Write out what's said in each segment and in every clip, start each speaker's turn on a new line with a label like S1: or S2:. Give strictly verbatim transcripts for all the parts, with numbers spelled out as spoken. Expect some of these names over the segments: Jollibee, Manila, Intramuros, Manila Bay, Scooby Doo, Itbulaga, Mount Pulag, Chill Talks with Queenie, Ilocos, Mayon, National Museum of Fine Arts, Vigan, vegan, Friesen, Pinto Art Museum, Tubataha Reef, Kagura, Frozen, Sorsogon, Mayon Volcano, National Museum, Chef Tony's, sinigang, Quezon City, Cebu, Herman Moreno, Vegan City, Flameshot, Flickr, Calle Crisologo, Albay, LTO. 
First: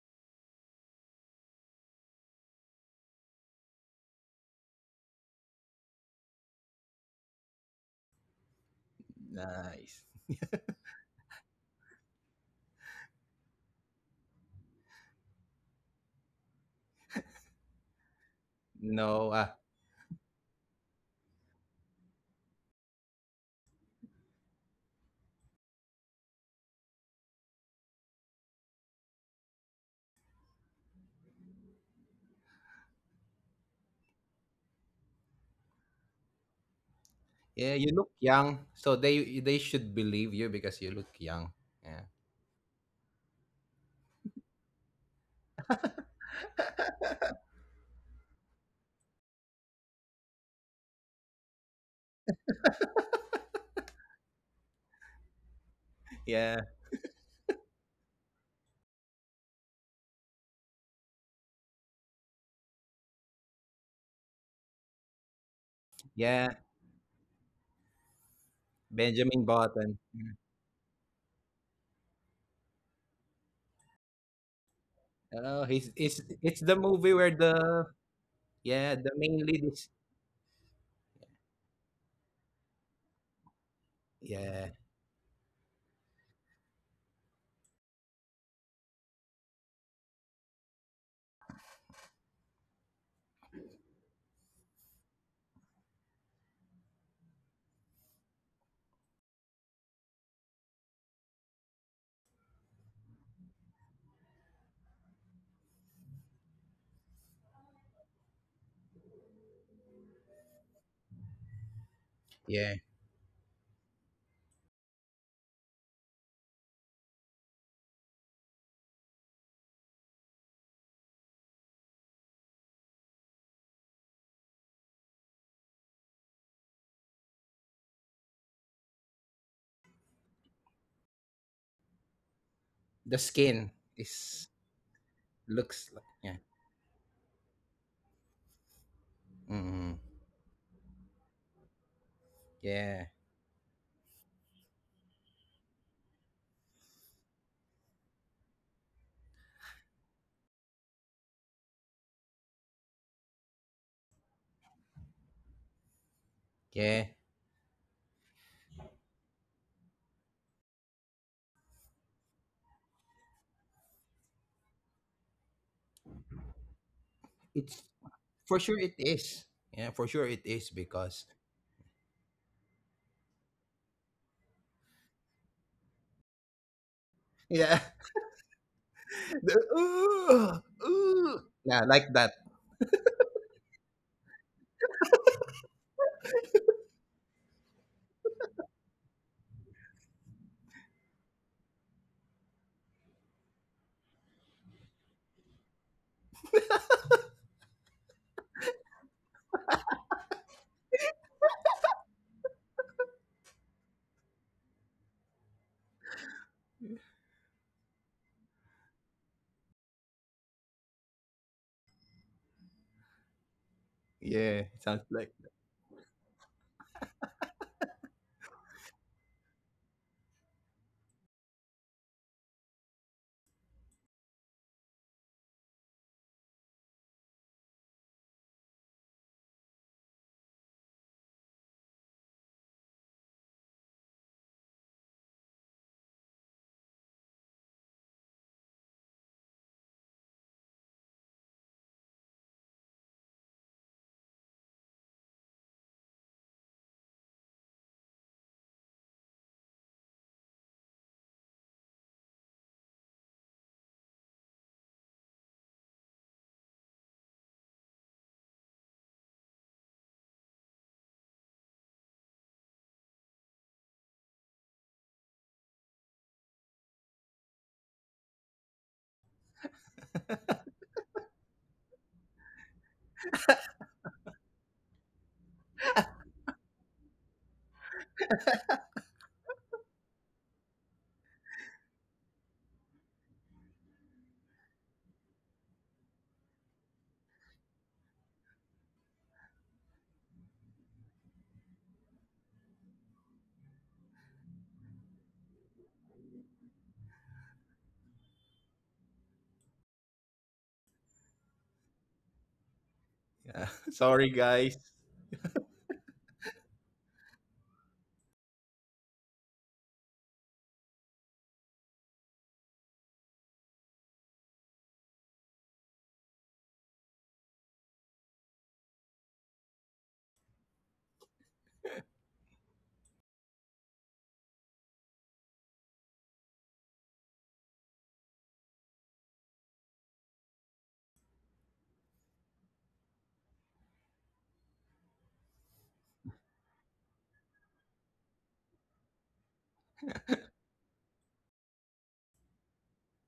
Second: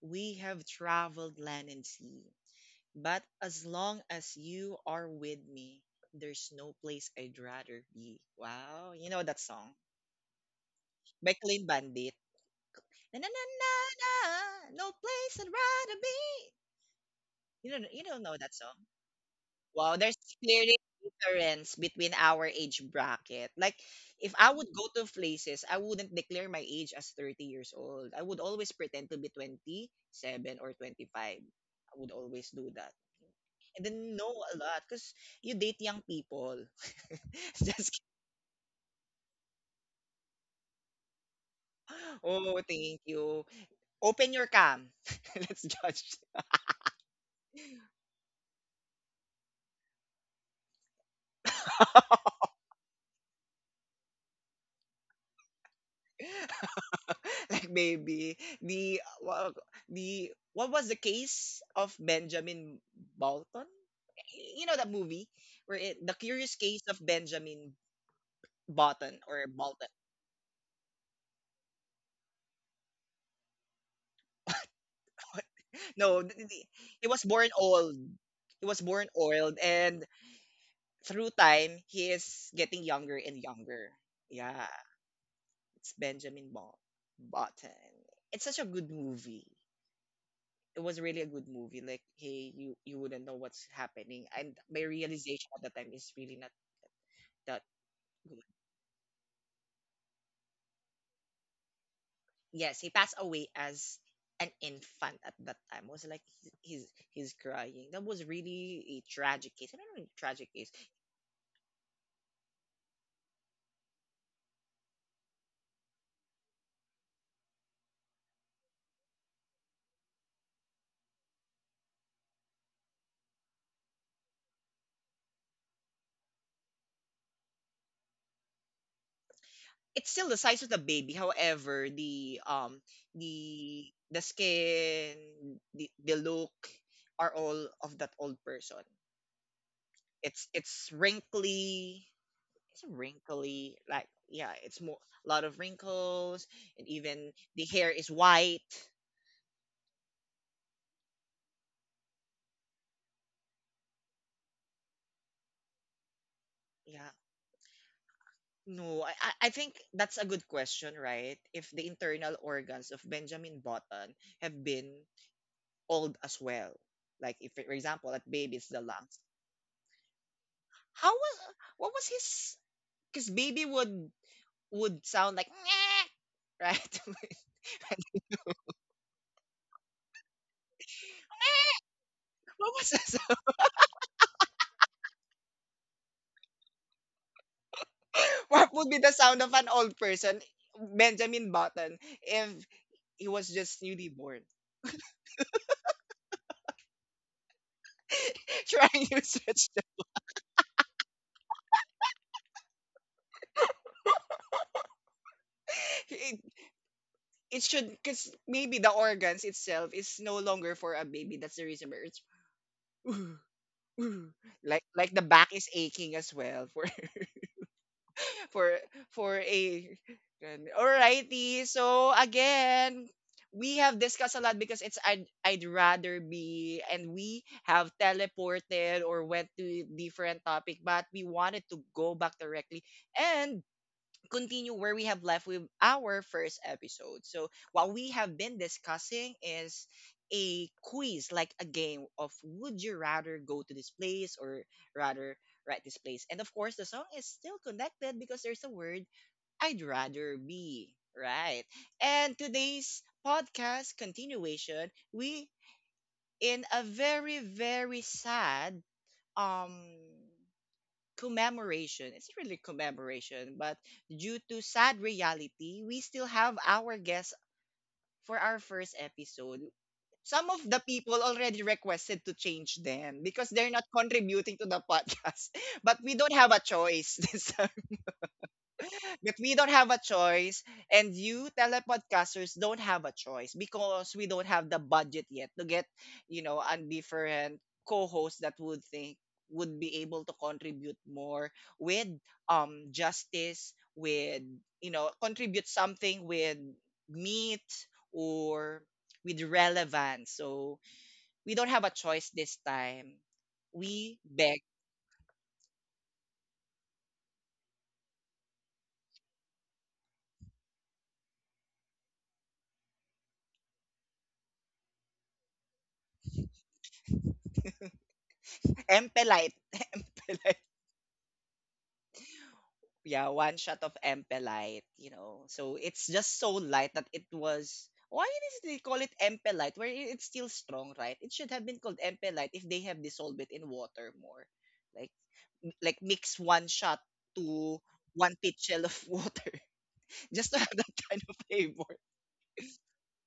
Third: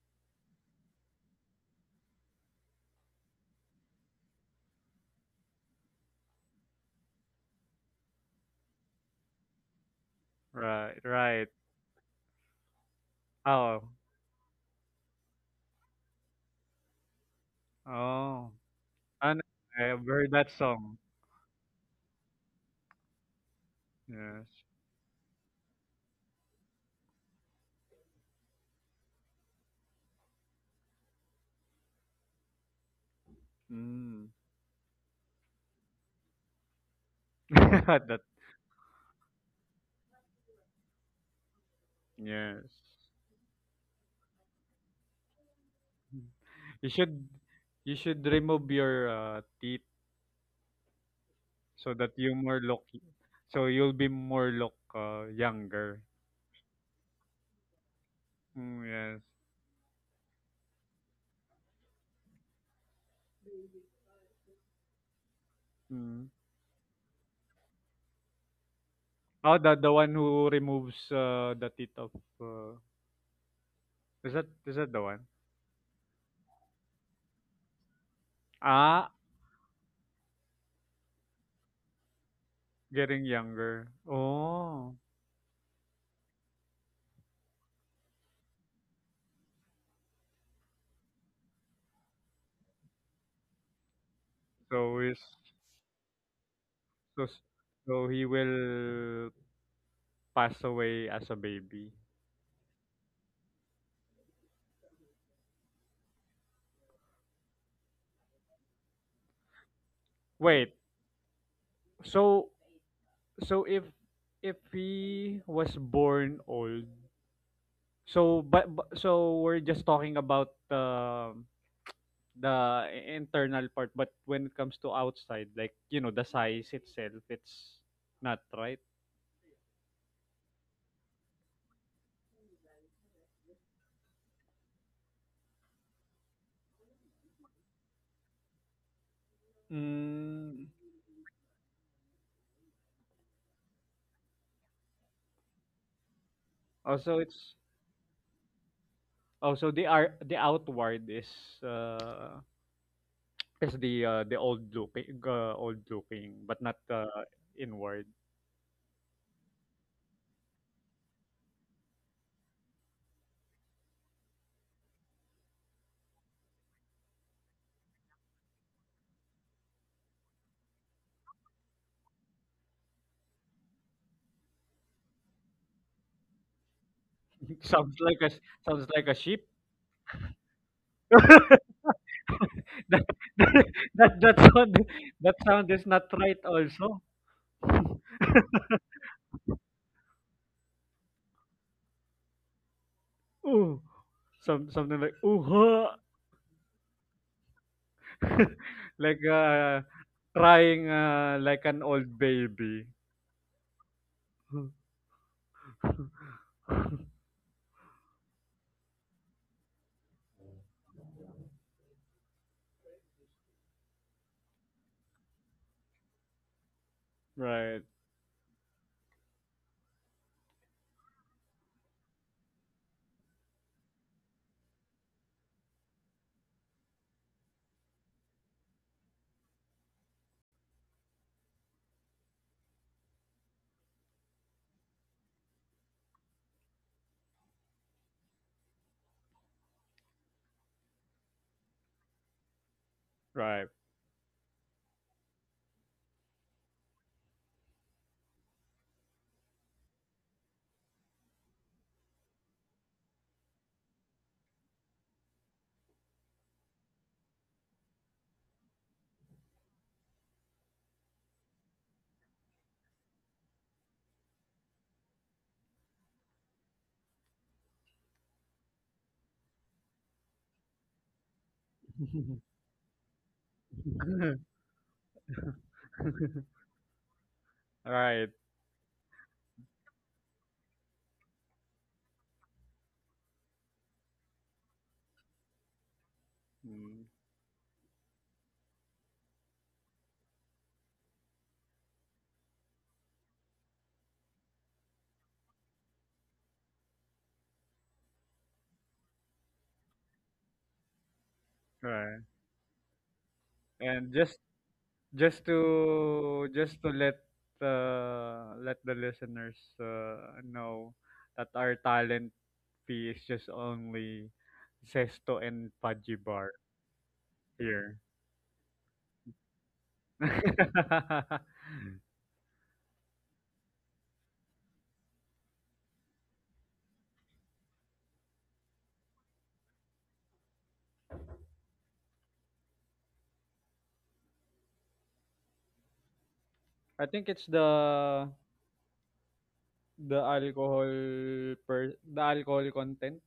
S1: We have traveled land and sea. But as long as you are with me, there's no place I'd rather be. Wow. You know that song
S2: Nice.
S3: Right,
S1: by
S3: right.
S1: Clean Bandit. Na, na, na,
S3: Oh,
S1: na, na, no place I'd rather be. You don't, you don't know
S3: oh.
S1: that song?
S2: No,
S3: And
S2: ah,
S3: I
S1: Wow,
S3: have
S1: there's
S3: heard that
S1: clearly
S3: song.
S1: difference between our age bracket. Like, if I
S3: Yes.
S1: would go to places, I wouldn't declare my age as thirty years old. I would always pretend to be twenty seven or twenty five. I would always do that. And then
S3: Mm.
S1: know a lot because you date young people.
S2: Yeah,
S1: Just
S2: you
S1: kid-
S2: look
S3: That,
S2: young, so they they should believe you because you look young. Yeah,
S1: Oh,
S3: yes.
S1: thank you. Open your cam. Let's judge.
S3: You should you should remove your uh, teeth so that you more look so you'll be more look uh, younger.
S2: yeah,
S1: Like maybe
S3: Mm,
S1: the
S3: yes.
S1: well, the what was the case of Benjamin Bolton? You know that movie where it, the
S3: Mm.
S1: Curious
S2: yeah.
S1: Case of Benjamin Button or
S2: Benjamin
S3: Oh, the
S1: Bolton.
S3: the
S2: Button.
S3: one
S2: Mm.
S3: who removes uh, the teeth of uh, is that is that the one?
S2: Oh, he's
S1: No,
S2: it's
S1: th- th-
S2: it's the
S1: he
S2: movie
S1: was
S2: where
S1: born
S2: the
S1: old. He was
S2: yeah
S1: born
S3: Ah,
S2: the main
S1: old,
S2: lead is
S1: and through time he is getting younger
S3: getting
S1: and
S3: younger.
S1: younger. Yeah,
S2: yeah
S3: Oh,
S1: it's Benjamin Bal- Button. It's such a good movie. It was really a good movie. Like, hey, you you wouldn't know what's happening. And my
S3: so is.
S1: realization at the time is really not
S3: So, s-
S1: that
S3: so he
S1: good.
S3: will pass away as a baby.
S1: Yes, he passed away as an infant at that time. It was like he's he's crying. That was really a tragic case. I don't know, tragic case.
S3: Wait, so
S2: yeah
S3: so if if he was born old, so but, but so we're just talking about the the internal part, but when it comes to outside, like you know the size itself, it's not right.
S1: It's still the size of the baby. However, the um
S2: the skin
S1: the the
S2: is
S1: skin,
S2: looks
S1: the
S2: like
S1: the
S2: yeah
S1: look are all of that old person.
S2: mm
S1: It's
S3: Mm,
S1: it's wrinkly. It's
S2: yeah
S1: wrinkly, like, yeah, it's more a lot of wrinkles and
S3: also,
S1: even
S3: it's
S1: the hair is white.
S3: also the are the outward is uh it's the, uh, the old looking, uh, old looking, but not,
S2: yeah
S1: Yeah,
S3: uh, inward.
S1: no, i i I think that's a good question, right? If the internal organs of Benjamin Button have been old as well, like if for
S2: it's
S1: example that baby
S2: for
S1: is
S2: sure
S1: the
S2: it
S1: lungs,
S2: is. yeah for sure it is
S1: how
S2: because
S1: was what was his because baby would would sound like "Nyeh," right?
S2: yeah
S3: Sounds like a sounds like a sheep.
S2: the, ooh, ooh. yeah like that.
S1: what was
S3: That
S1: the
S3: that that that sound that sound is not right also.
S1: What would be the sound of an old person, Benjamin Button, if he was just
S3: Ooh,
S1: newly born?
S3: some something like ooh, huh.
S1: Trying
S3: Like
S1: to search
S3: uh,
S1: the
S3: crying uh, like an old baby.
S1: it, it should, because maybe the organs itself is no longer for a baby. That's the reason where it's
S2: yeah it
S1: like
S2: sounds
S1: like the
S2: like.
S1: back is aching as well for
S3: Right,
S1: for for a and- alrighty. So again, we have discussed a lot because it's I'd I'd rather be, and we have teleported or went to different topic, but we wanted to go back directly and continue where we have left with our first episode. So, what we have been discussing is a quiz, like a game of would you rather go
S3: right.
S1: to this place or rather write this place. And of course, the song is still connected because there's a word I'd rather be. Right. And today's podcast continuation, we in a very, very sad um commemoration. It's really commemoration, but due to sad reality, we still have our guests for our first episode. Some of the people already requested to change them because they're not contributing to the podcast, but we don't have a choice.
S3: Right.
S1: But we don't have a choice, and you telepodcasters don't have a choice because we don't have the budget yet to get, you know, a
S3: mm,
S1: different co-host that would think would be able to contribute more with um justice, with you know, contribute something with meat or with relevance. So we don't have a
S3: Right.
S1: choice this time.
S2: Yeah.
S3: And
S1: We
S2: Sorry,
S3: just
S1: beg.
S2: guys.
S3: just to just to let uh, let the listeners uh, know that our talent fee is just only Zesto and Fudgy Bar here.
S1: Empelite. Yeah, one shot of empe light, you know. So it's just so light that it was why is they call it empe light? Where I- it's still strong, right? It should have been called empe light if they have dissolved it in water more. Like like mix one shot
S3: I think it's
S1: to
S3: the
S1: one pitchel of water
S3: the
S1: just to have
S3: alcohol
S1: that kind of
S3: per
S1: flavor.
S3: the alcohol content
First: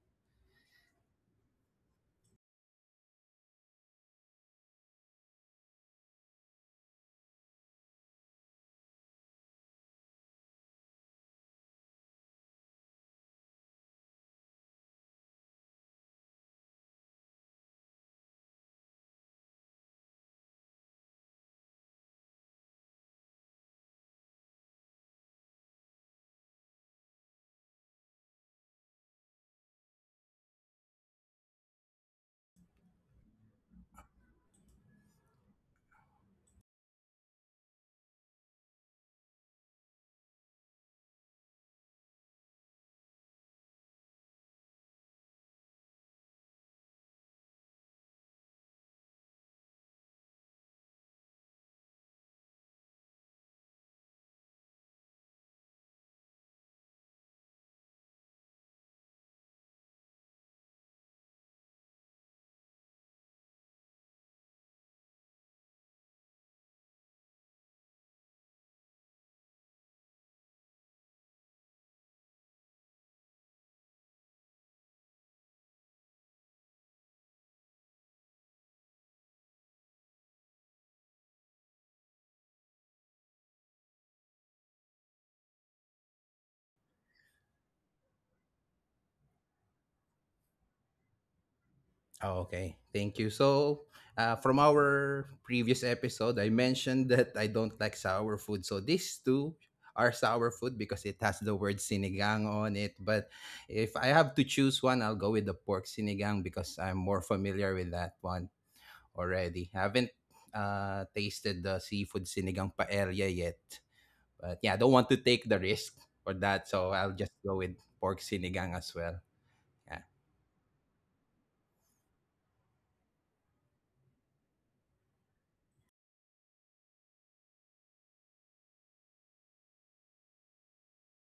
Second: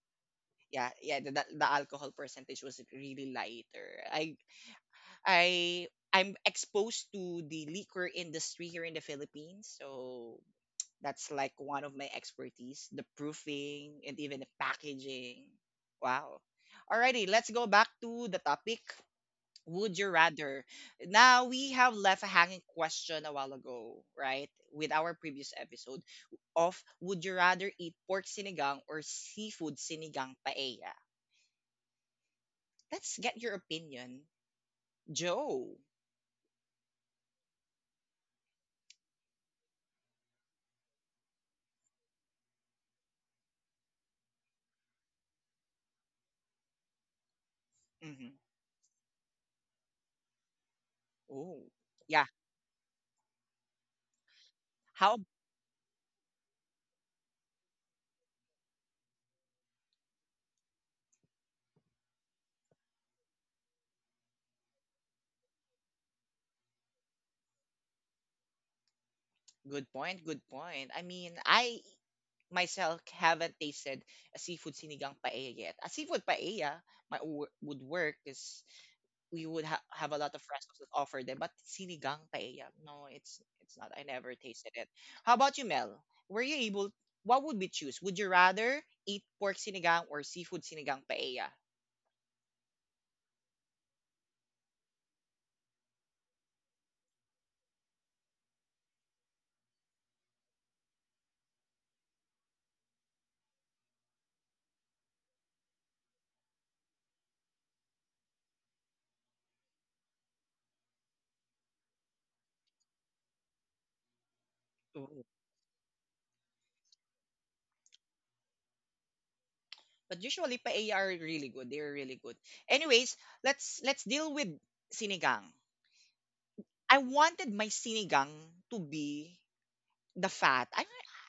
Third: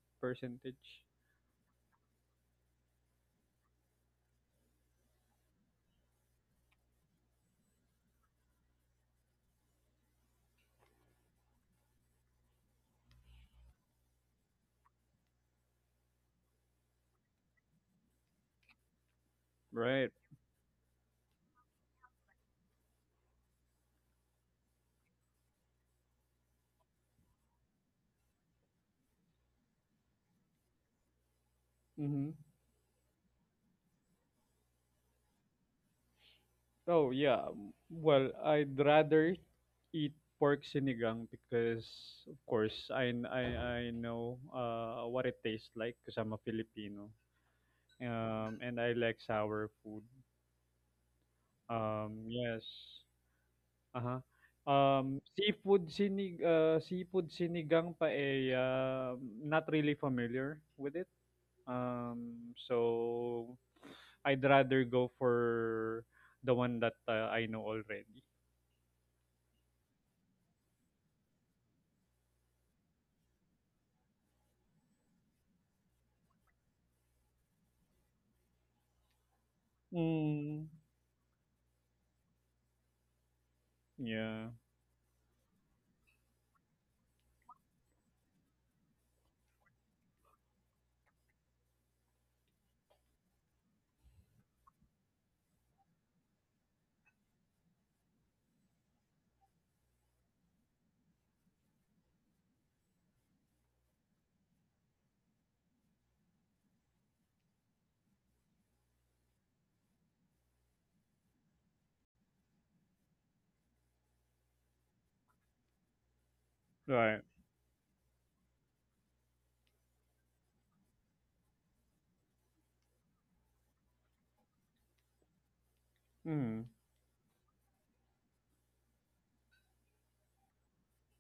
S1: Yeah,
S3: percentage.
S1: yeah, the, the the alcohol percentage was really lighter. I I I'm exposed to the liquor industry here in the Philippines, so that's like one of my expertise, the proofing and even the packaging. Wow. Alrighty, let's go back to the topic. Would you
S3: Right.
S1: rather? Now we have left a hanging question a while ago, right? With our previous episode of would you rather eat pork sinigang or seafood sinigang paella?
S3: Mm-hmm.
S1: Let's get your opinion, Joe.
S3: Oh yeah. Well, I'd rather eat pork sinigang because of course I I I know uh what it tastes like because I'm a Filipino.
S1: Hmm.
S3: Um and I like sour food.
S1: Oh, yeah.
S3: Um yes. Uh-huh. Um
S1: How?
S3: seafood sinig uh seafood sinigang pa eh uh, not really familiar with it. Um so I'd rather go for the one that uh, I know already.
S1: Good point. Good point. I mean, I myself haven't tasted a seafood sinigang paella yet. A seafood paella might wo- would work because we would ha- have a lot of
S3: Mm.
S1: restaurants that offer them. But sinigang paella, no, it's it's not. I never
S3: Yeah.
S1: tasted it. How about you, Mel? Were you able? What would we choose? Would you rather eat pork sinigang or seafood sinigang paella?
S2: Oh, okay. Thank you. So, uh, from our previous episode, I mentioned that I don't like sour food. So, these two are sour food because it has the word sinigang on it. But if I have to choose one, I'll go with the pork sinigang because I'm more familiar with that one already. haven't uh, tasted the seafood sinigang paella yet. But yeah, I don't want to
S1: Ooh.
S2: take the risk for that. So, I'll
S3: Right.
S2: just go with pork sinigang as well. Yeah.
S1: But usually paella are really good. They're really good. Anyways, let's let's deal with sinigang.
S3: Mm.
S1: I wanted my sinigang to be the fat. I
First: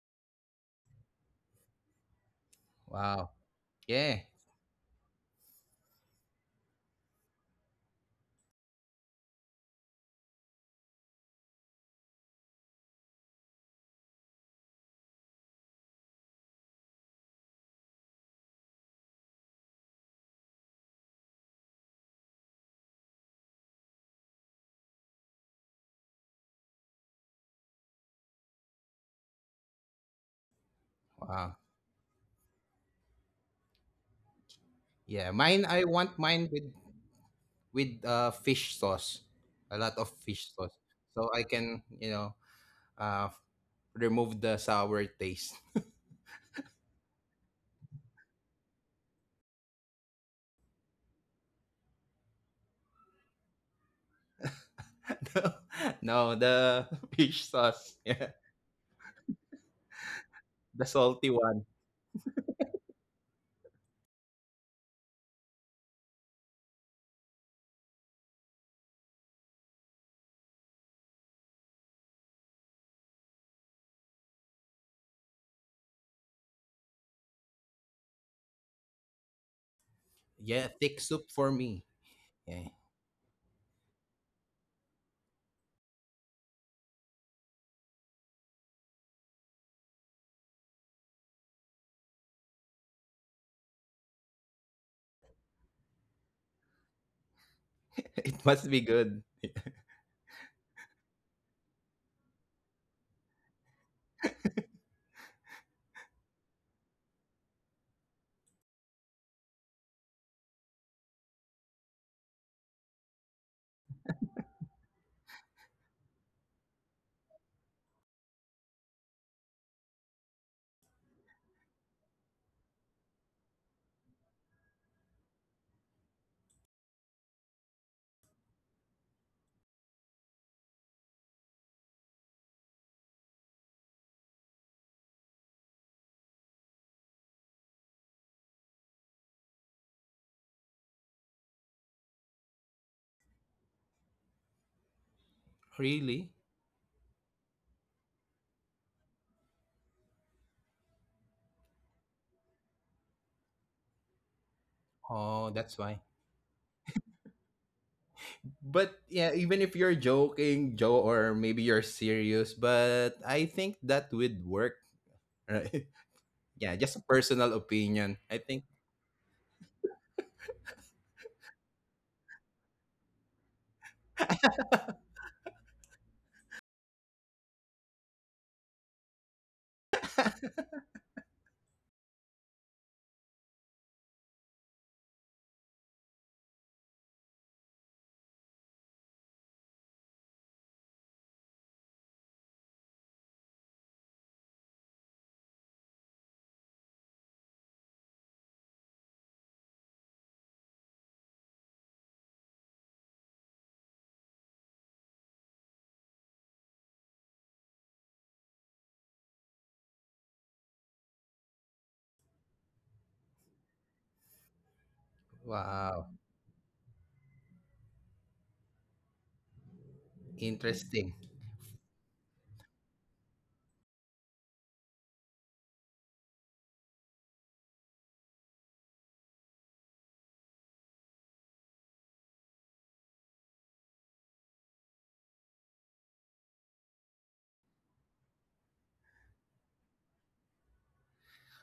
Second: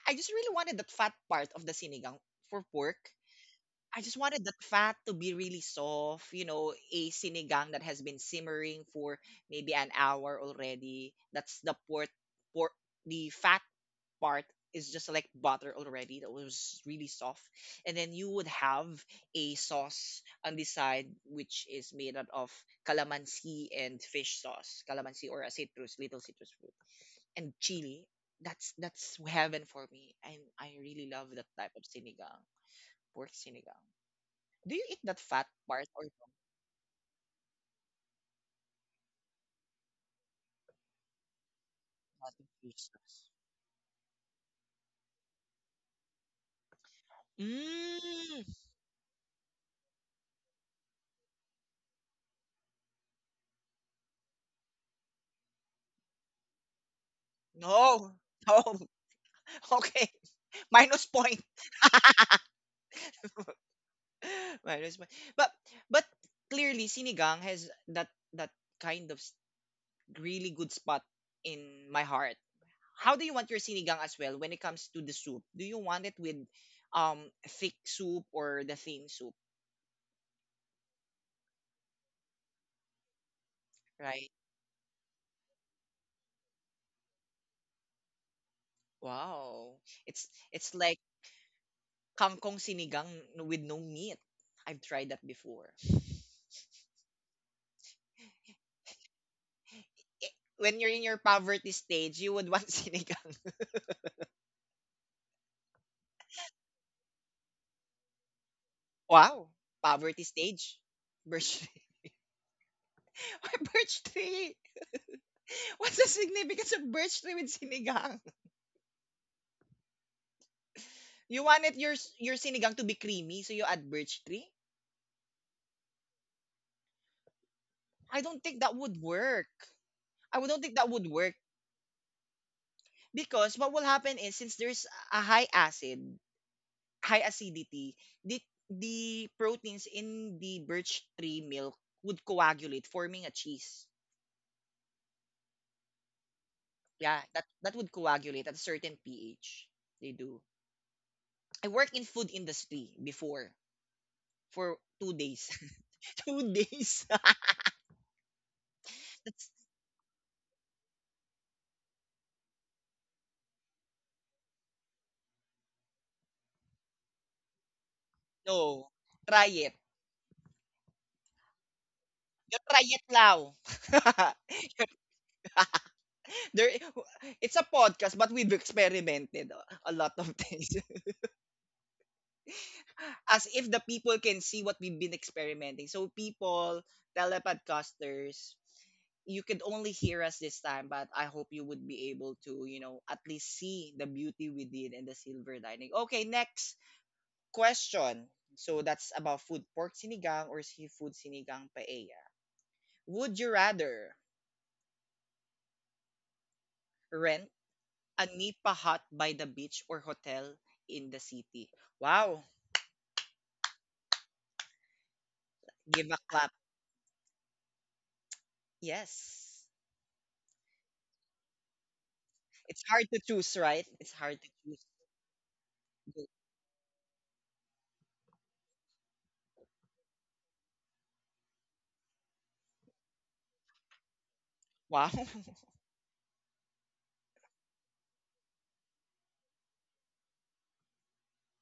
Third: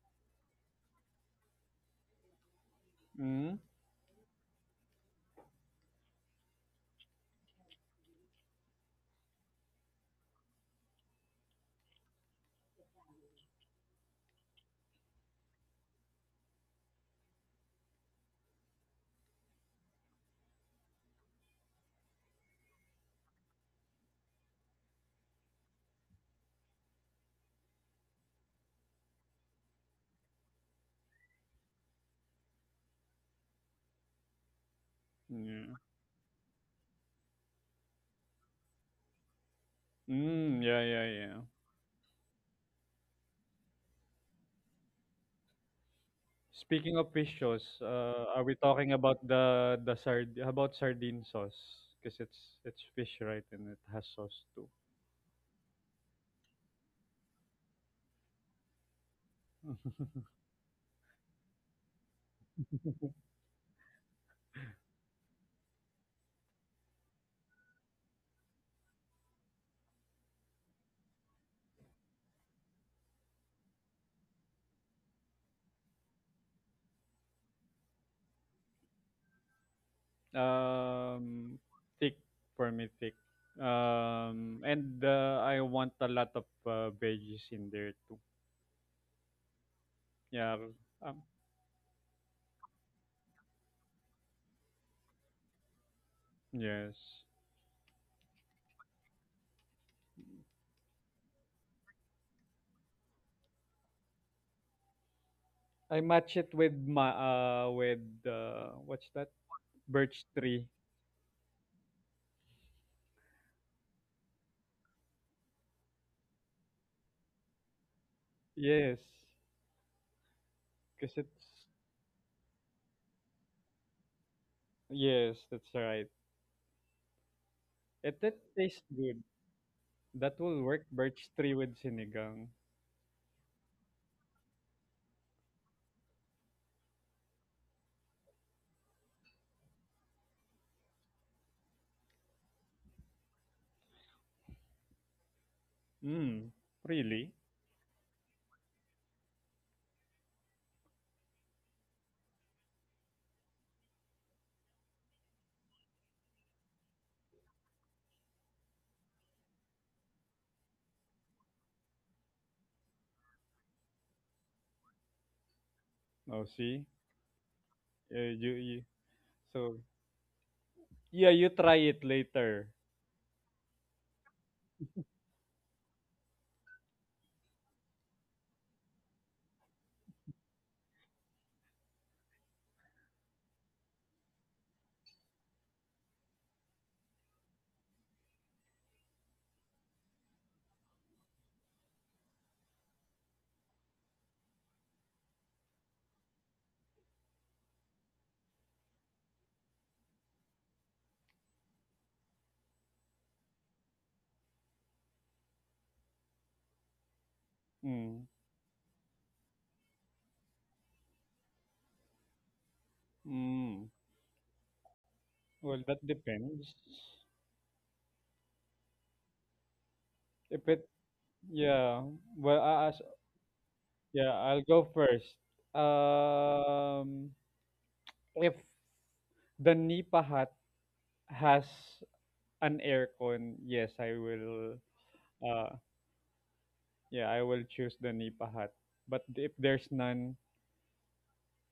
S1: I just really wanted the fat part of the sinigang for pork.
S2: Wow.
S3: Mm.
S1: I just
S2: Yeah.
S1: wanted the fat to be really soft, you know, a sinigang that has been simmering for maybe an hour already. That's the pork pork the fat part is just like butter already that was really soft. And then you would have a sauce on the side which is made out of calamansi and fish sauce. Calamansi or a citrus, little citrus and chili. That's that's heaven for me. And I really love
S2: Wow.
S1: that type of sinigang, pork sinigang. Do you eat
S2: Yeah.
S1: that fat
S2: Mine,
S3: Yeah.
S2: I
S1: part or
S2: want
S1: not
S2: mine with with uh fish sauce, a lot of fish
S3: Mm.
S2: sauce,
S3: Yeah. Yeah.
S2: so
S3: Yeah.
S2: I can you know
S1: infused
S2: uh
S1: sauce?
S2: remove the sour taste.
S3: Speaking of fish sauce, uh, are we
S1: Mm,
S3: talking about the the sard how about sardine sauce? Because it's it's fish, right? And it has sauce too.
S2: no, the fish sauce. Yeah,
S1: no, no. Okay,
S2: the salty
S1: minus
S2: one.
S1: point. Minus point. But but clearly, sinigang has that that kind of s- really good spot in my heart. How do you want your sinigang as well when it comes to the soup? Do you want it with um thick soup or the thin soup?
S2: Yeah, thick soup for
S3: um,
S2: me.
S3: Thick
S2: Yeah.
S3: for me, thick.
S1: Right?
S3: Um, and uh, I want a lot of uh, veggies in there too.
S1: Wow. It's
S3: Yeah.
S1: it's like
S3: Um,
S1: kangkong sinigang with no meat. I've tried that before.
S3: yes.
S2: It must be good.
S1: I- When you're in your poverty stage, you would want sinigang.
S3: I match it with my uh with uh what's that?
S1: Wow.
S3: Birch
S1: Poverty
S3: tree.
S1: stage. Birch tree. Why birch tree? What's the significance of birch tree with sinigang?
S3: Yes, because
S1: You
S3: it's
S1: wanted your s- your sinigang to be creamy, so you add birch tree?
S3: yes, that's right. It
S1: I
S3: that
S1: don't think that
S3: tastes
S1: would
S3: good.
S1: work.
S3: That
S1: I would-
S3: will
S1: don't think
S3: work
S1: that would
S3: birch
S1: work
S3: tree with sinigang.
S1: because what will happen is since there's a high acid, high acidity, the the proteins in the birch tree milk would coagulate, forming a cheese.
S2: Really?
S3: Mm,
S1: Yeah,
S3: really?
S1: that that would coagulate at a certain pH. They do. I worked in food industry before for two
S2: Oh,
S1: days.
S2: that's why.
S1: Two days.
S2: But yeah,
S1: That's,
S2: even if you're joking, Joe, or maybe you're serious, but I think that would work, right?
S3: Oh,
S2: Yeah,
S3: see,
S2: just a personal opinion.
S3: uh,
S2: I
S3: you,
S2: think
S3: you
S1: no, try it.
S3: so yeah, you try it
S1: You
S3: later.
S1: try it now. There, it's a podcast, but we've experimented a lot of things, as if the people can see what we've been experimenting. So people, telepodcasters, you could only hear us this time, but I hope you would be able to, you know, at least see the beauty we did and the silver lining. Okay, next question. So that's about food pork sinigang or seafood sinigang paella. Would you rather rent
S3: Mm,
S1: a nipa hut by the beach or hotel in the city? Wow,
S3: mm. Well, that
S2: Wow,
S1: give a clap.
S3: depends.
S1: Yes.
S3: If it
S2: interesting.
S3: yeah, well, I,
S1: It's
S3: as
S1: hard to choose, right? It's
S3: yeah,
S1: hard to
S3: I'll go
S1: choose.
S3: first. Um, if the Nipa hut has an aircon, yes, I will.
S1: Wow.
S3: Uh, Yeah, I will choose the Nipa hut. But if there's none,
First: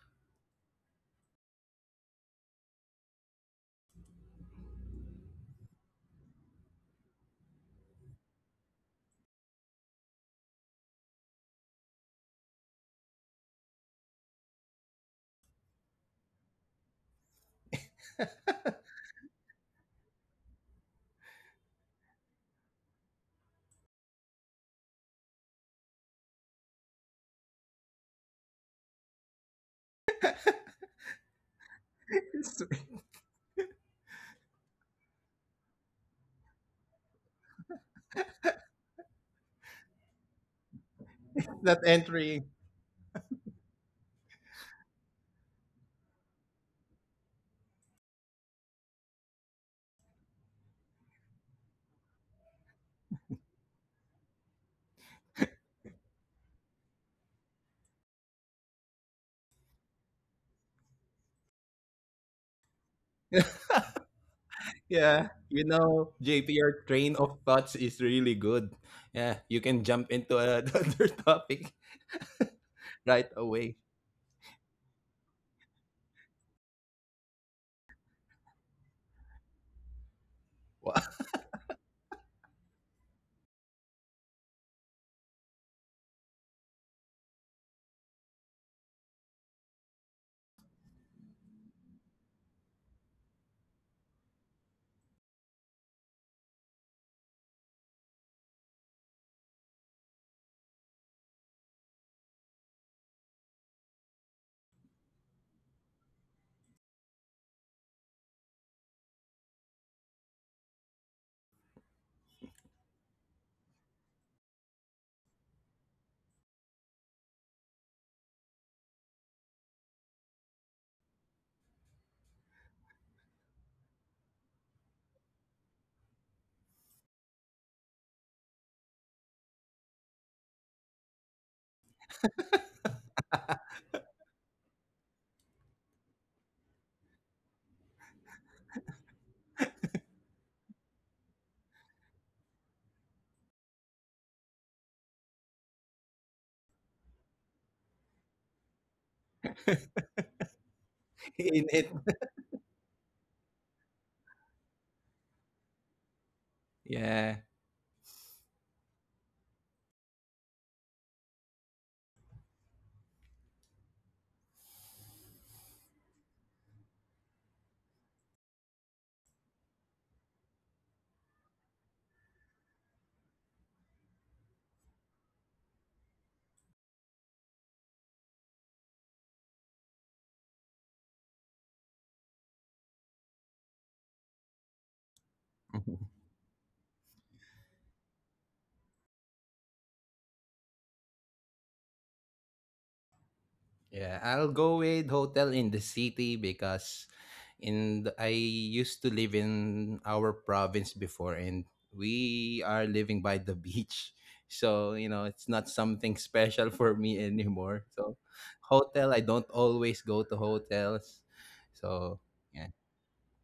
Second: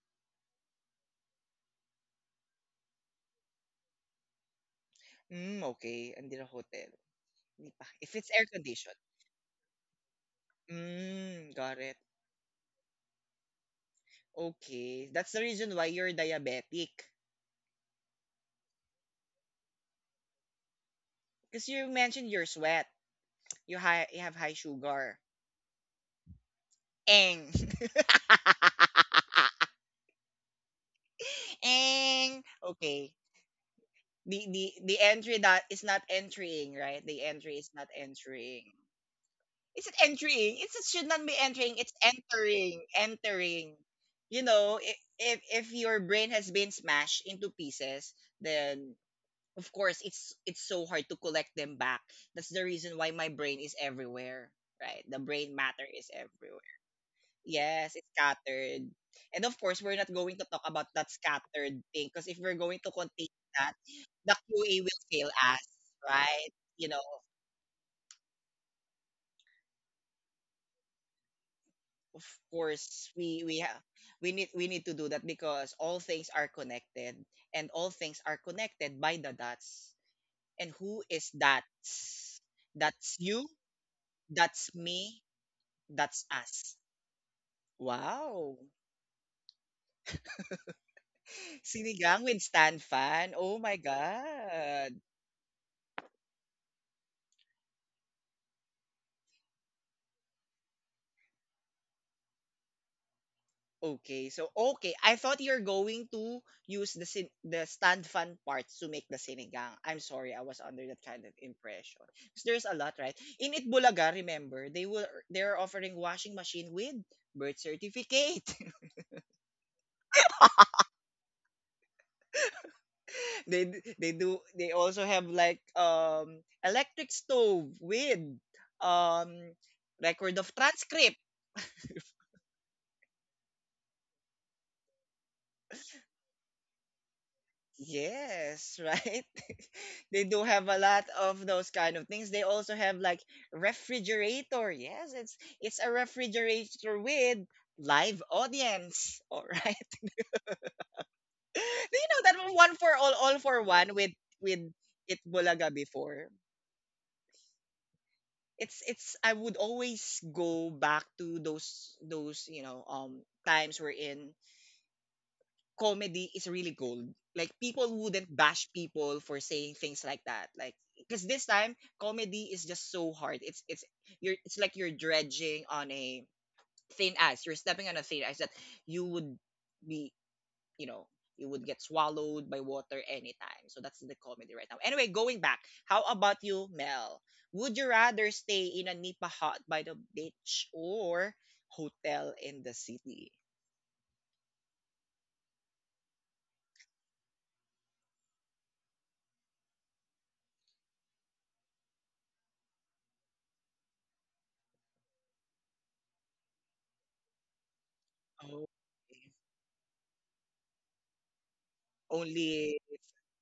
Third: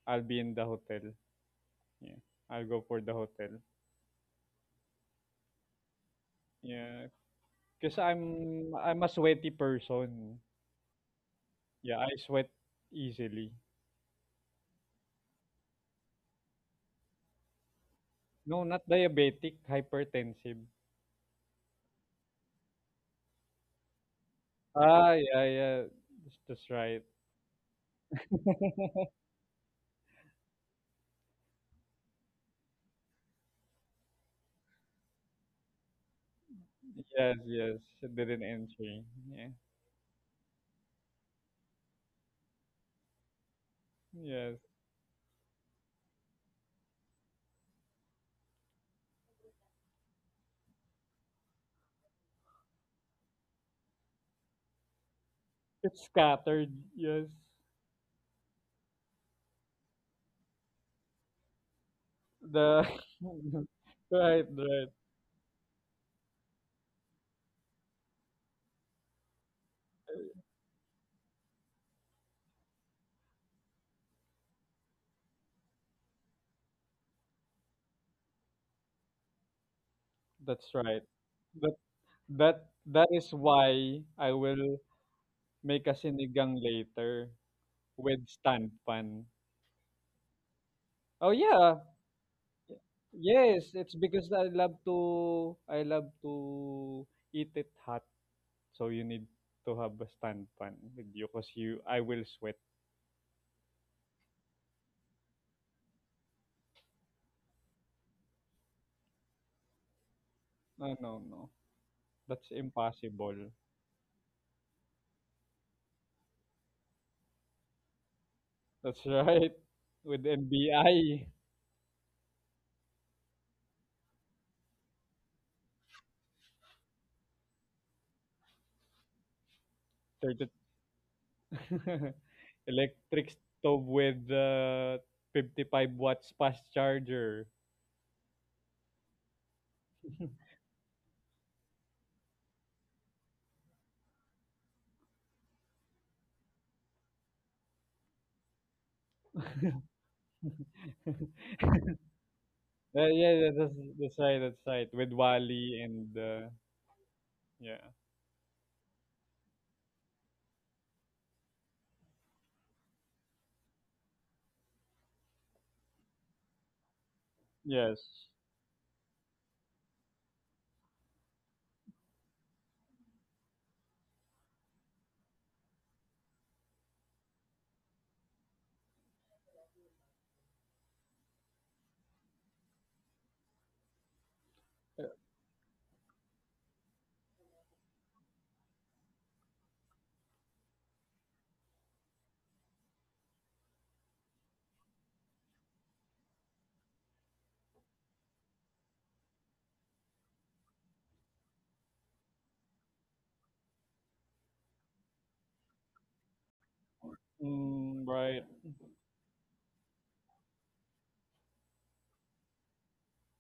S3: I'll be in the hotel. Yeah, I'll go for the hotel.
S1: Mm, okay. Under a hotel.
S3: Yeah,
S1: Hindi pa.
S3: because
S1: If it's air
S3: I'm
S1: conditioned.
S3: I'm a sweaty person.
S1: Mm, got it.
S3: Yeah, I sweat easily.
S1: Okay. That's the reason why you're diabetic.
S3: No, not diabetic, hypertensive.
S1: Because you mentioned your sweat. You, high, you have high
S3: Ah,
S1: sugar.
S3: yeah, yeah, that's that's right.
S1: Eng. Eng. Okay. The, the, the entry that is not entering, right? The
S3: Yes,
S1: entry is
S3: yes,
S1: not
S3: it didn't
S1: entering.
S3: enter. Yeah,
S1: Is it entering? It's, it should not be entering.
S2: That
S1: It's
S2: entry.
S1: entering. Entering. You
S3: yes,
S1: know, i- if if your brain has been smashed into pieces, then of course it's it's so hard to collect them back. That's the reason why my brain is everywhere, right? The brain matter
S3: it's
S1: is
S3: scattered.
S1: everywhere.
S3: Yes,
S1: Yes, it's scattered. And of course, we're not going to talk about that scattered thing because if we're going
S3: the
S1: to continue that, the
S3: right,
S1: Q A
S3: right.
S1: will
S2: Yeah,
S1: fail us,
S2: you know,
S1: right?
S2: J P, your
S1: You know,
S2: train of thoughts is really good. Yeah, you can jump into another topic
S1: of course
S2: right
S1: we we
S2: away.
S1: have we need we need to do that because all things are connected and all things are connected by the dots
S3: That's
S1: and
S2: Wow.
S1: who
S3: right.
S1: is that,
S3: The That that
S1: that's
S3: is
S1: you,
S3: why I
S1: that's
S3: will
S1: me,
S3: make a
S1: that's
S3: sinigang
S1: us.
S3: later with
S1: Wow.
S3: stand pan. Oh yeah.
S1: Sinigang with stan fan, oh
S3: Yes,
S1: my
S3: it's because I love
S1: god.
S3: to I love to eat it hot. So you need to have a stand pan with you because you I will sweat.
S1: Okay, so okay. I thought you're going to use the sin- the stand fan parts to make the sinigang. I'm sorry, I was under
S3: No,
S1: that
S3: no,
S1: kind of
S3: no.
S1: impression. 'Cause
S3: That's
S1: there's a lot, right? In
S3: impossible.
S1: Itbulaga, remember, they will they're offering washing machine with birth certificate.
S3: That's right. With N B I
S1: They d- they do, they also have like um electric stove with um record of
S3: thirty
S1: transcript.
S3: electric stove with uh, 55 watts fast charger.
S1: Yes, right? They do have a lot of those kind of things. They also have like refrigerator. Yes, it's it's a refrigerator with live audience. All right.
S2: In it.
S1: Do you know that one for
S3: Uh,
S1: all,
S3: yeah,
S1: all
S3: yeah,
S1: for
S3: that's
S1: one with
S3: that's right,
S1: with
S3: that's right. With
S1: Itbulaga
S3: Wally and
S1: before?
S3: uh,
S2: Yeah.
S3: yeah,
S1: It's it's I would always go back to those those, you know, um times we're in comedy is really gold. Like people
S3: yes.
S1: wouldn't bash people for saying things like that. Like because this time comedy is just so hard. It's it's you're it's like you're dredging on a thin ice. You're stepping on a thin ice that you would be you know you would get swallowed by water anytime. So that's the comedy right now.
S3: Uh,
S1: Anyway, going back, how about you, Mel? Would you rather stay in a nipa hut by the beach or hotel in the city?
S2: Yeah, I'll go with Hotel in the City because and I used to live in our province before, and we are living by the beach. So, you know, it's not something special for me anymore.
S3: mm,
S2: So,
S3: right,
S1: Oh.
S2: hotel, I don't always go to hotels. So, yeah.
S1: Only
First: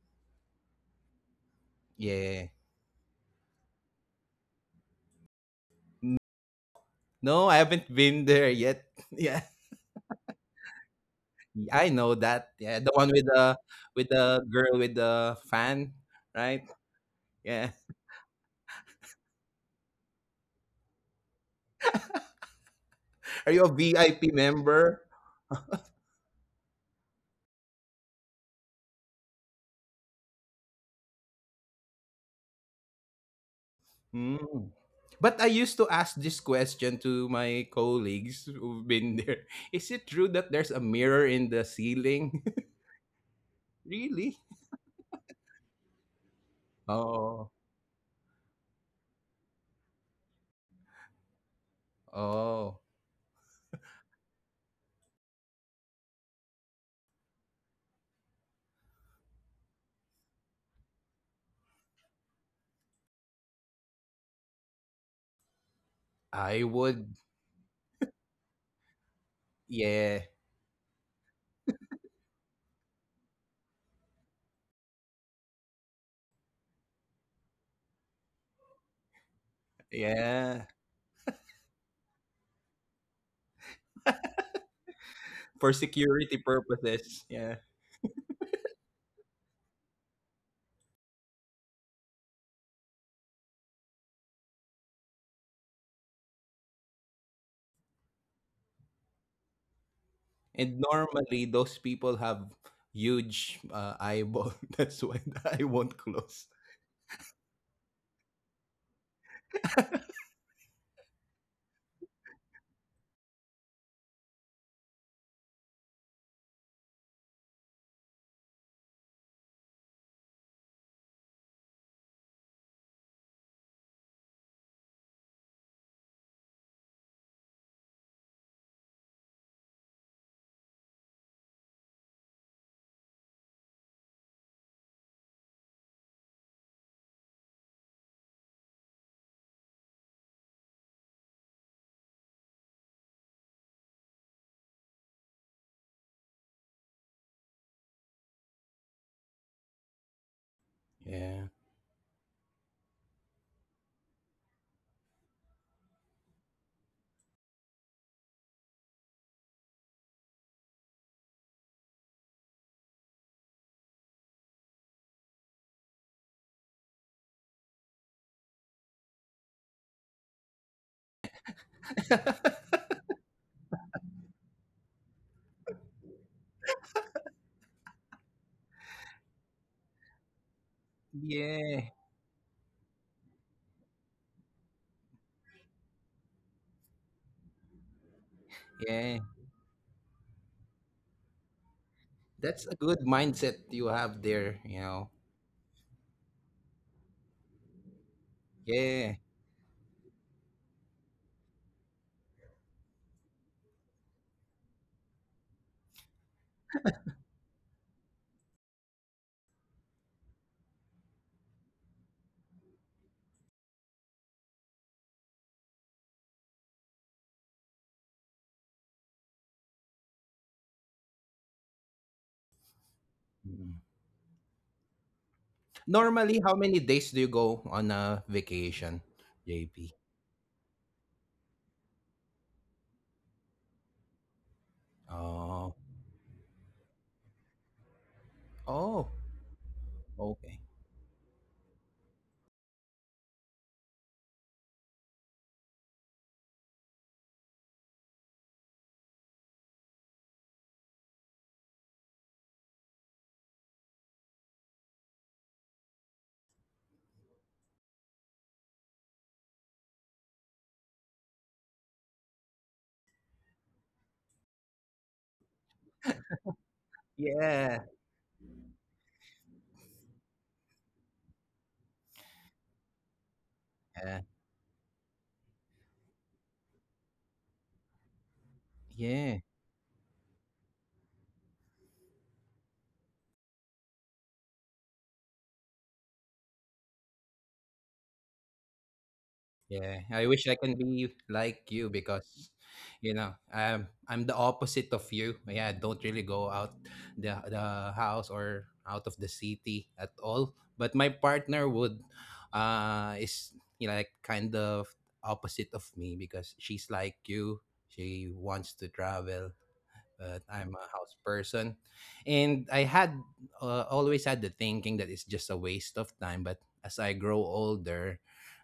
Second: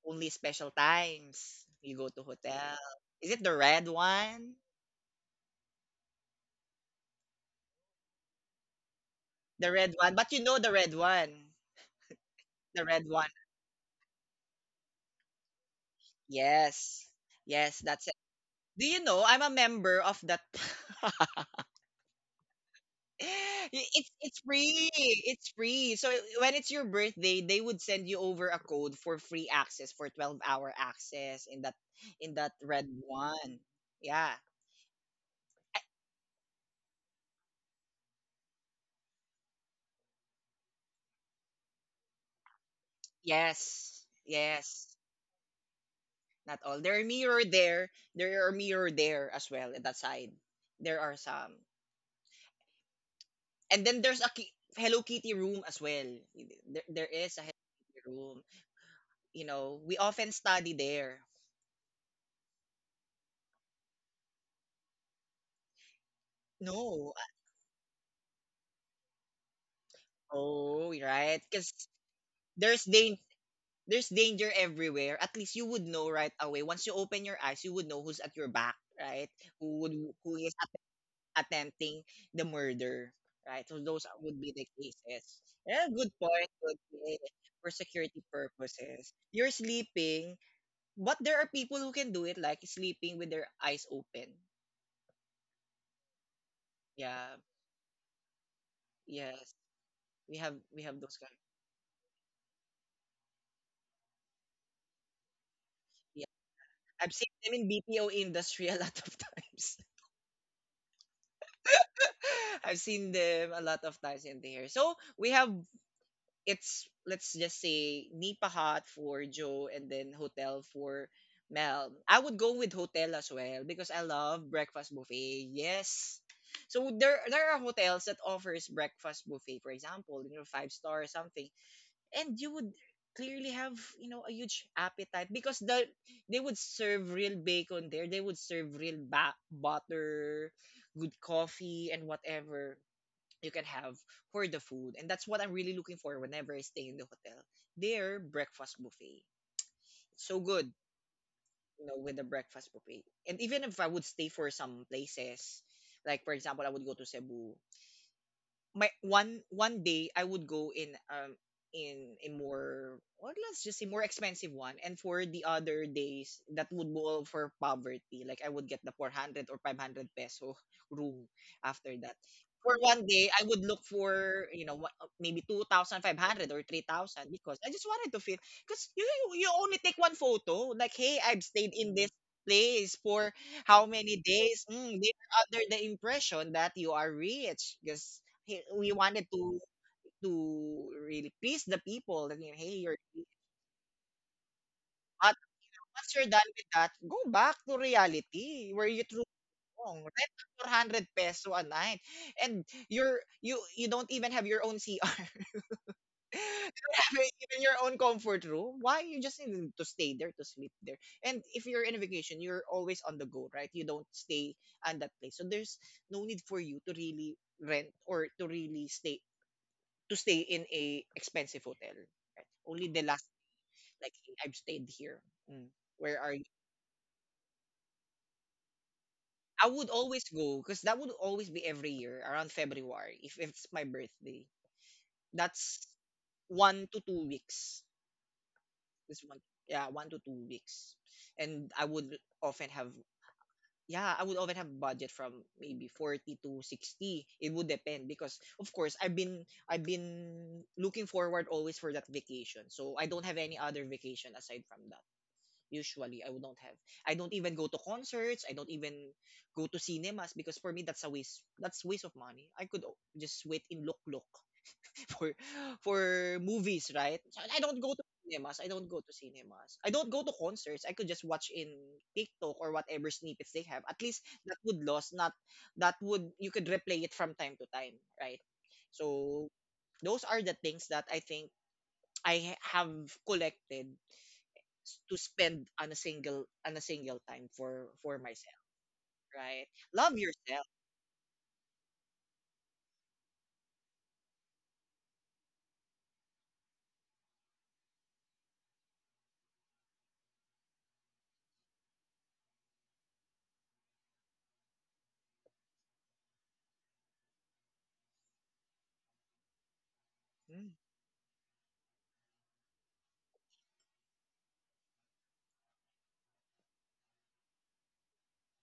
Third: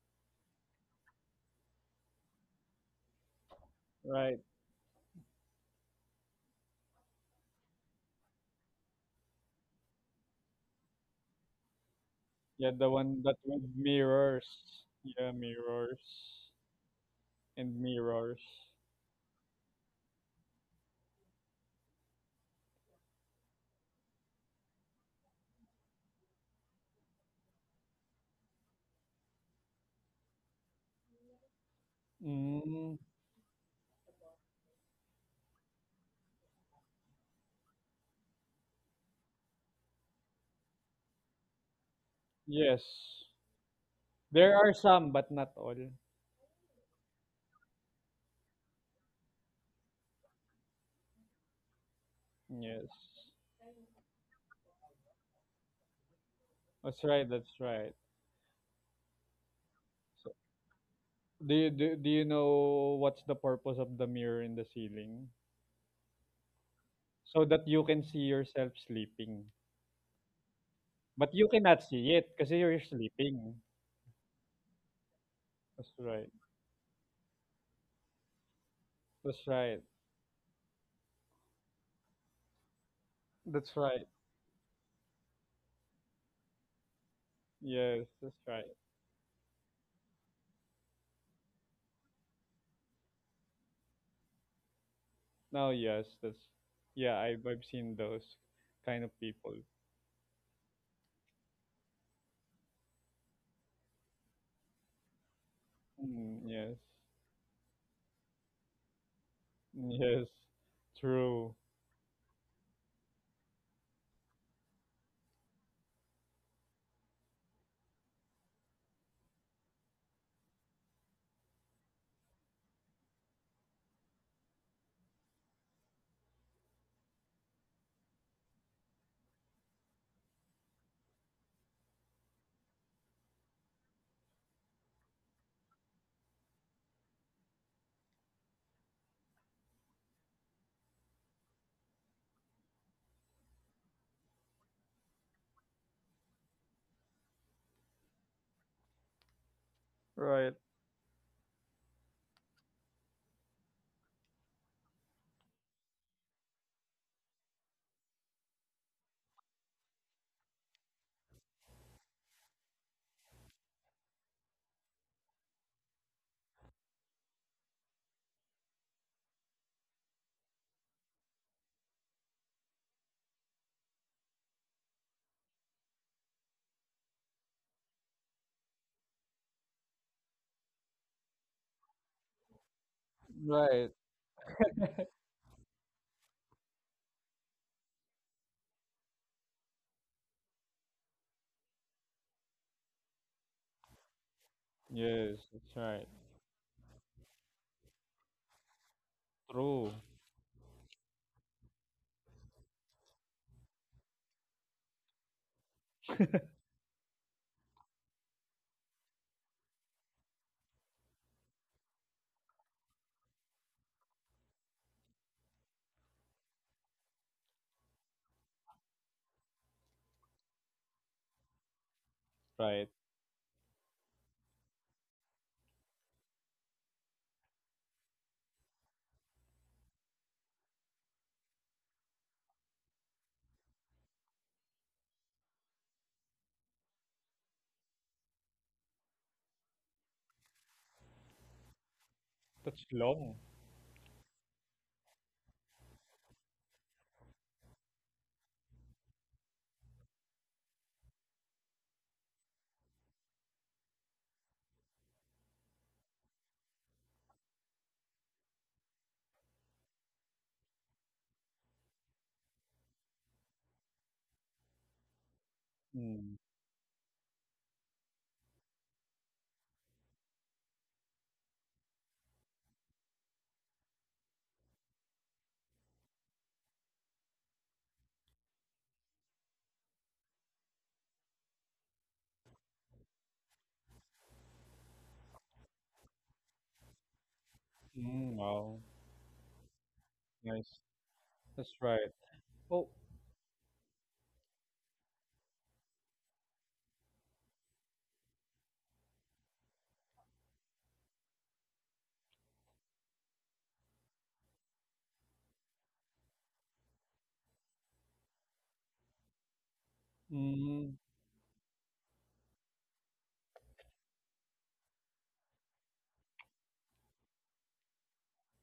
S1: only special times you go to
S2: Yeah.
S1: hotel. Is it the red
S3: right.
S1: one?
S2: N- No, I haven't been there yet. Yeah.
S1: The red one. But you know the red one.
S2: I know that.
S3: Yeah,
S2: Yeah,
S1: The
S3: the
S2: the
S1: red
S2: one
S3: one
S2: with
S1: one.
S3: that
S2: the
S3: with
S2: with the girl
S3: mirrors.
S2: with
S3: Yeah,
S2: the fan,
S3: mirrors
S2: right?
S1: Yes.
S2: Yeah.
S3: and
S1: Yes, that's it.
S3: mirrors.
S1: Do you know I'm a member of that?
S2: Are you a
S1: Y- It's
S2: V I P
S1: it's free.
S2: member?
S1: It's free. So when it's your birthday, they would send you over a code for free access for twelve-hour-hour access in that in that red
S3: Mm,
S1: one. Yeah.
S2: Mm. But I used to ask this question to my colleagues who've been there. Is it true that there's a mirror in the ceiling?
S3: yes,
S1: Yes.
S2: Really?
S3: there are
S1: Yes.
S3: some, but not all.
S1: Not all. There are mirror
S2: Oh,
S1: there. There are mirror there as well at that side. There are some.
S2: oh.
S3: Yes,
S1: And then there's a ki- Hello Kitty room as well. There,
S3: that's
S1: there
S3: right,
S1: is a
S3: that's
S1: Hello
S3: right.
S1: Kitty room. You know, we
S3: So,
S1: often study there.
S3: do you do, do you know what's the purpose of the mirror in the ceiling?
S2: I
S1: No.
S2: would.
S3: So that you can see yourself sleeping.
S2: Yeah,
S1: Oh,
S3: But
S1: right.
S3: you
S1: Because
S3: cannot see it because you're
S1: there's dan-
S3: sleeping.
S1: there's danger everywhere. At least you would
S3: That's
S1: know
S3: right.
S1: right away. Once you open your eyes, you would know who's at your back, right?
S3: That's right.
S1: Who would who is
S2: yeah.
S1: attempting the murder, right?
S3: That's
S1: So
S3: right.
S1: those are- would be the cases.
S2: For
S1: Yeah, good
S2: security
S1: point. Good point.
S2: purposes. Yeah.
S1: For
S3: Yes,
S1: security
S3: that's right.
S1: purposes, you're sleeping, but there are people who can do it, like sleeping with their eyes open.
S3: Now, yes, that's yeah.
S1: Yeah,
S3: I've I've seen those kind of people.
S1: yes, we have
S2: And
S1: we have those kind.
S2: normally those people have huge uh, eyeball. That's why the eye won't
S1: Yeah,
S3: Mm,
S2: close.
S3: yes,
S1: I've seen them in B P O industry a lot of times.
S3: mm, yes, true.
S1: I've seen them a lot of times in there. So we have it's let's just say Nipa Hut for Joe and then hotel for Mel. I would go with hotel as well because I love breakfast buffet. Yes. So there there are hotels that offers breakfast buffet, for example, you know, five star or something. And you would clearly have, you know, a huge appetite, because the they would serve real bacon there. They would serve real ba- butter, good coffee and whatever you can have for the food. And that's what I'm really looking for whenever I stay in the hotel. Their breakfast buffet. It's so
S3: Right,
S1: good,
S2: Yeah.
S1: you know, with the breakfast buffet. And even if I would stay for some places, like for example, I would go to Cebu, my one one day I would go in um in a more, or let's just say more expensive one, and for the other days that would be all for poverty, like I would get the four hundred or five hundred peso room. After that, for one day I would look for you know wha- maybe two thousand five hundred or three thousand, because I just wanted to feel. Because you you you only take one photo, like hey, I've stayed
S2: Yeah,
S1: in this place for how
S3: right.
S1: many days. Mm, they are under the impression that you are rich, because he, we
S2: yeah.
S1: wanted to to really please the people. I mean,
S2: That's a
S1: hey,
S2: good
S1: you're
S2: mindset you have there, you know.
S1: but
S3: Yes, that's right.
S1: once you're done with that, go back to reality where you
S2: Yeah.
S1: truly
S3: True.
S1: belong. Rent for four hundred peso a night, and you're you you don't even have your own C R. You don't have even your own comfort room. Why you just need to stay there to sleep there? And if you're in a vacation, you're always on the go, right? You don't stay at that place, so there's no need for you to really rent, or to really stay to stay in a expensive hotel. Right? Only
S3: Right.
S1: the last,
S2: Mm.
S1: like, I've stayed here. Mm. Where are
S2: Normally,
S1: you?
S2: how many days do you go on a vacation,
S1: I would
S2: J P?
S1: always go because that would always be every year around February, if, if it's my birthday.
S2: Oh,
S1: That's one to two weeks.
S2: oh,
S1: This one, yeah, one to two
S2: okay.
S1: weeks, and I would often
S3: That's
S1: have
S3: long.
S1: yeah, I would often have budget from maybe forty to sixty. It would depend because, of course, I've been I've been looking forward always for that vacation. So I don't have any other vacation aside from that. Usually, I would not have. I don't even go to concerts. I don't even go to cinemas because for me that's a waste. That's waste of money. I could o- just wait in look look for for
S3: Mm.
S1: movies, right? So I don't
S2: Yeah,
S1: go to cinemas. I don't go to cinemas. I don't go to concerts. I could just watch in TikTok or whatever snippets they have. At
S2: yeah,
S1: least that would loss not that would you could replay it from time to time, right?
S2: yeah,
S1: So those are the things that I think I have collected, s- to spend on a single on a single time for for
S3: Mm,
S1: myself,
S3: wow.
S1: right.
S2: yeah.
S1: Love
S2: I wish I
S1: yourself.
S2: can
S3: Nice.
S2: be like
S3: That's
S2: you
S3: right.
S2: because,
S3: Oh.
S2: you know, I'm I'm the opposite of you. Yeah, I don't really go out the the house or out of the city at all. But my partner would, uh, is you know, like kind of opposite of me because she's like you. She wants to travel but
S1: Mm,
S2: I'm a
S3: Mm,
S2: house person. And I had uh, always had the thinking that it's just a waste of time. But as I grow older,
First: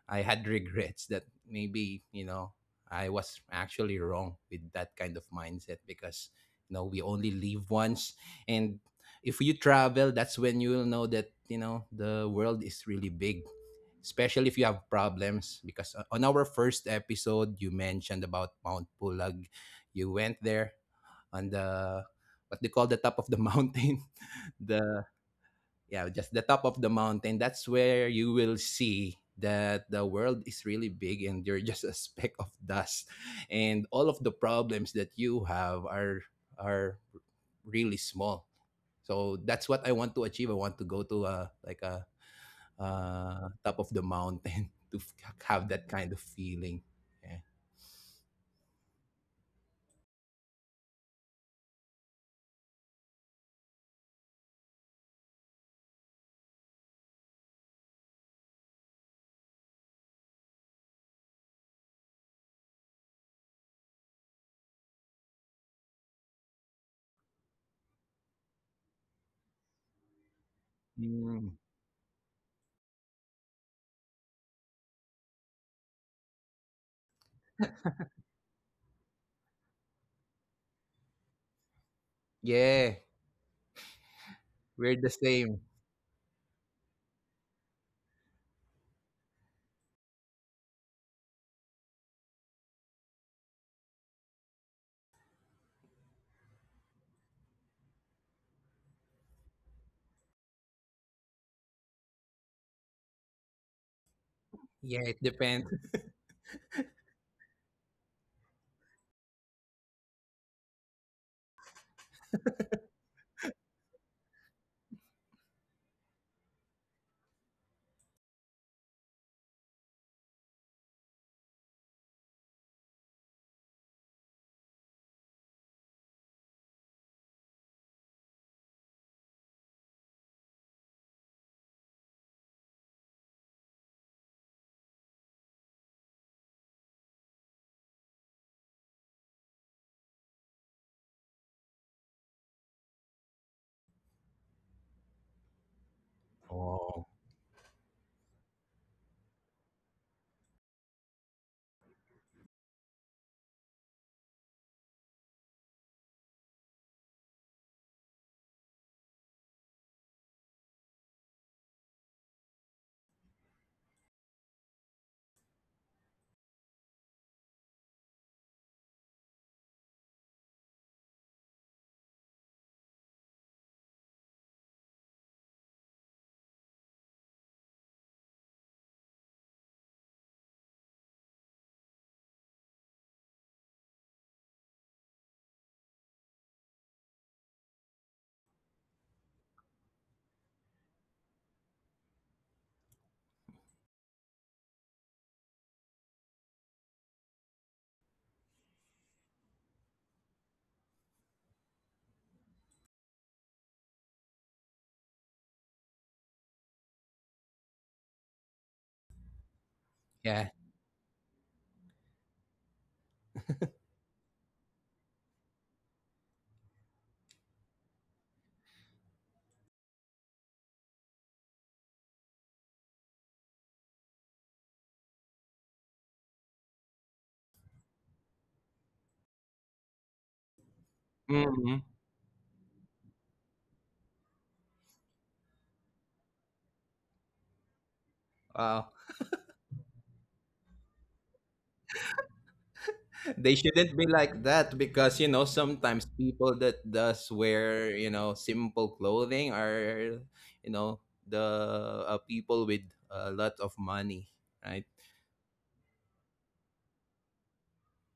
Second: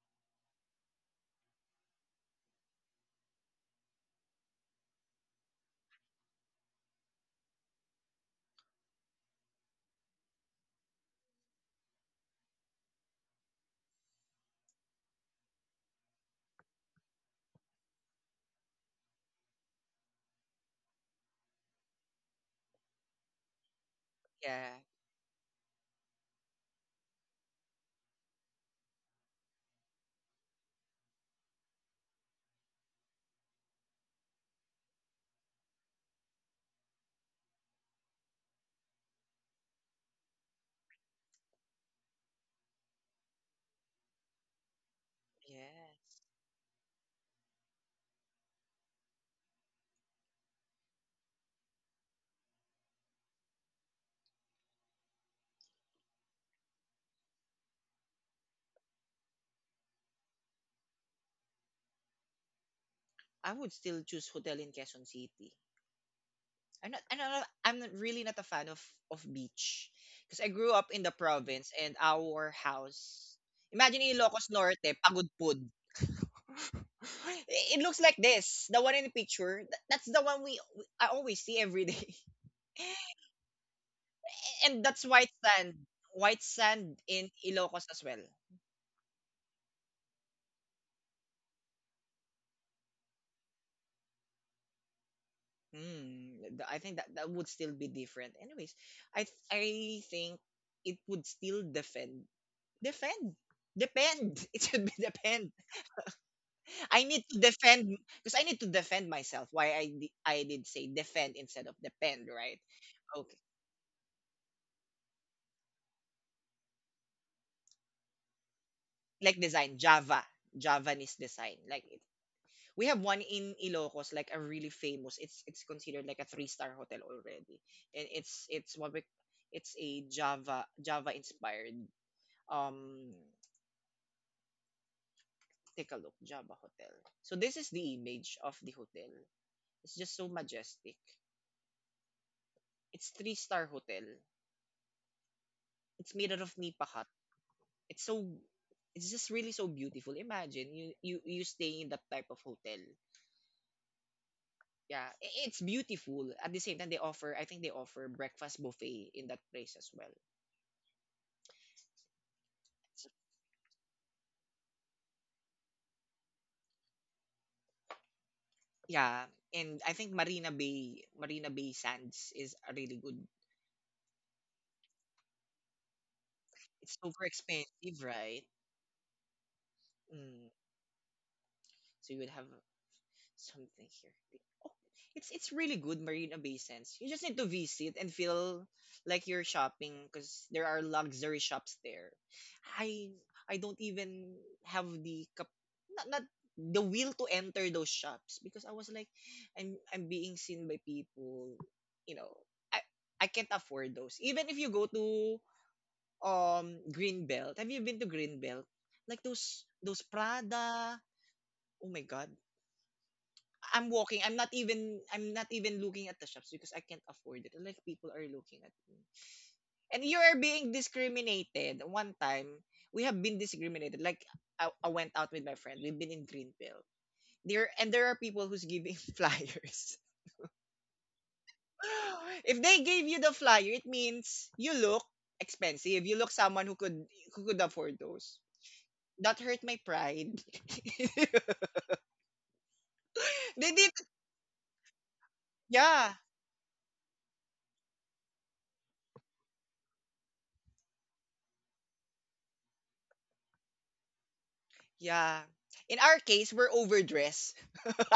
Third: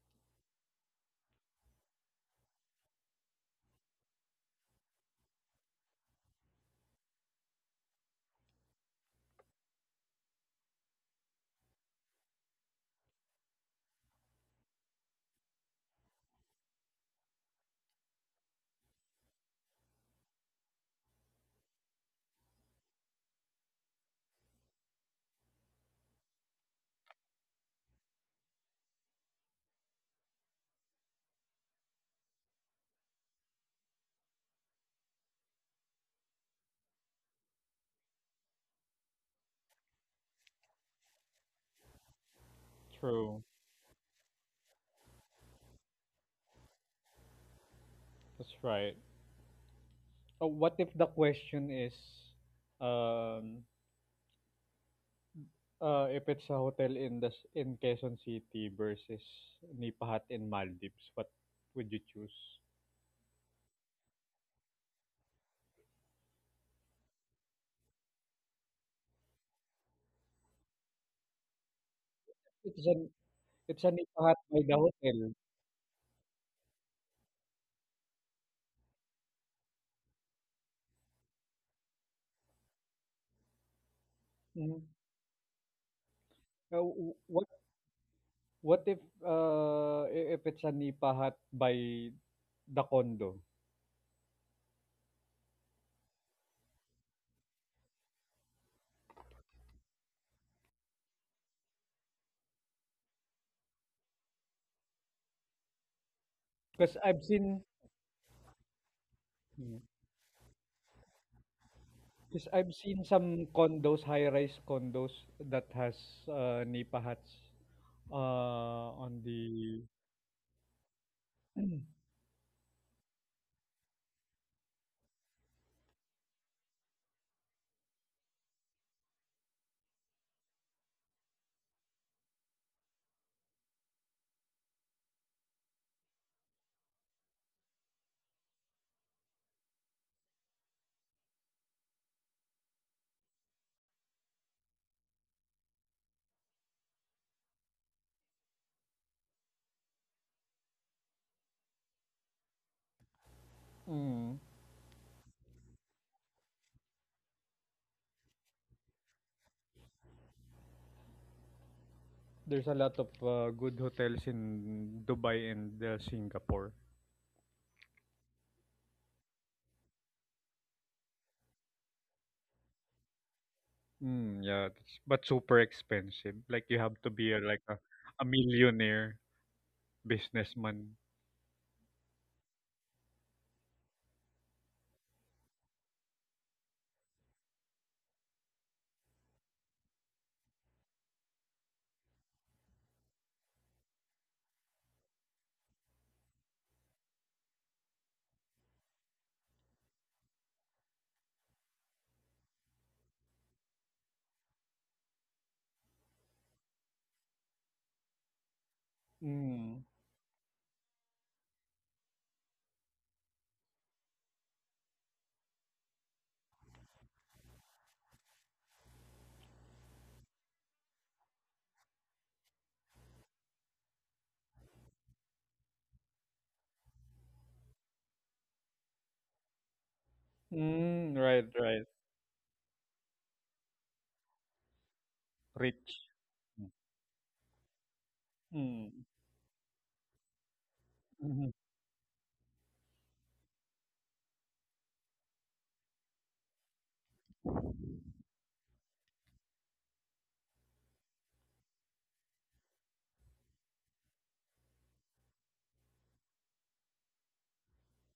S2: I had regrets that maybe, you know, I was actually wrong with that kind of mindset because, you know, we only live once. And if you travel, that's when you will know that, you know, the world is really big, especially if you have problems because o- on our first episode you mentioned about Mount Pulag. You went there on the what they call the top of the mountain.
S1: yeah,
S2: the yeah Just the top of the mountain. That's where you will see that the world is really big and you're just a speck of dust, and all of the problems that you have are are really small. So that's what I want to achieve. I want to go to a like a
S3: true.
S2: uh, top of the mountain to f- have that
S1: yeah.
S2: kind of feeling. Yeah.
S3: That's right. Oh, what if the question is, um, Uh, if it's a hotel in the s- in Quezon City versus Nipahat in Maldives, what would you choose?
S1: I would still choose hotel in Quezon City. I'm not I'm not I'm not- Really not a fan of of beach, because I grew up in the
S2: Mm,
S1: province, and our
S3: It's an
S1: house,
S3: it's a
S1: imagine, in
S3: Nipahat
S1: Ilocos
S3: by the
S1: Norte, pagod
S3: hotel.
S1: pod. I- it looks like this, the one in the picture, th- that's the one we, we I always see every day.
S2: yeah,
S1: And
S3: Mhm.
S2: we're
S1: that's
S2: the
S1: white
S2: same.
S1: sand. White
S3: Uh,
S1: sand
S3: w-
S1: in
S3: what
S1: Ilocos as well.
S3: what if uh i- if it's a Nipahat by the condo?
S1: Mm, th- I think that that would still be different. Anyways, I th- I think it would still defend defend depend. It should be
S2: Yeah, it
S1: depend.
S2: depends.
S3: Because
S1: I
S3: I've
S1: need to
S3: seen
S1: defend because I need to defend myself. Why I di- I did say defend instead of depend,
S3: because
S1: right?
S3: I've seen
S1: Okay.
S3: some condos, high-rise condos that has uh, Nipahats uh on
S1: Like design
S3: the
S1: Java, Javanese design. Like it, we have one in Ilocos, like a really famous. It's it's considered like a three star hotel already, and it's it's what we, it's a Java Java inspired. um Take a look, Java Hotel. So this is the image of the hotel. It's just so majestic. It's three-star hotel. It's made out of nipa
S2: Oh,
S1: hut. It's so it's just really so beautiful. Imagine you you you staying in that type of hotel.
S3: Mm.
S1: Yeah, it's beautiful. At the same time, they offer I think they offer breakfast buffet in that place as well.
S3: There's a lot of uh, good hotels in Dubai and uh, Singapore.
S1: Yeah, and I think Marina Bay Marina Bay Sands is a really good.
S3: Mm, yeah, that's, but super expensive. Like you
S1: It's
S3: have to
S1: super
S3: be a, like a,
S1: expensive,
S3: a
S1: right?
S3: millionaire
S1: Mm.
S3: businessman.
S1: So you would have something here. Oh, it's it's really good Marina Bay Sands. You just need to visit and feel like you're shopping because there are luxury shops there. I I don't even have the cap, not, not the will to enter those shops, because I was like I'm I'm being seen by people, you know. I I can't afford those. Even if you go to um Greenbelt. Have you been to Greenbelt? Like those
S3: Mm.
S1: those
S2: yeah.
S1: Prada. Oh my god, I'm walking. I'm not even I'm not even looking at the shops because I can't afford it. And like people are looking at me. And you are being discriminated. One time, we have been discriminated. Like I, I went out with my friend. We've been in Green Pill. There, and there are people who's giving flyers.
S3: Mm, right,
S2: Hmm.
S3: right.
S1: If they gave you the flyer, it means you look expensive.
S3: Rich.
S1: You look someone who could who could afford those.
S2: Wow.
S3: Mm.
S1: That hurt my pride.
S3: Mhm.
S2: They
S1: They did,
S2: shouldn't be like that because you know sometimes
S1: yeah.
S2: people that does wear you know simple clothing are you know the uh, people with a lot of money, right?
S1: Yeah. In our case, we're overdressed.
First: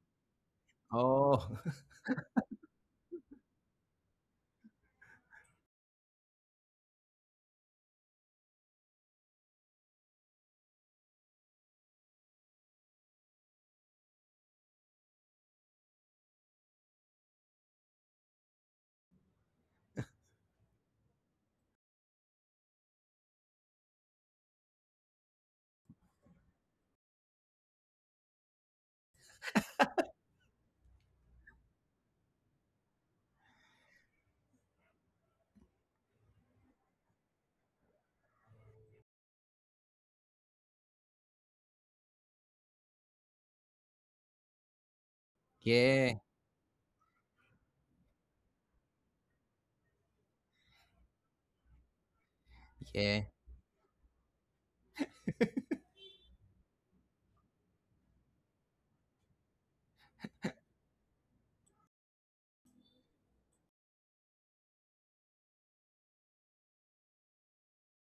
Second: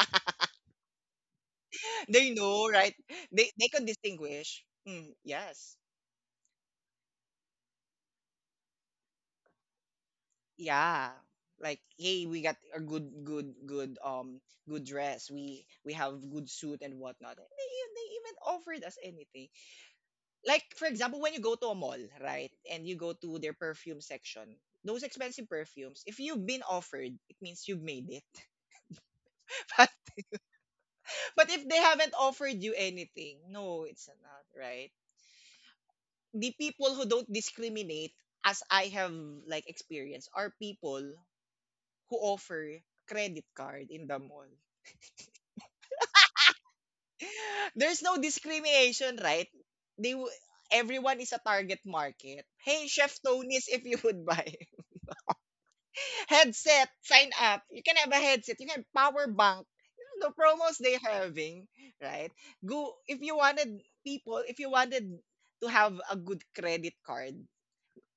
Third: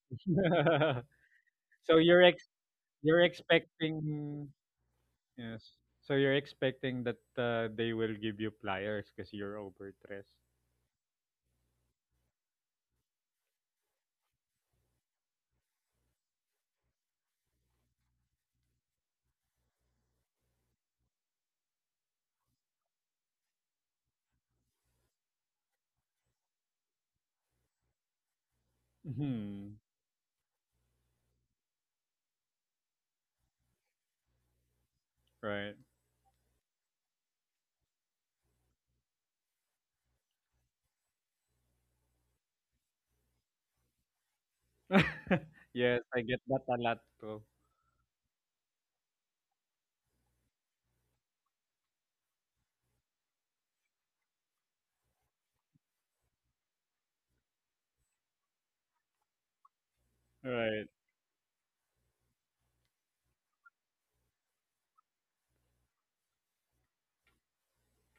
S2: Oh.
S3: So you're
S1: They
S3: ex
S1: know, right?
S3: you're
S1: They they can
S3: expecting
S1: distinguish. Mm, yes.
S3: yes. So you're expecting that uh, they will give you pliers because you're overdressed.
S1: Yeah. Like, hey, we got a good, good, good, um, good dress. We we have good suit and whatnot. And they e- they even offered us anything. Like, for example, when you go to a mall, right, and you go to their perfume section, those expensive perfumes, if you've been offered, it means you've made it.
S3: Hmm.
S1: But but if they haven't offered you anything, no, it's not, right?
S3: Right.
S1: The people who don't discriminate, as I have like experienced, are people who offer credit card in the mall.
S3: Yes,
S2: Yeah.
S3: I get that a lot too.
S1: There's no discrimination, right? They w- Everyone is a target market. Hey, Chef
S2: Yeah.
S1: Tony's, if you would buy headset, sign up. You can have a headset. You can have power bank. You know, the promos
S3: Right.
S1: they having, right? Go if you wanted people, if you wanted to have a good credit card,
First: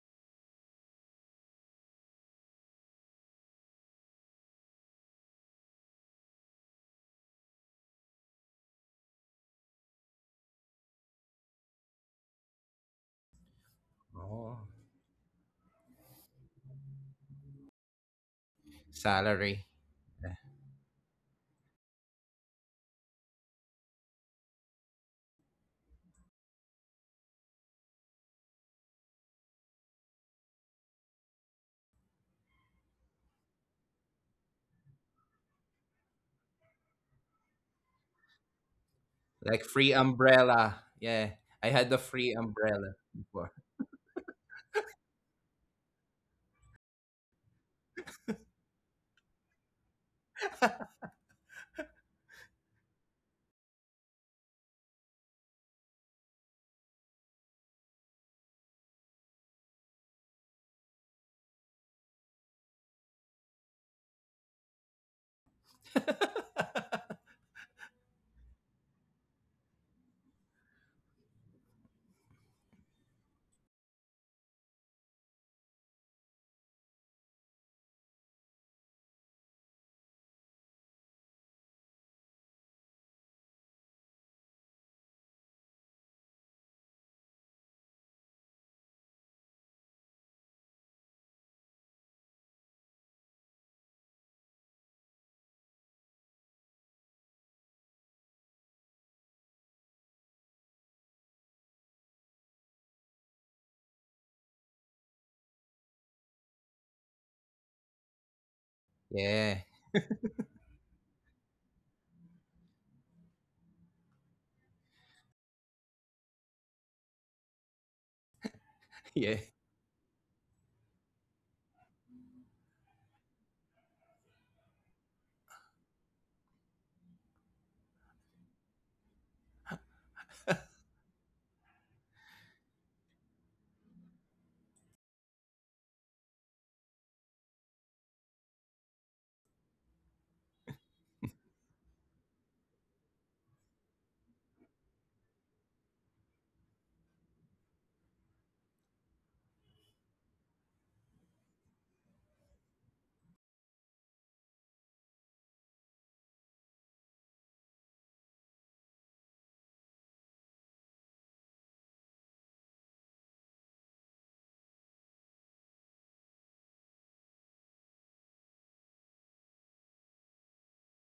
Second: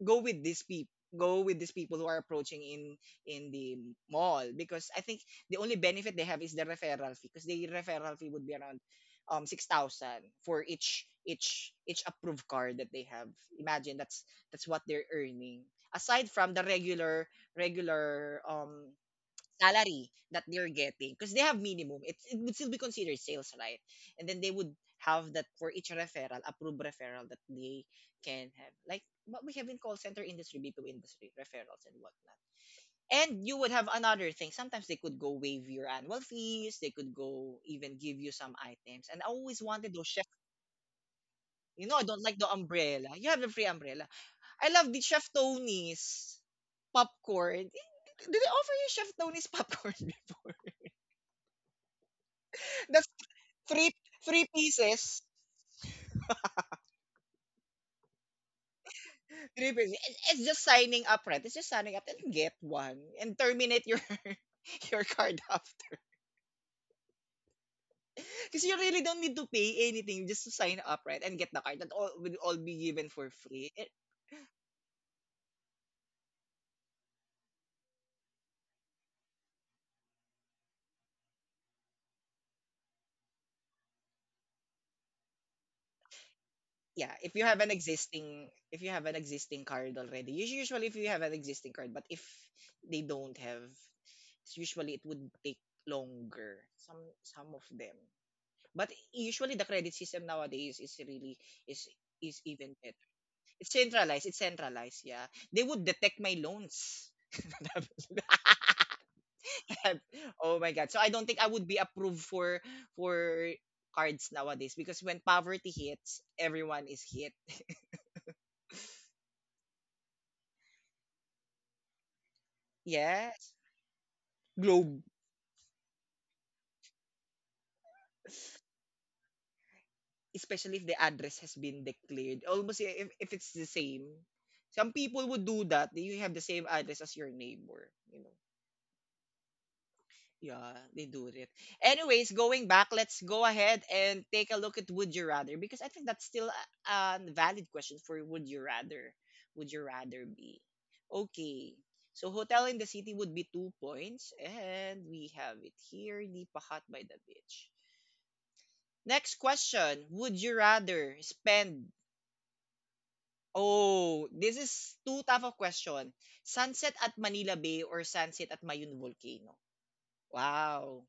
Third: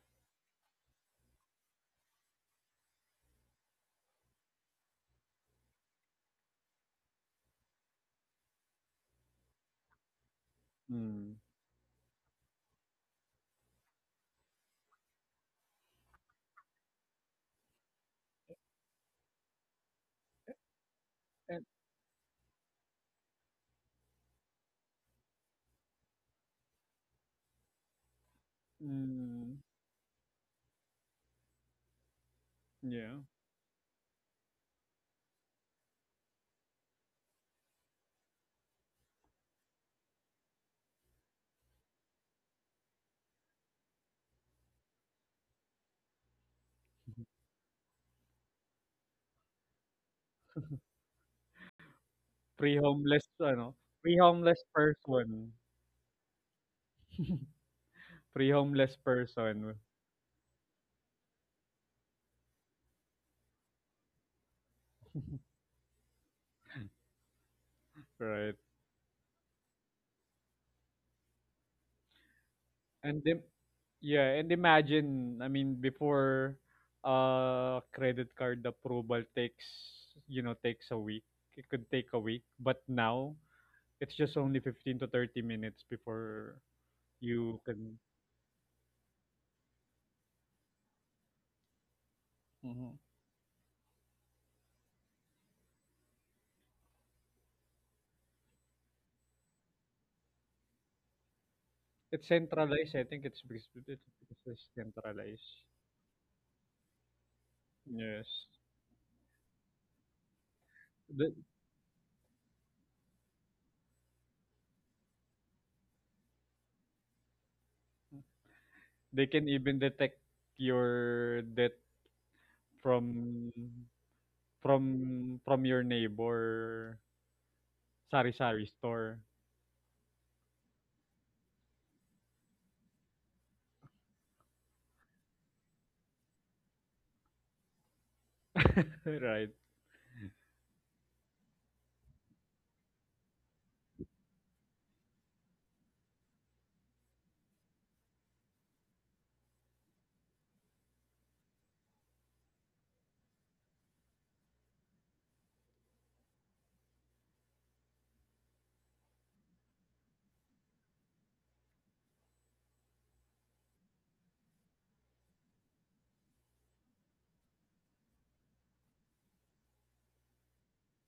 S1: go with these people, go with these people who are approaching in in the mall, because I think the only benefit they have is the referral fee, because the referral fee would be around um six thousand for each
S3: Mm.
S1: each each approved card that they have. Imagine, that's
S2: Oh.
S1: that's what they're earning aside from the regular regular um
S2: Salary.
S1: salary
S2: Yeah.
S1: that they're getting, because they have
S3: And,
S1: minimum. It, it would still be considered sales, right? And then they would have that for each referral, approved referral that they can have. Like what we
S3: mm,
S1: have in call center industry, b 2 industry, referrals and whatnot.
S3: yeah.
S1: And you would have another thing. Sometimes they could go waive your annual fees. They could go even give you some items. And I always
S2: Like free
S1: wanted those chef.
S2: umbrella. Yeah, I
S1: You
S2: had
S1: know,
S2: the
S1: I don't
S2: free
S1: like the
S2: umbrella
S1: umbrella. You have the
S2: before.
S1: free umbrella. I love the Chef Tony's popcorn. Did they offer you Chef Tony's popcorn before? That's
S3: Pre-homeless, ano,
S1: three three
S3: pre-homeless
S1: pieces.
S3: person. Pre-homeless person,
S1: Three pieces. It- It's just signing up, right? It's just signing up and get one and terminate your your card after.
S3: right?
S1: Because you really don't need to pay anything just to sign up, right? And get the card. That all will all be given
S3: And
S1: for
S3: then,
S1: free. It,
S3: yeah, and imagine, I mean, before uh credit card approval takes, you know, takes a week. It could take a week, but now it's just only fifteen to thirty minutes before
S1: yeah, if you
S3: you
S1: have an
S3: can.
S1: existing if you have an existing card already. Usu- Usually if you have an existing card, but if
S3: Mhm.
S1: they don't have, usually it would take longer. Some some of them. But usually the credit system nowadays is really is
S3: It's
S1: is even
S3: centralized. I
S1: better.
S3: think it's because
S1: It's
S3: it's,
S1: centralized. It's
S3: because it's
S1: centralized. Yeah,
S3: centralized.
S1: they would detect my loans.
S3: Yes.
S2: Yeah.
S1: Oh my god! So I don't
S3: The,
S1: think I would be approved for for cards nowadays because when poverty hits, everyone is hit.
S3: They
S2: Yeah.
S3: can even detect your death from
S1: Yes, globe.
S3: from from your neighbor sari-sari store,
S1: Especially if the address has been declared, almost i- if if it's the same. Some people would do that. You have the same address as your neighbor. You know.
S3: right?
S1: Yeah, they do it. Anyways, going back, let's go ahead and take a look at Would You Rather because I think that's still a, a valid question for Would You Rather. Would you rather be? Okay. So hotel in the city would be two points, and we have it here, Lipa Hut by the beach. Next question: Would you rather spend? Oh, this is too tough of question. Sunset at Manila Bay or sunset at Mayun Volcano? Wow.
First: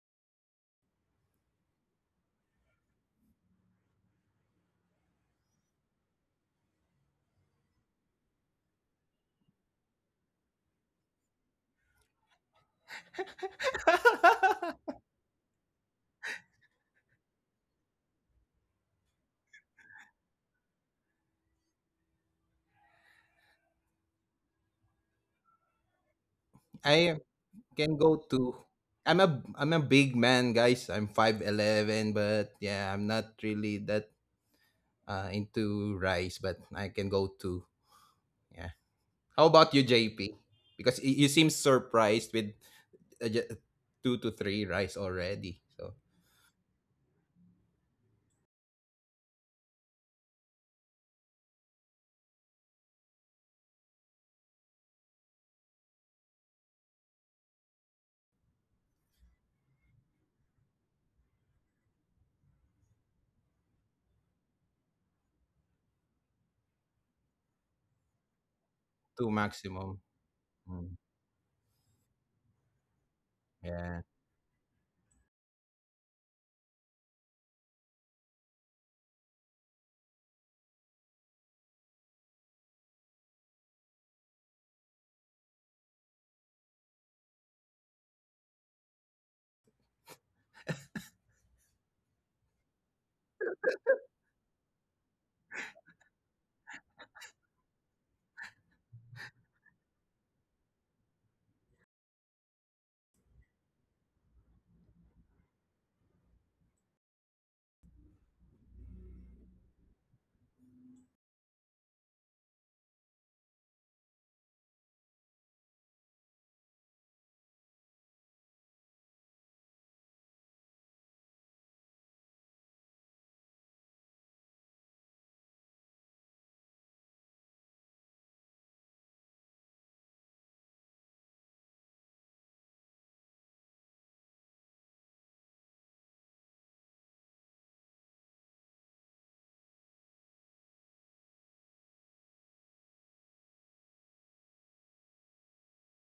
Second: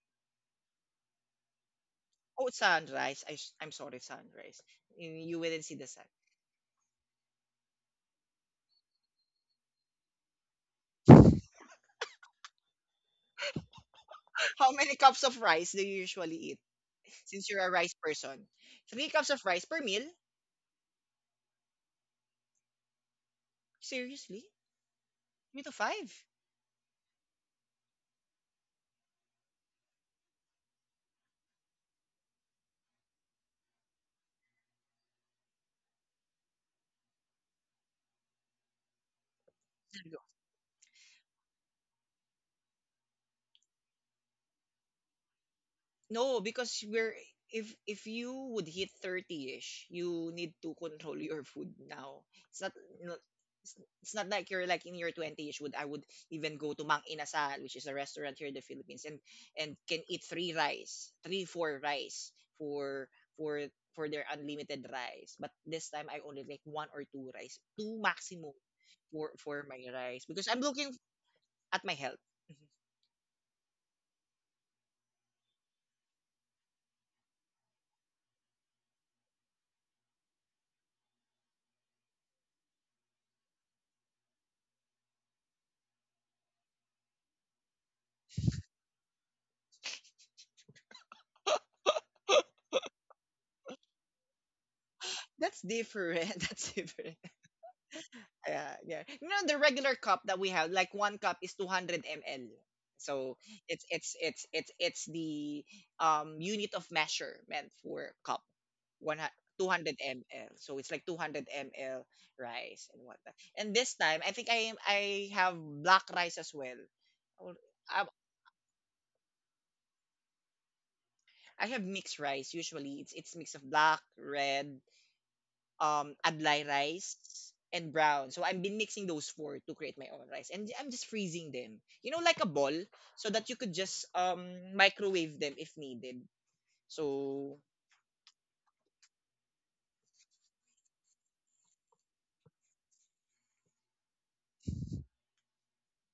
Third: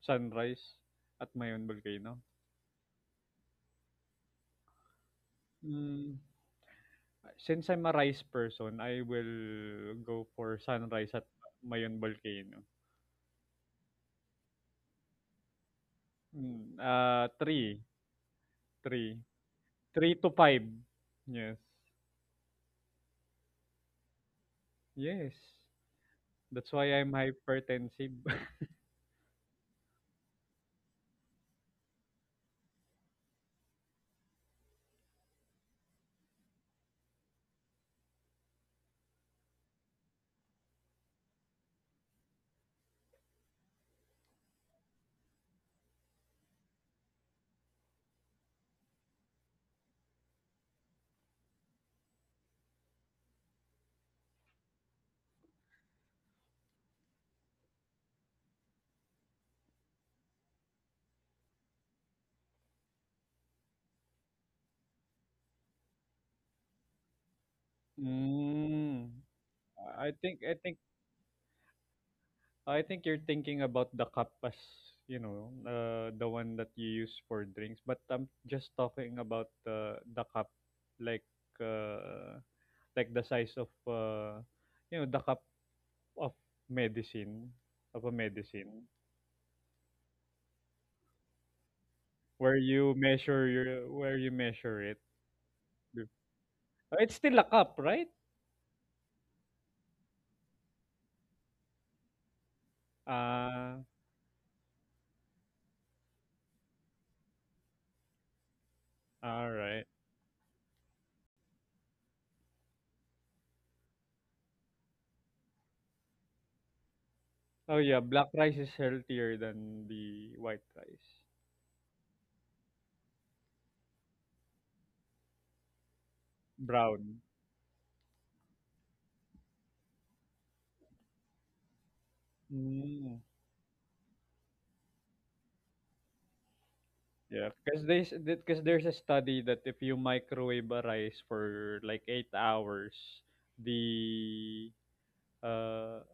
S3: Sunrise at Mayon Volcano.
S1: Oh, sunrise. i s- I'm sorry, sunrise. You you wouldn't see the sun.
S3: Mm, since I'm a rice person, I will go for sunrise at Mayon Volcano.
S1: How many cups of rice do you usually eat
S3: Mm, uh,
S1: since you're a
S3: three,
S1: rice person? Three
S3: three,
S1: cups of rice per meal?
S3: three to five. Yes,
S1: Seriously?
S3: yes.
S1: Three to five?
S3: That's why I'm
S2: I can go
S3: hypertensive.
S2: to I'm a I'm a big man, guys. I'm five'eleven, but yeah, I'm not really that uh, into rice, but I can go to yeah. How about you, J P? Because y- you seem surprised with uh, ju- two to three rice already. So
S1: No, because we're if if you would hit thirty-ish, you need to control your food now. It's not no- it's it's not like you're like in your twenty-ish would I would even go to Mang Inasal, which is a restaurant here in the Philippines and and can eat three rice, three four rice for for for their unlimited rice. But this time I only like one or two rice, two maximum
S3: mm,
S2: two
S1: for for my
S2: maximum.
S3: I
S1: rice
S3: think
S1: because
S3: I
S1: I'm
S3: think
S1: looking
S2: Mm,
S1: at my health. Mm-hmm.
S3: I think you're thinking about
S2: yeah.
S3: the kapas, you know, uh, the one that you use for drinks. But I'm just talking about the the cup, like uh, like the size of uh, you know the cup of medicine of a medicine where you measure your where you measure it.
S1: That's different. That's
S3: Oh, it's
S1: different.
S3: still a cup, right?
S1: Yeah, yeah. You know the regular cup that we have, like one cup is two hundred milliliters. So
S3: Ah,
S1: it's it's it's it's it's the um unit of measurement for cup. One
S3: all right.
S1: two hundred milliliters. So it's like two hundred milliliters rice and whatnot. And this time, I think I am I have black rice as well. Or-
S3: Oh yeah,
S1: I,
S3: black rice is healthier than the white rice.
S1: I have mixed rice usually. It's it's mix of black, red, um, adlai rice
S3: Brown.
S1: and brown. So I've been mixing those four to create my own rice, and I'm just freezing them. You know, like a ball,
S3: Mm.
S1: so that you could just um microwave them if needed.
S3: Yeah,
S1: So
S3: because there's because there's a study that if you microwave a rice for like eight hours, the uh,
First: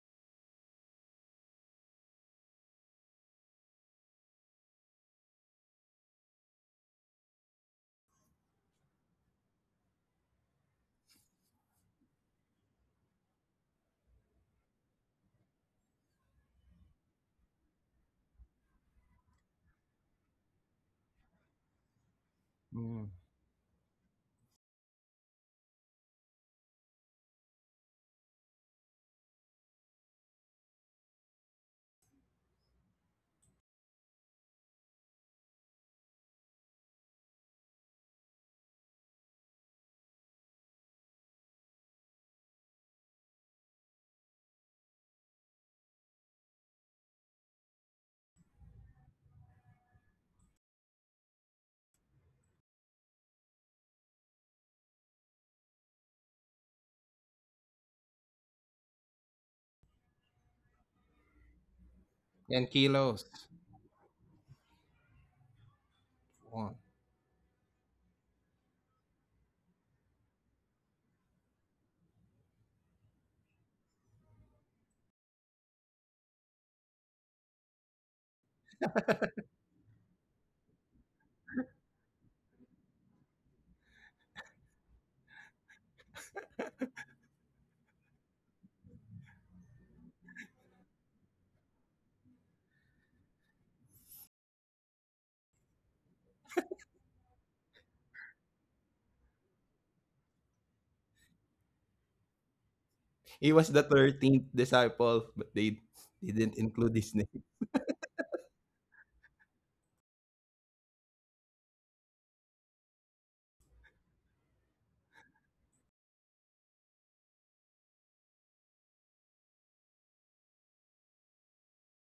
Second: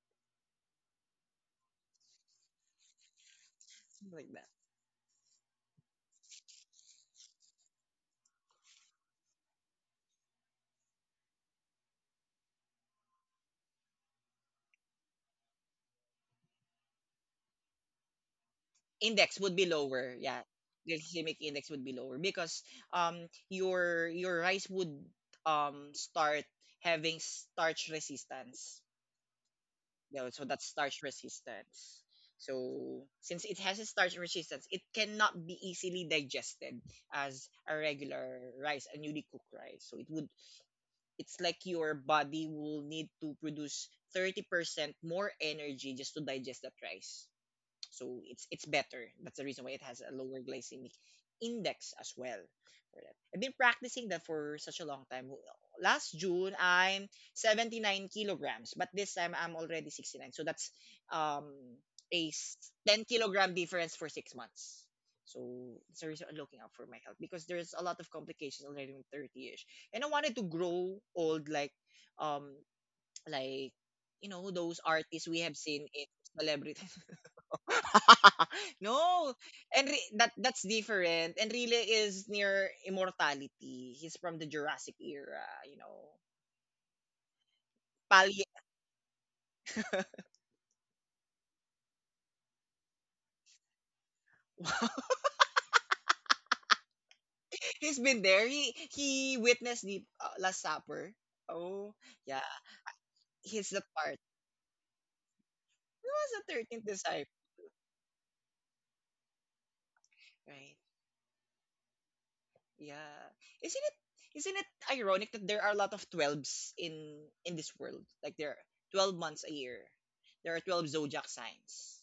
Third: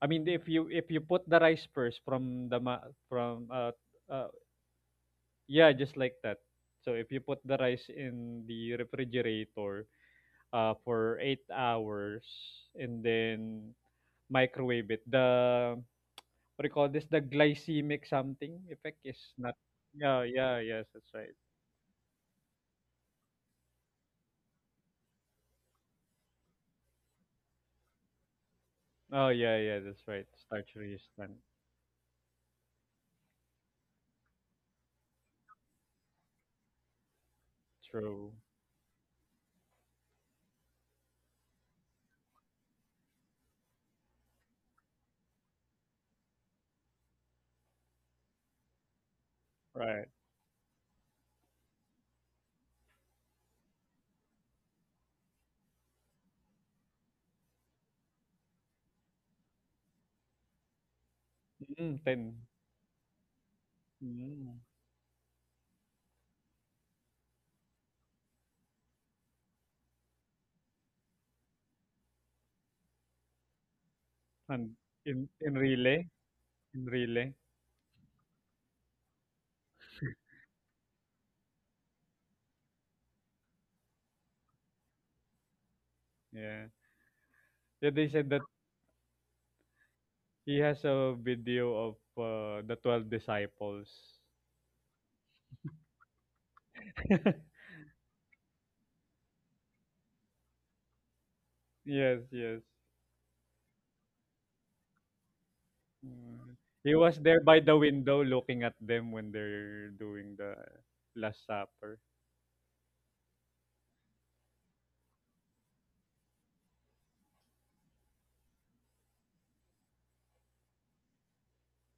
S3: I mean if you if you put the rice first from the ma- from uh,
S1: something
S3: uh
S1: like that.
S3: yeah, just like that. So if you put the rice in the refrigerator uh for eight hours and then microwave it, the what do you call this? The glycemic something effect is
S1: Index would
S3: not.
S1: be lower.
S3: Yeah,
S1: Yeah,
S3: yeah, yes, that's right.
S1: glycemic index would be lower because
S2: Mm,
S1: um your your rice would um start having starch resistance.
S3: Oh yeah, yeah, that's right.
S1: No, so that's
S3: Starchery
S1: starch
S3: is done.
S1: resistance. So since it has a starch resistance, it cannot be easily digested as a
S3: True.
S1: regular rice, a newly cooked rice. So it would it's like your body will need to produce thirty percent more energy just to digest that rice. So it's it's better. That's the reason why it has
S3: Right.
S1: a lower glycemic index as well. For that. I've been practicing that for such a long time. Last June I'm seventy-nine kilograms, but this time I'm already sixty-nine. So that's um
S3: Mm,
S1: a
S3: ten.
S1: s-
S2: ten
S1: ten
S2: kilos.
S1: kilogram difference for six
S3: Mm.
S1: months. So it's a reason I'm looking out
S2: Oh.
S1: for my health because there's a lot of complications already when thirty-ish, and I wanted to grow old like um like you know
S3: And
S1: those artists
S3: in
S1: we have
S3: in
S1: seen in
S3: relay,
S1: celebrity.
S3: in relay.
S1: No. And re- that that's different. Enrile is near immortality. He's from the Jurassic era, you know.
S3: Yeah. Yeah, they said that
S1: Pali.
S3: he has a video of uh, the twelve disciples.
S1: Wow. He's been there. He he witnessed the uh, Last Supper. Oh,
S3: Yes,
S1: yeah.
S3: yes.
S2: He was
S1: He's
S2: the
S1: that part.
S2: thirteenth disciple, but they,
S1: He
S2: they
S1: was the
S2: didn't
S3: Mm.
S1: thirteenth
S2: include
S3: He
S2: his
S3: was
S2: name.
S1: disciple,
S3: there by the window looking at them when they're doing the
S1: right?
S3: Last Supper.
S1: Yeah. Isn't it isn't it ironic that there are a lot of twelves in in this world? Like there are twelve months a year. There are twelve zodiac signs.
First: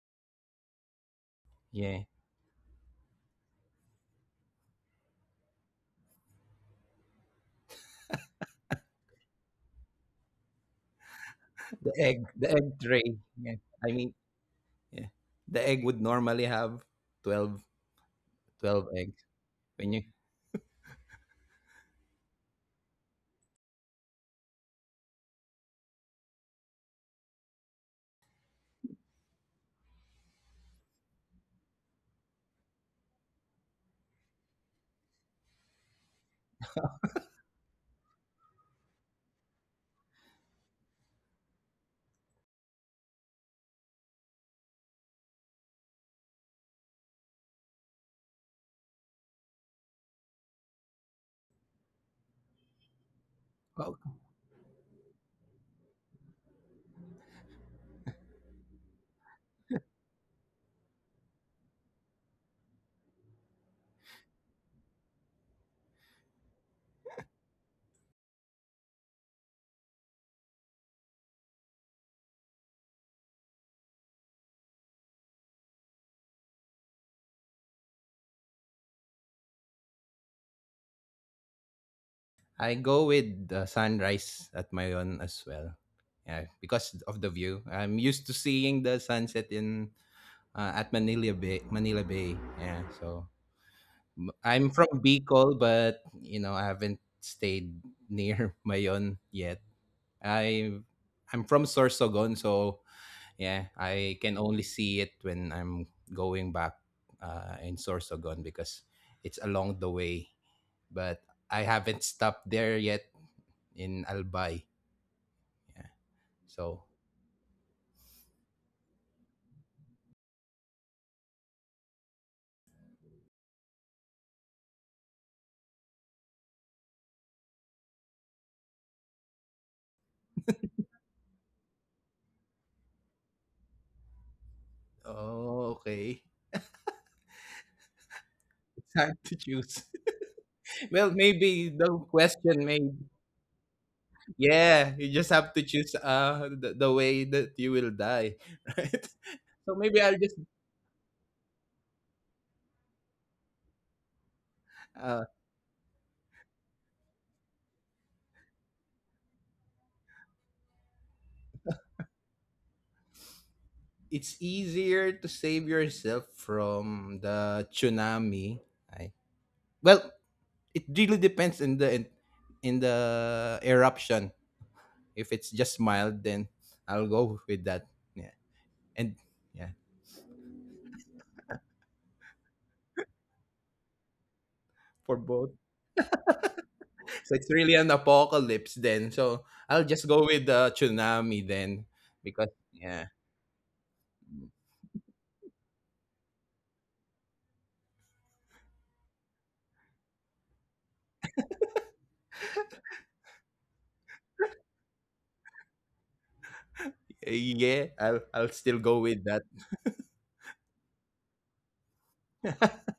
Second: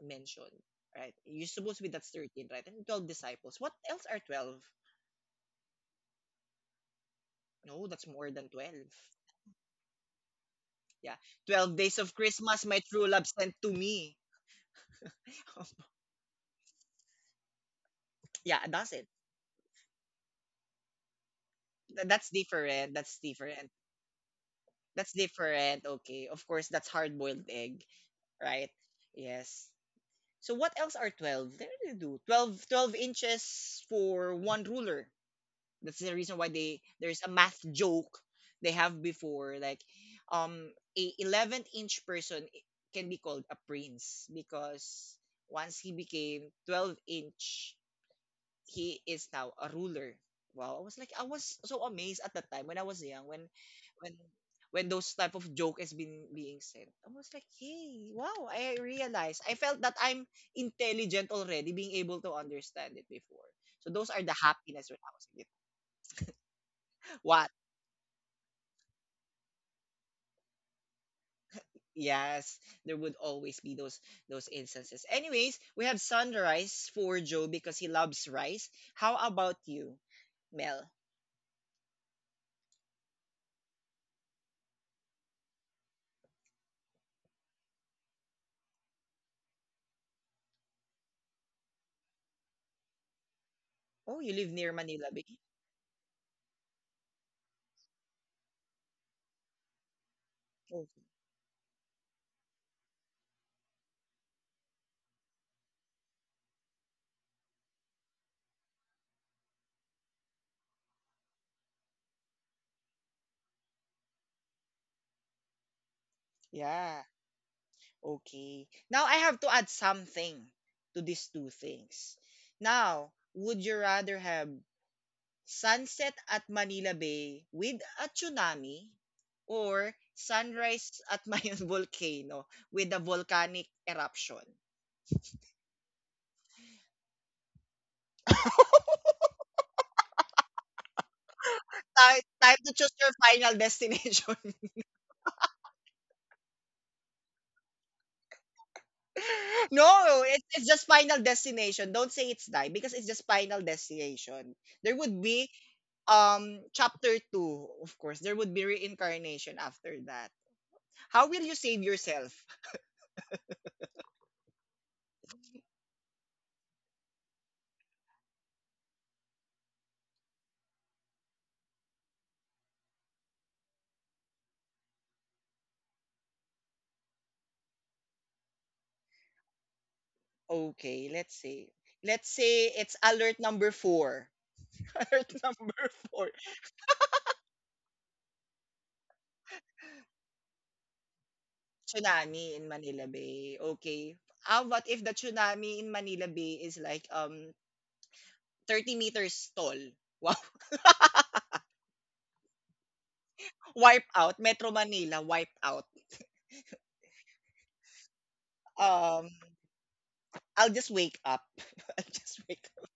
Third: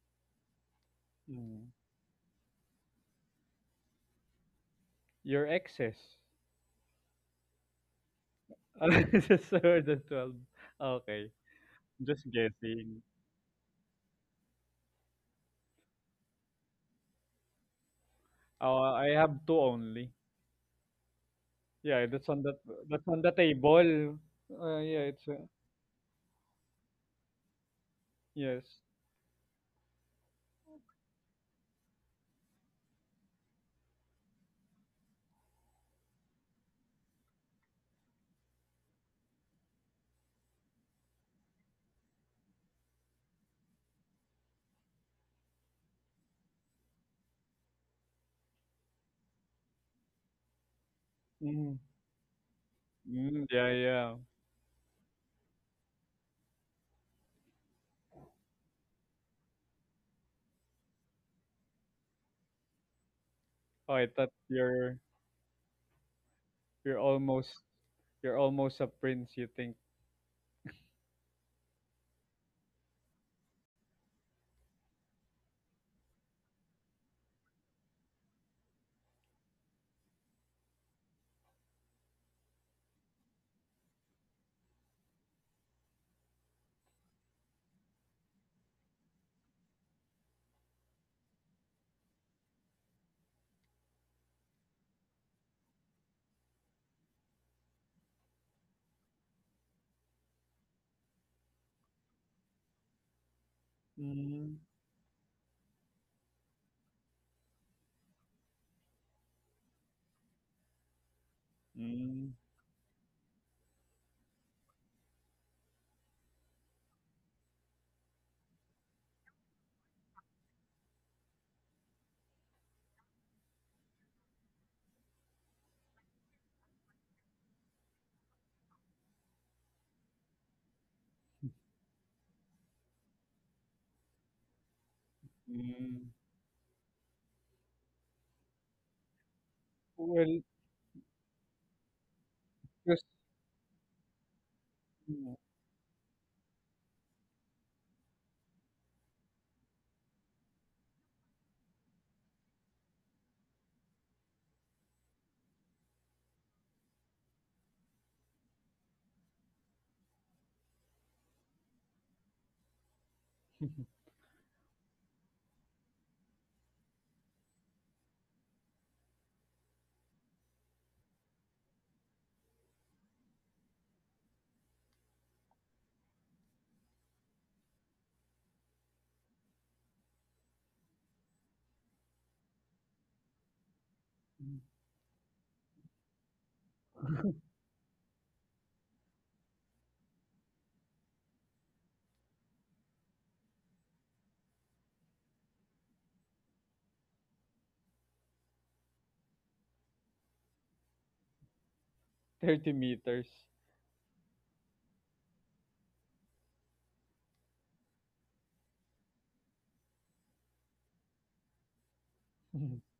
S1: Mentioned, right? You're
S3: Mm.
S1: supposed to be
S2: Yeah.
S1: that's thirteen, right? And twelve disciples. What else are twelve?
S3: Your exes.
S1: No, that's more than twelve.
S3: So the twelve.
S1: Yeah.
S3: Okay.
S1: twelve
S2: The
S1: days of
S2: egg,
S3: Just
S2: the
S1: Christmas,
S2: egg
S1: my
S3: guessing.
S2: tray.
S1: true love sent
S2: Yeah.
S1: to
S2: I mean,
S1: me.
S2: yeah. The egg would normally have twelve,
S1: Yeah,
S3: Oh,
S2: twelve
S1: that's
S3: I
S1: it.
S2: eggs.
S3: have two
S2: When you
S3: only.
S1: Th-
S3: Yeah, that's
S1: That's
S3: on the
S1: different.
S3: that's
S1: That's
S3: on the
S1: different.
S3: table. Uh, yeah,
S1: That's
S3: it's uh,
S1: different. Okay. Of course, that's hard boiled egg,
S3: yes.
S1: right? Yes. So what else are twelve? There they really do. twelve twelve inches for one ruler. That's the reason why they there's a math joke they have before like um a eleven inch person i- can be called a prince because once he became twelve inch he is now a ruler. Wow, I was like I was
S3: Mhm.
S1: so amazed at the time when I was young
S3: Mm,
S1: when
S3: yeah,
S2: Oh,
S1: when
S3: yeah.
S1: when those type of joke has been being said. I was like, hey, wow, I realized. I felt that I'm intelligent already, being able to understand it before. So
S3: Oh, I
S1: those are
S3: thought
S1: the happiness
S3: you're
S1: when I was a kid.
S3: you're almost
S1: What?
S3: you're almost a prince, you think.
S1: Yes, there would always be those those instances. Anyways, we have sunrise for Joe because he loves rice. How about you, Mel?
S2: I go with the sunrise at Mayon as well. Yeah, because of the view. I'm used to seeing the sunset in uh, at Manila Bay, Manila Bay. Yeah, so
S1: Oh, you
S2: m-
S1: live
S2: I'm
S1: near
S2: from
S1: Manila Bay.
S2: Bicol, but you know, I haven't stayed near Mayon yet. I
S1: Oh,
S2: I'm from Sorsogon, so yeah, I can
S3: Mm,
S2: only see it when I'm going back uh, in Sorsogon because it's along the way. But I haven't
S3: mm,
S2: stopped there yet in Albay. Yeah. So,
S1: yeah. Okay. Now I have to add something to these two things. Now, would you rather have sunset at Manila Bay with a tsunami or sunrise at Mayon Volcano with a volcanic eruption?
S2: oh,
S3: mm.
S2: okay. It's hard to choose.
S3: Well,
S2: well, maybe the
S1: time time
S2: question
S1: to
S2: may,
S1: choose
S3: just
S1: your final destination.
S2: Yeah, you just
S3: mm,
S2: have to choose uh, the, the way that you will die, right? So maybe I'll
S1: No,
S2: just,
S1: it's it's just final destination. Don't say it's die because it's just final destination. There would
S2: uh,
S1: be um chapter two, of course. There would be reincarnation after that. How will you save yourself?
S2: it's easier to save yourself from the tsunami. I Well, it really depends in the in, in the eruption. If it's just mild, then I'll go with that. Yeah, and yeah,
S1: Okay, let's say let's say it's alert number four.
S3: mm,
S2: for
S1: Alert
S2: both.
S1: number four.
S2: So it's really an apocalypse then. So I'll just go with the tsunami then because
S1: Tsunami in
S2: yeah,
S1: Manila Bay. Okay. How about if the tsunami in Manila Bay is like um thirty meters tall? Wow.
S3: meters.
S1: Wipe out, Metro Manila, wipe out.
S2: yeah, I'll I'll still go with
S1: Um,
S2: that.
S1: I'll just wake up. I'll just wake up.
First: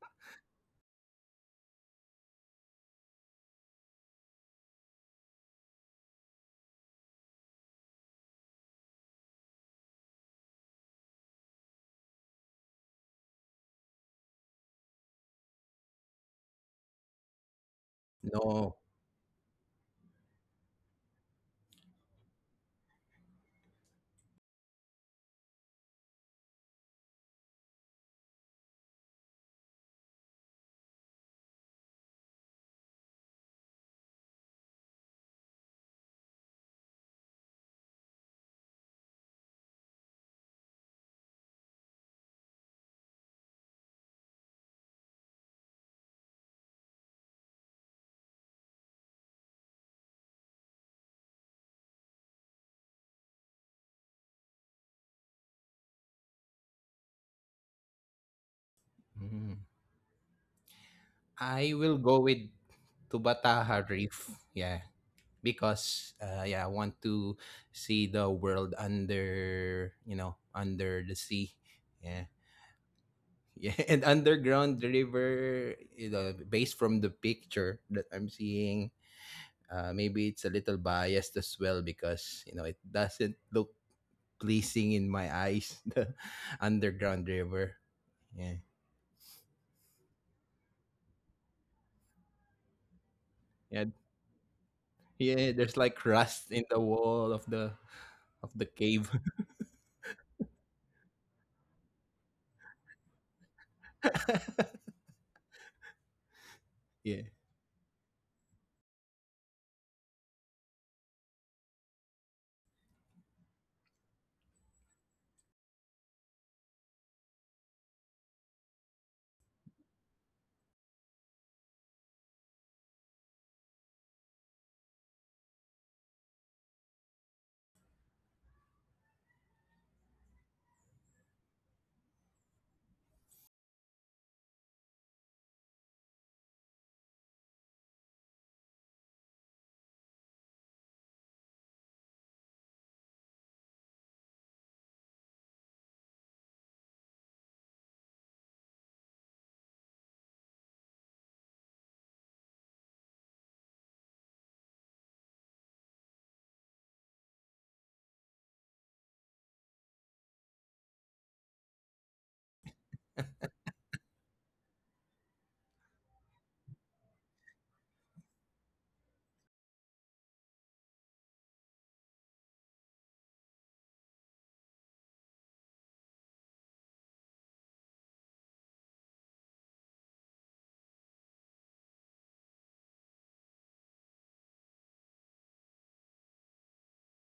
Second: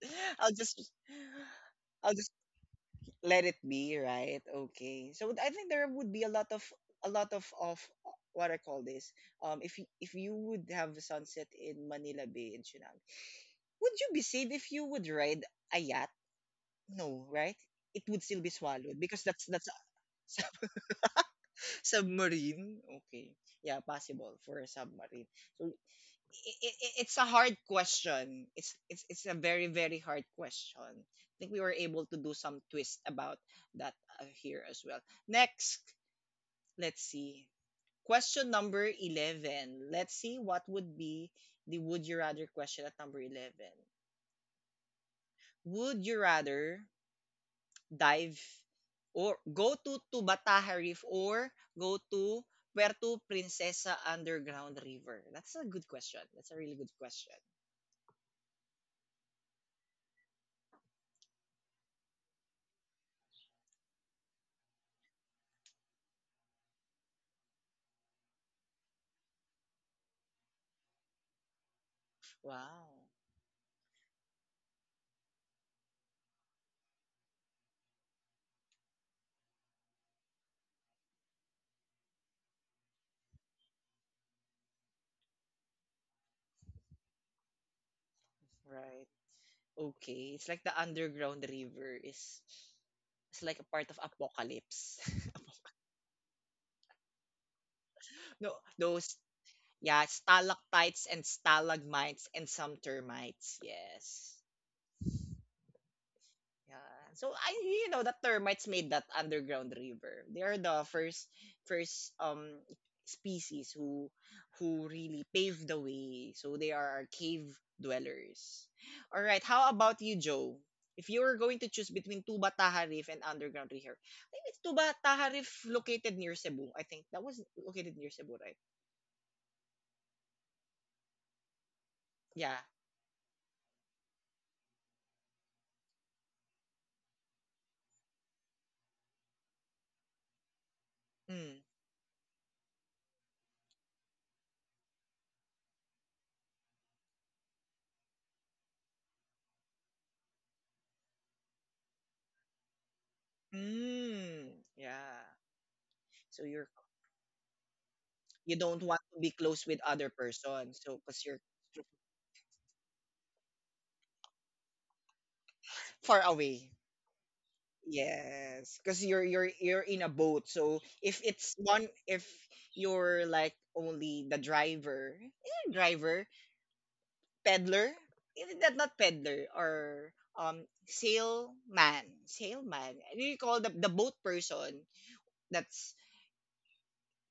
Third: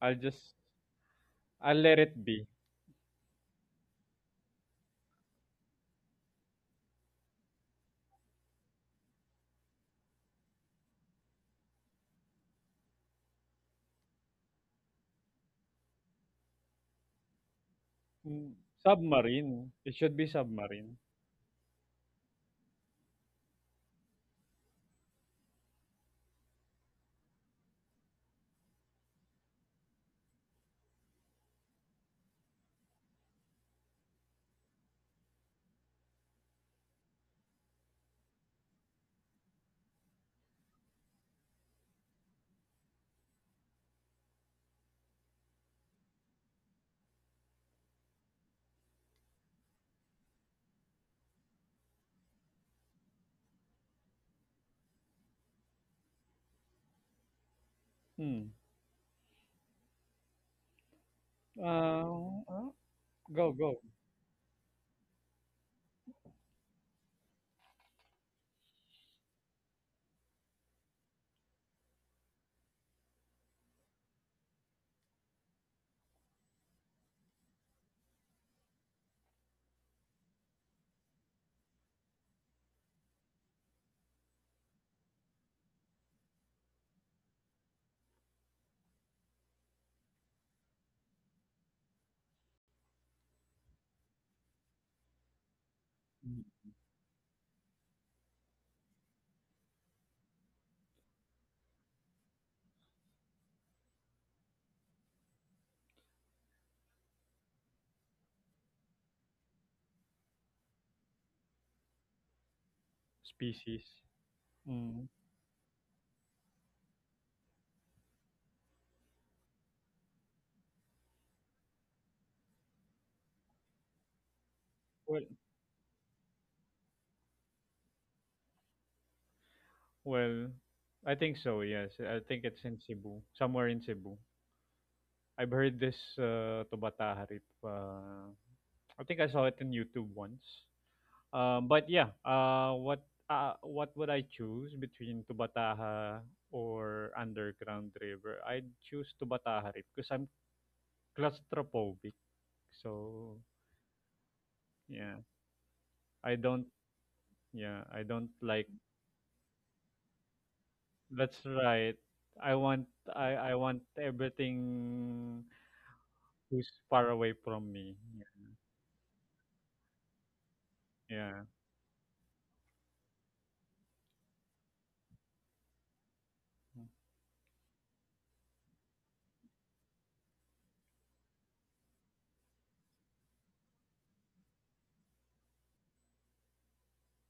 S3: I'll
S1: I'll
S3: just
S1: just
S3: I'll let
S1: I'll
S3: it
S1: just
S3: be.
S1: let it be, right? Okay. So I think there would be a lot of a lot of of what I call this. Um, if you, if you would have a sunset in Manila Bay in Chinang, would you be safe if you would ride a yacht? No, right? It would still be
S3: Mm,
S2: No,
S1: swallowed because that's that's
S3: submarine.
S1: a
S3: It should be
S1: sub-
S3: submarine.
S1: submarine. Okay, yeah, possible for a submarine. So it, it, it's a hard question. It's, it's it's a very very hard question. I think we were able to do some twist about that uh, here as well. Next, let's see. Question number eleven. Let's see what would be the would you rather question at number eleven. Would you rather dive or go to Tubataha Reef or go to Puerto Princesa Underground River? That's a good question. That's a really good question.
S3: Hmm.
S2: mm. I will
S3: Uh,
S2: go with
S3: uh, Go, go.
S2: Tubataha Reef. Yeah, because uh, yeah, I want to see the world under you know under the sea. Yeah,
S1: Wow.
S2: yeah, and underground river. You know, based from the picture that I'm seeing, uh, maybe it's a little biased as well because you know it doesn't look pleasing in my eyes. The underground river. Yeah,
S1: Right. Okay, it's like the underground river is it's like a part
S2: yeah,
S1: of apocalypse.
S2: yeah. There's like rust
S3: Mm,
S2: in the wall of the of
S1: No,
S2: the cave.
S1: those yeah, stalactites and stalagmites and some termites. Yes. Yeah.
S2: Yeah.
S1: So I you know the termites made that underground river. They are the first first um species
S3: species.
S1: who who
S3: Mm.
S1: really paved the way. So they are our cave dwellers. All right, how about you, Joe? If you were going to choose between Tuba Taha Reef and Underground River, I think it's Tuba
S3: Well,
S1: Taha Reef located near Cebu. I think that was located near Cebu, right?
S3: well, I think so. Yes, I think
S1: Yeah.
S3: it's in Cebu, somewhere in Cebu. I've heard this uh, Tubata Harip. Uh, I think I saw it on YouTube once.
S1: Mm.
S3: Um, but yeah, uh, what uh, what would I choose between Tubataha or Underground River? I'd choose Tubataha Harip because I'm claustrophobic. So
S1: Mm.
S3: yeah,
S1: Yeah.
S3: I
S1: So
S3: don't.
S1: you're
S3: Yeah, I don't
S1: you
S3: like.
S1: don't want to be close with other person. So because you're
S3: That's right. I want. I I want everything
S1: far away.
S3: who's far away from me.
S1: Yes, because you're you're you're in a boat. So if
S3: Yeah.
S1: it's one, if you're like only the driver, eh, driver, peddler, eh, that not peddler or um sailman, sailman. What do You call the the boat person. That's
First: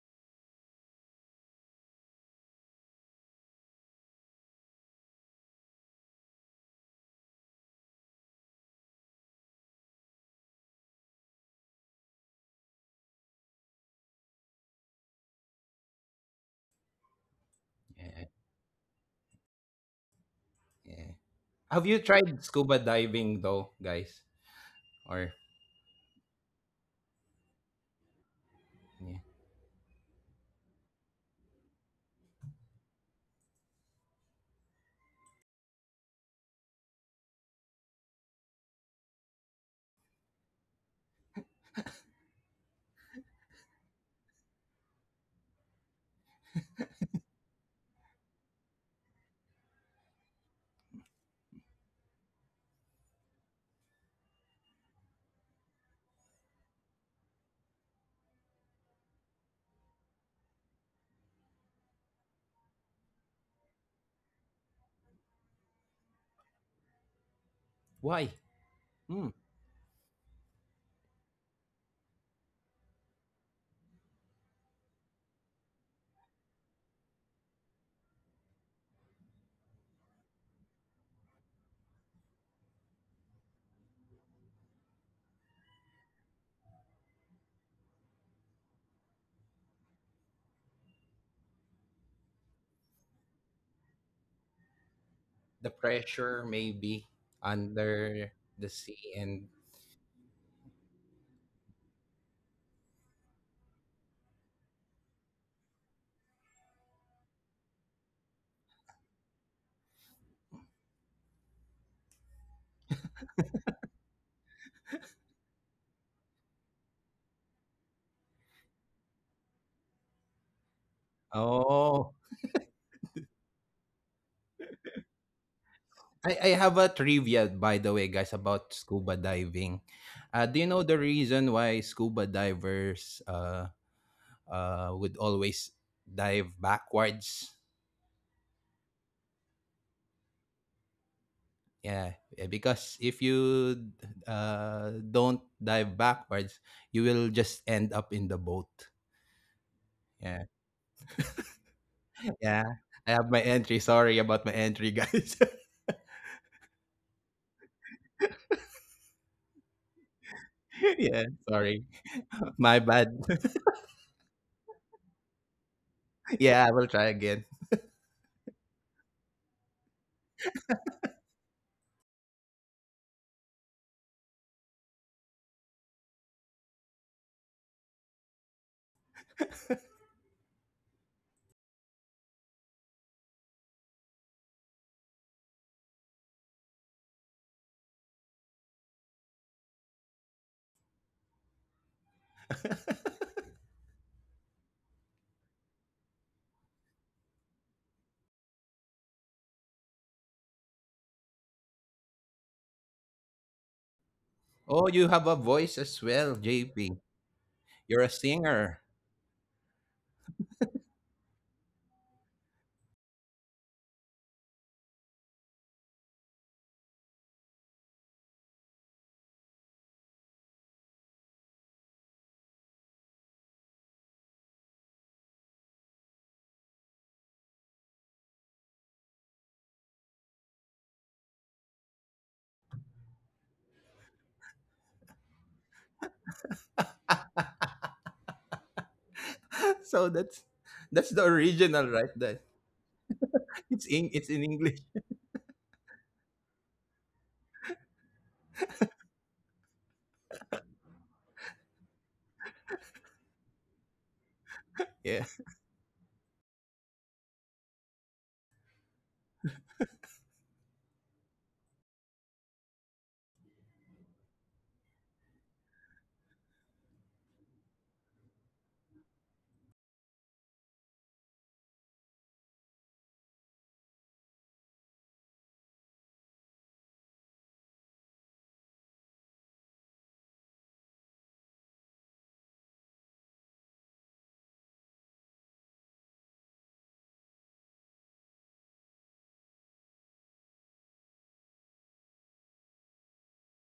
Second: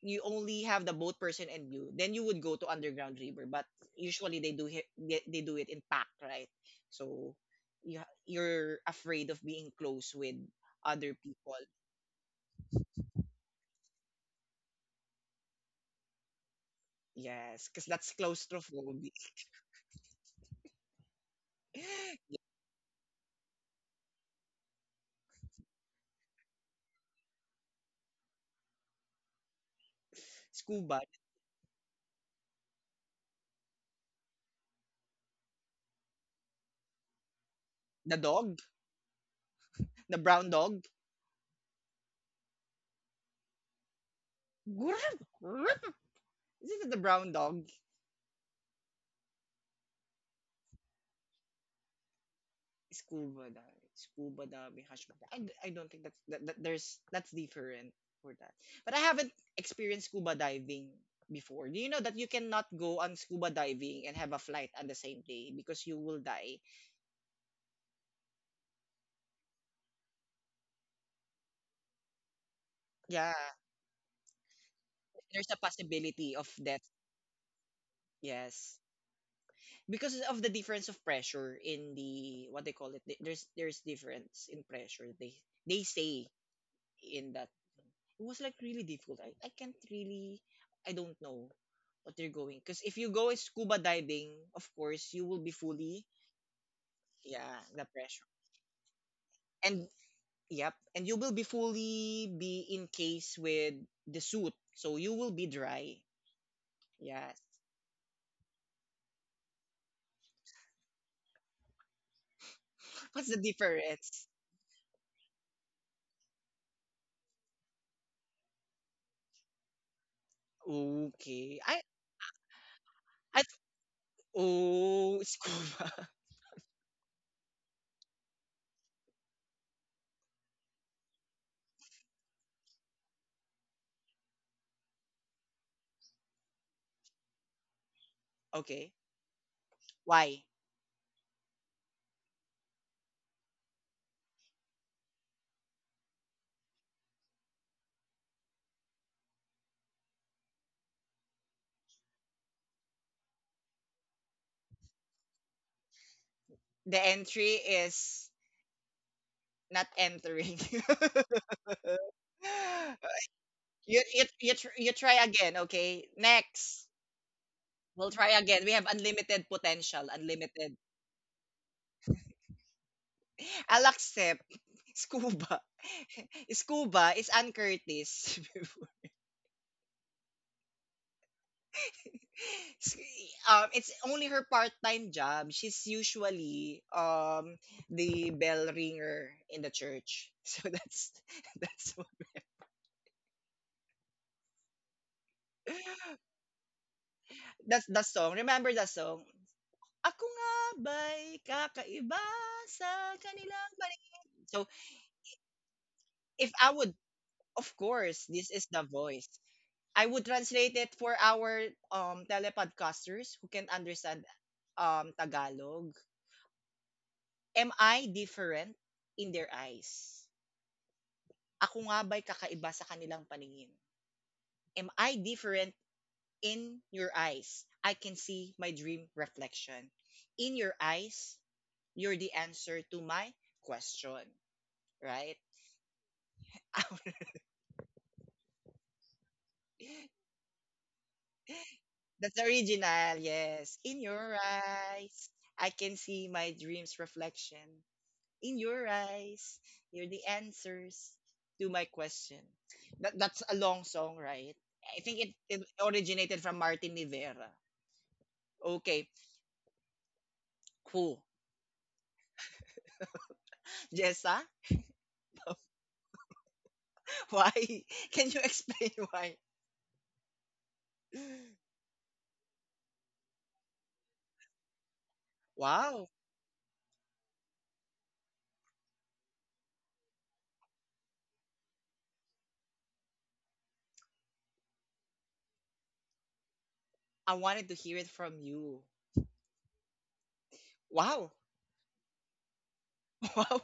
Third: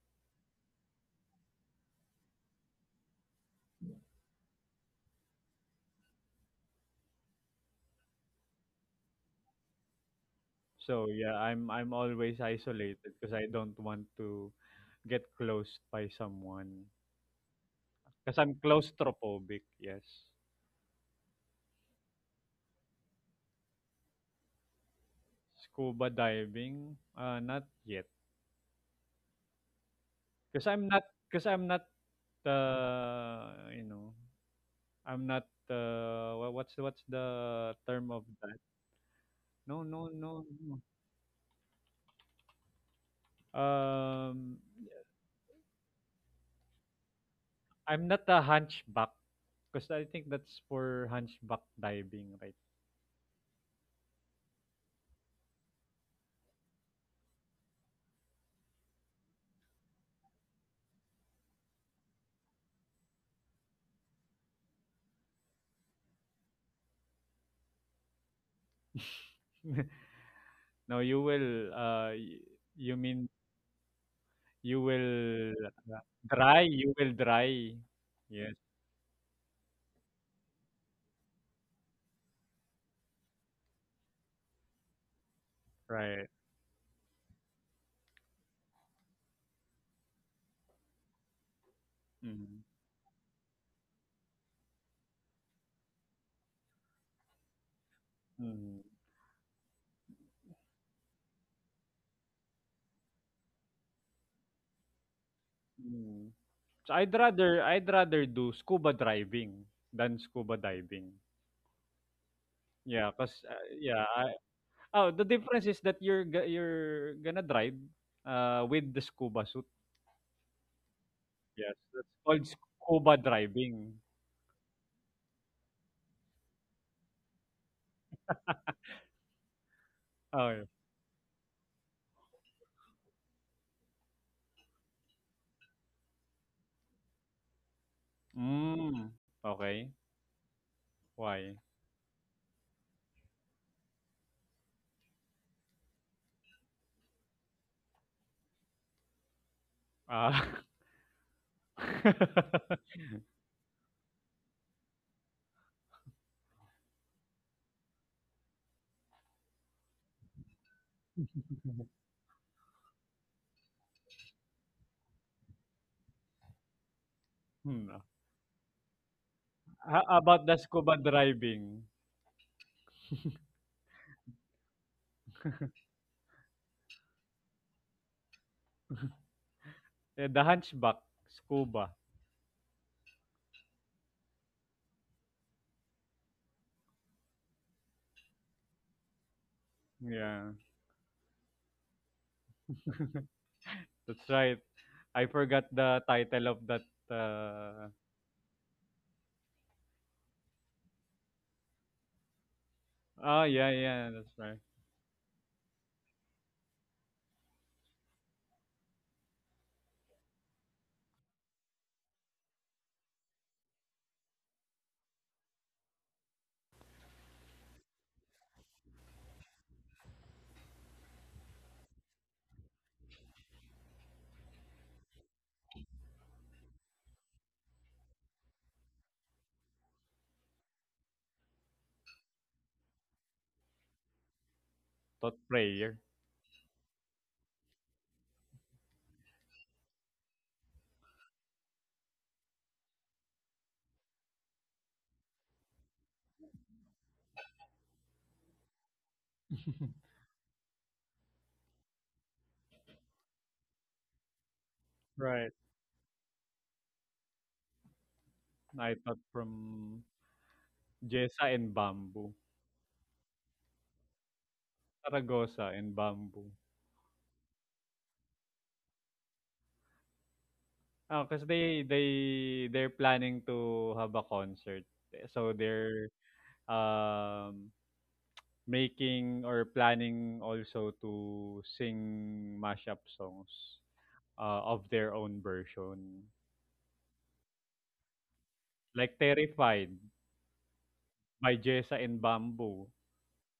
S1: you only have the boat person and you. Then you would go to underground river. But usually they do it. They, they do it in pack, right? So you ha- you're afraid of being close with
S3: So
S1: other
S3: yeah,
S1: people.
S3: I'm I'm always isolated because I don't want to get close by someone.
S1: Yes, because that's
S2: Yeah.
S3: Because I'm
S1: claustrophobic.
S3: claustrophobic. Yes.
S2: Yeah. Have you
S1: Yeah.
S2: tried scuba diving though, guys? Or
S3: Scuba diving, uh, not yet.
S2: yeah.
S3: Because I'm
S1: Scuba,
S3: not. Because I'm not. Uh, you know, I'm not. Uh, wha- what's what's the term
S1: the
S3: of that?
S1: dog,
S3: No, no,
S1: the
S3: no,
S1: brown
S3: no.
S1: dog.
S3: Um,
S1: Grrrp, grrrp. Isn't it the brown dog?
S3: I'm not a hunchback because I think that's for hunchback diving, right?
S1: Scuba diving, scuba diving, hush. I, d- I don't think that's that, that there's that's different for that. But I haven't experienced scuba diving before. Do you know that you cannot go on scuba diving and have a flight on the same day because you will die?
S2: Why? Hmm.
S3: No, you will uh y- you mean
S1: Yeah,
S3: you
S1: there's a
S3: will uh,
S1: possibility of
S3: dry,
S1: death.
S3: you will dry. Yes,
S1: Yes. Because of the difference of pressure in the what they call it the- there's there's difference in pressure they they say
S3: right.
S1: in that it was like really difficult i, I can't really i don't know what they are going
S3: Mm.
S1: because if you go scuba diving of course you will be
S2: The
S1: fully
S2: pressure maybe
S1: yeah the pressure
S2: under the
S3: Mm.
S2: sea and
S1: and yep and you will be fully be in case with the suit so you will be dry
S3: Mm. So I'd
S1: yes.
S3: rather I'd rather do scuba driving than scuba diving. Yeah,
S1: What's the
S3: cause uh, yeah,
S1: difference?
S3: I, oh, the difference is that you're go- you're gonna drive uh with the scuba suit.
S1: Okay. I
S3: Yes, that's
S2: oh,
S3: called scuba
S1: I
S3: driving.
S1: Oh. Scuba.
S2: I I have a trivia by the way, guys, about scuba diving. Uh,
S3: Oh,
S2: do
S3: yeah.
S2: you know the reason why scuba divers uh uh would always dive backwards?
S1: Okay.
S3: Hmm, okay.
S1: Why?
S3: Why?
S2: Yeah, yeah, because if you uh don't dive backwards, you will just end up in the boat.
S3: Ah.
S2: Yeah. Yeah, I have my entry. Sorry about my entry, guys.
S1: The entry is not entering.
S2: Yeah, sorry. My bad.
S1: you, you, you, tr- you try again, okay?
S2: Yeah, I
S1: Next.
S2: will try again.
S3: Hmm, no.
S1: We'll try again. We have unlimited
S3: How
S1: potential,
S3: about the
S1: unlimited.
S3: scuba driving?
S1: I'll accept scuba. Scuba is Ann Curtis.
S3: Eh, the Hunchback, scuba.
S1: S- um, it's only her part-time job. She's usually um the bell ringer in the church.
S3: Yeah.
S1: So that's that's
S3: That's right. I forgot the title of that,
S1: that's
S3: uh
S1: the song. Remember the song? Ako nga ba'y kakaiba sa
S3: oh, yeah,
S1: kanilang
S3: yeah,
S1: paningin?
S3: that's right.
S1: So,
S2: Oh, you have a voice as well,
S1: if I would
S2: J P.
S1: of
S2: You're a
S1: course, this is the
S2: singer.
S1: voice. I would translate it for our um telepodcasters who can't understand um Tagalog. Am I different in their eyes? Ako nga ba'y kakaiba sa kanilang paningin? Am I different in your eyes? I can see my dream reflection. In your eyes, you're the answer to my question, right?
S3: Thought Prayer.
S2: So that's that's the original, right?
S1: That's the
S2: That
S1: original, yes.
S2: it's
S1: In
S2: in it's
S1: your
S2: in English.
S1: eyes, I can see my dreams reflection. In your eyes, you're the answers to my question. That, that's a long song, right? I think
S2: Yeah.
S1: it,
S3: Right.
S1: it originated from Martin Rivera.
S3: I
S1: Okay,
S3: thought from
S1: cool.
S3: Jessa and Bamboo.
S1: Jessa,
S3: Saragossa and Bamboo.
S1: why? Can you explain why?
S3: Oh, because they they they're planning to have a concert. So they're
S1: Wow,
S3: um, making or planning also to sing mashup songs uh, of their own version.
S1: I wanted to hear it from you.
S3: Like Terrified
S1: Wow,
S3: by Jessa and Bamboo,
S1: wow.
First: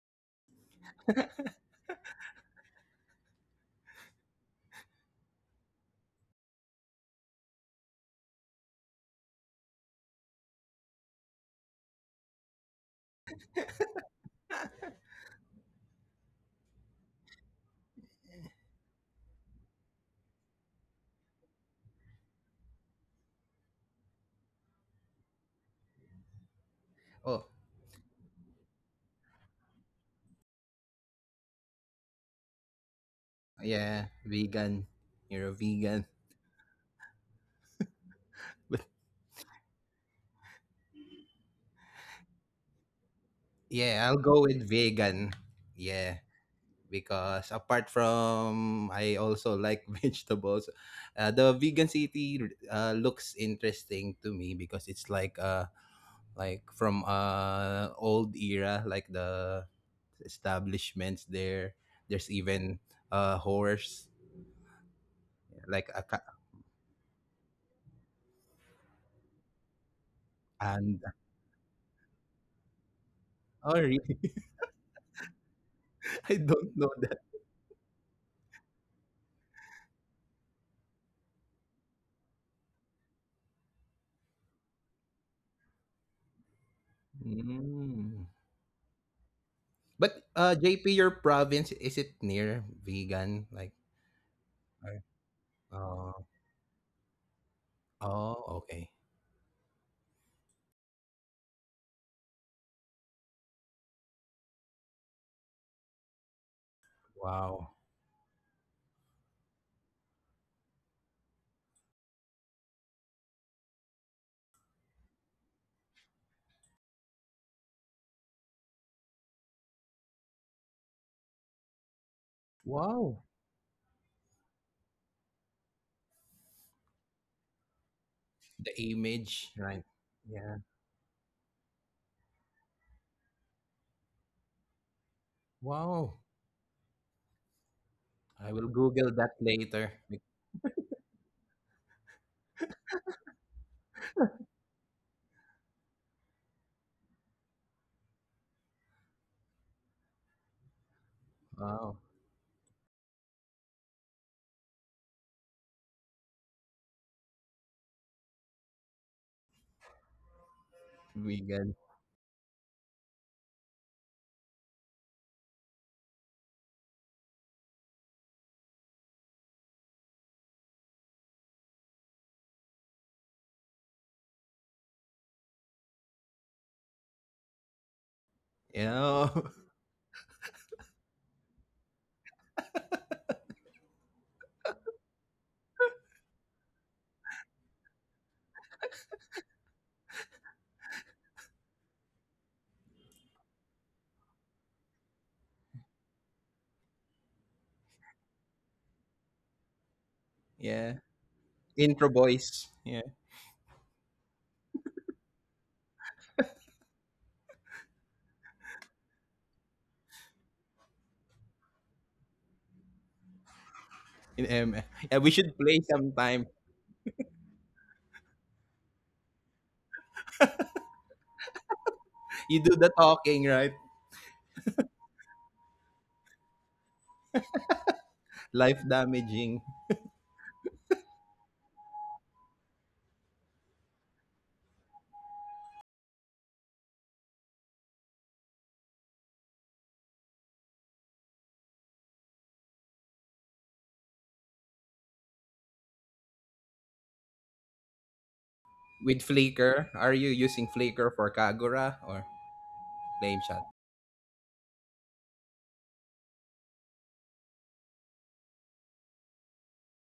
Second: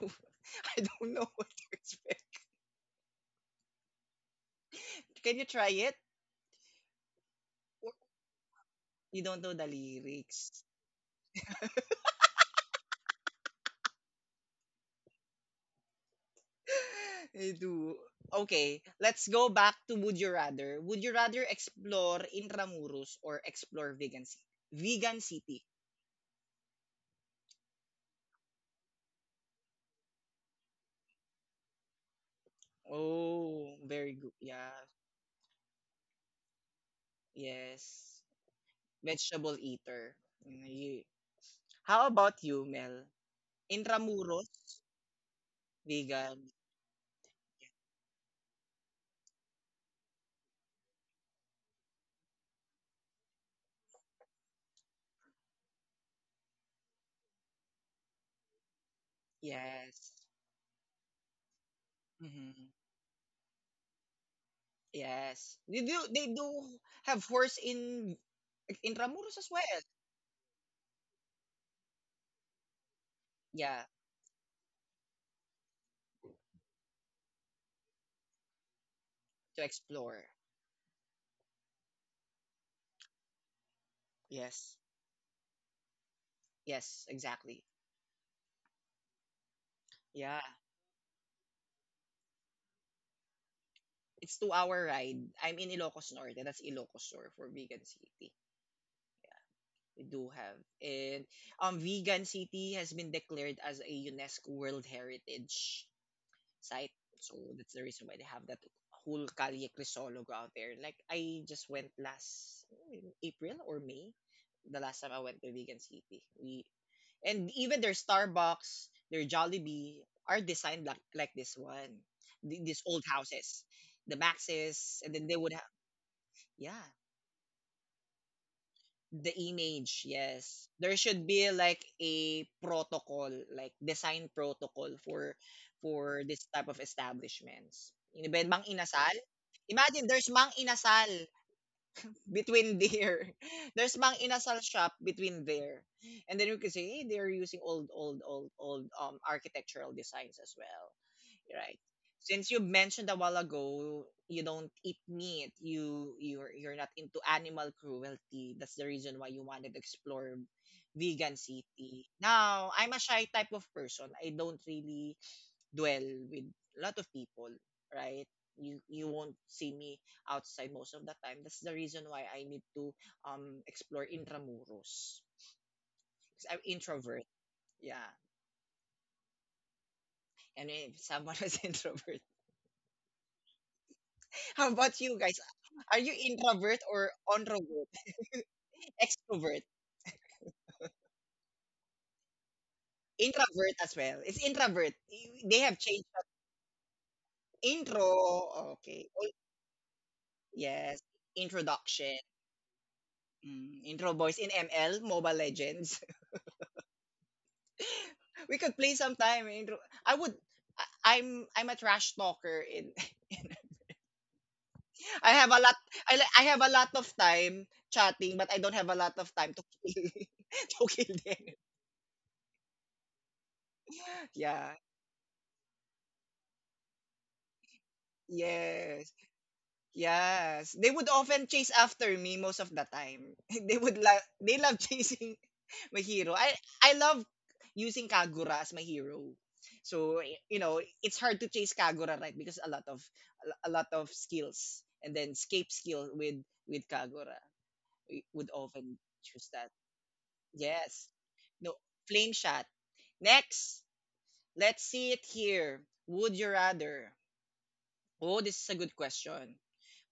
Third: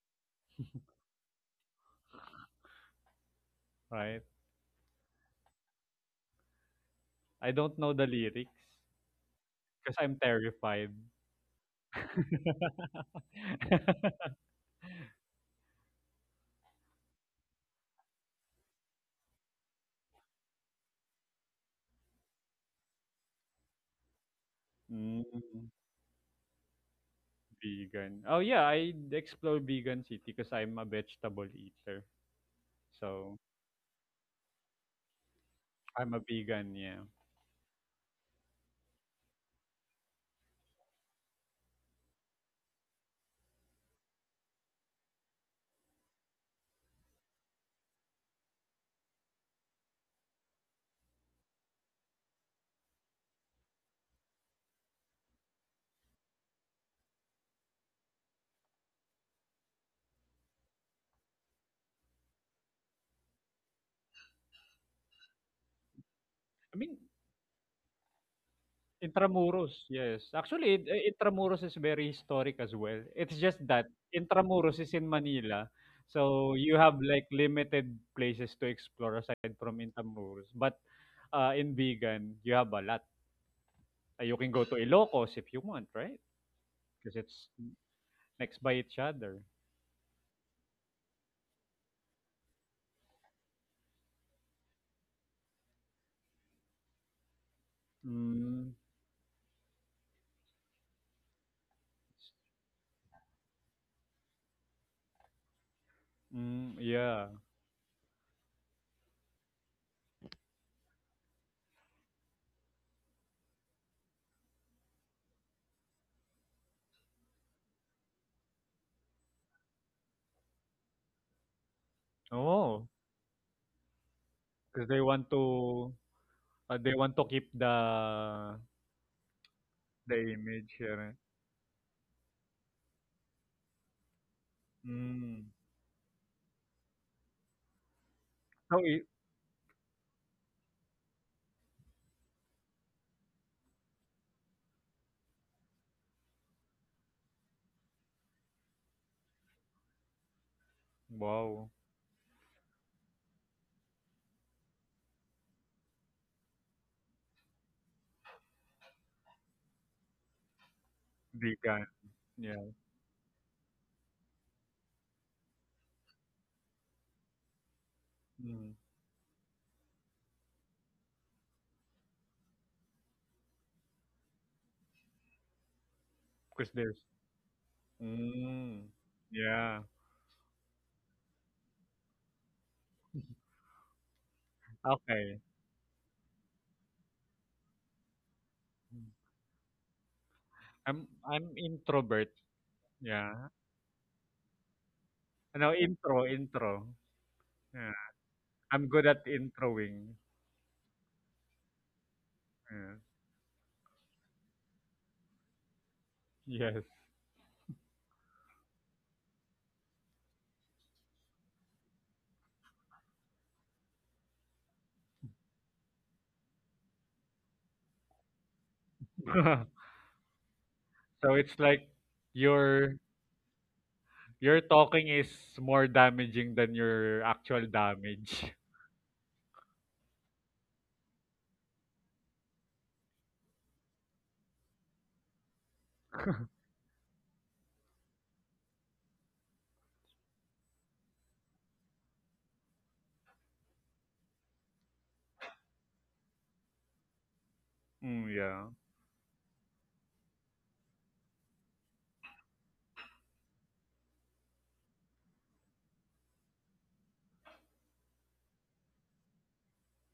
S1: I don't know what to expect.
S3: right?
S1: Can you try it?
S3: I don't know the lyrics
S1: You don't know the
S3: because I'm
S1: lyrics.
S3: terrified.
S1: I do. Okay, let's go back to Would You Rather. Would you rather explore Intramuros or explore Vegan City? Vegan City.
S3: Mm,
S2: Oh,
S3: vegan. Oh yeah, I explore vegan city because I'm a vegetable eater. So
S1: Oh,
S2: yeah,
S1: very good. Yeah,
S2: vegan. You're a vegan.
S3: I'm a vegan, yeah.
S1: yes.
S2: But
S1: Vegetable eater. Mm, ye- How about you, Mel?
S2: yeah, I'll go
S1: Intramuros,
S2: with vegan. Yeah,
S1: vegan.
S2: because apart from I also like vegetables, uh, the vegan city uh, looks interesting to me because it's like uh like from uh old era, like the
S1: Yes.
S2: establishments there. There's
S1: Hmm.
S2: even a horse,
S1: Yes. They
S2: like a
S1: do,
S2: ca-
S1: they do
S3: I mean,
S1: have horse in Intramuros as well.
S3: Intramuros, yes. Actually, in
S2: and
S3: Intramuros is very historic as well. It's just
S2: oh
S1: Yeah,
S3: that
S2: really?
S3: Intramuros is in Manila,
S2: I
S3: so
S2: don't
S3: you
S2: know
S3: have
S2: that.
S3: like limited places to explore aside
S1: to
S3: from
S1: explore.
S3: Intramuros. But uh, in Bigan, you have a lot. Uh, You can go
S1: Yes.
S3: to Ilocos if you want, right?
S1: Yes,
S3: Because it's
S1: exactly.
S2: Mm.
S3: next by each other.
S2: But
S1: Yeah.
S2: uh J P, your province is it near vegan like?
S1: It's two hour
S2: or-
S1: ride. I'm in Ilocos
S2: Oh,
S1: Norte. That's Ilocos Sur for Vegan City.
S2: oh,
S3: Mm,
S2: okay.
S1: We do have. And um Vegan City has been declared as a UNESCO World Heritage
S3: mm,
S1: site.
S3: yeah.
S1: So
S2: Wow.
S1: that's the reason why they have that whole Calle Crisologo out there. Like I just went last mm, April or May, the last time I went to Vegan City. We and even their Starbucks, their Jollibee are designed like like this one, Th- these
S3: Oh,
S1: old
S2: Wow.
S1: houses, the
S3: because
S1: Maxes,
S3: they
S1: and then
S3: want
S1: they would have
S3: to
S1: yeah,
S3: uh, they want to keep the
S2: The
S1: the
S2: image, right?
S1: image,
S3: the
S2: Yeah.
S1: yes.
S3: image.
S1: There
S3: Yeah.
S1: should be like a protocol, like design protocol for
S3: Mm.
S2: Wow.
S1: for this type of establishments. Yun ba,
S2: I
S1: yun,
S2: will
S1: Mang
S3: So, I-
S2: Google
S1: Inasal?
S2: that later.
S1: Imagine
S2: Like,
S1: there's Mang Inasal between there. There's Mang Inasal shop between there. And then you can say, hey, they're using old old old old um architectural designs as well.
S3: wow.
S1: Right.
S2: wow.
S1: Since you mentioned a while ago, you don't eat meat. You you're you're not into animal cruelty. That's the reason why you wanted to explore vegan
S2: Vegan.
S3: Vegan,
S1: city. Now,
S3: yeah.
S1: I'm a shy type of person. I don't really dwell with a lot of people, right?
S3: Mm.
S1: You you won't see me outside most of the time. That's the reason why I need to um explore intramuros. 'Cause I'm
S3: 'Cause there's
S1: introvert. Yeah.
S3: Mm.
S2: Yeah.
S3: Yeah.
S1: And if someone was introvert, how about you
S3: Okay.
S1: guys? Are you introvert or introvert?
S3: Mm.
S1: Extrovert.
S3: I'm I'm introvert. Yeah.
S1: Introvert as well. It's introvert. Y- They
S3: No,
S1: have changed
S3: intro,
S1: that.
S3: intro. Yeah.
S1: Intro.
S3: I'm good
S1: Okay.
S3: at
S1: Oh,
S3: introing.
S2: Yeah.
S1: yes.
S2: Intro
S1: Introduction.
S2: boys,
S3: Yeah.
S2: yeah.
S1: Mm, intro boys in M L, Mobile Legends.
S3: Yes.
S1: We could play sometime. Intro. I would. I- I'm I'm a trash talker. In,
S2: In M. Yeah, we
S1: I have
S2: should
S1: a
S2: play
S1: lot. I li-
S2: sometime.
S1: I have a lot of time chatting, but I don't have a lot of time to kill, to kill
S3: So it's
S1: them.
S3: like
S2: You do the
S3: your
S2: talking, right?
S3: your
S1: Yeah.
S3: talking is more damaging than your actual damage.
S2: Life
S1: Yes.
S2: damaging.
S1: Yes, they would often chase after me most of the time. They would love they love chasing my hero. I I love using Kagura as my hero. So y- you know it's hard to chase Kagura right because a lot of a lot of skills and then escape skill with with Kagura we
S3: Mm,
S1: would
S3: yeah.
S1: often
S2: With
S1: choose that.
S2: Flickr. Are you using Flickr
S1: Yes,
S2: for
S1: no
S2: Kagura or
S1: flame shot.
S2: Flameshot?
S1: Next, let's see it here. Would you rather? Oh, this is a good question.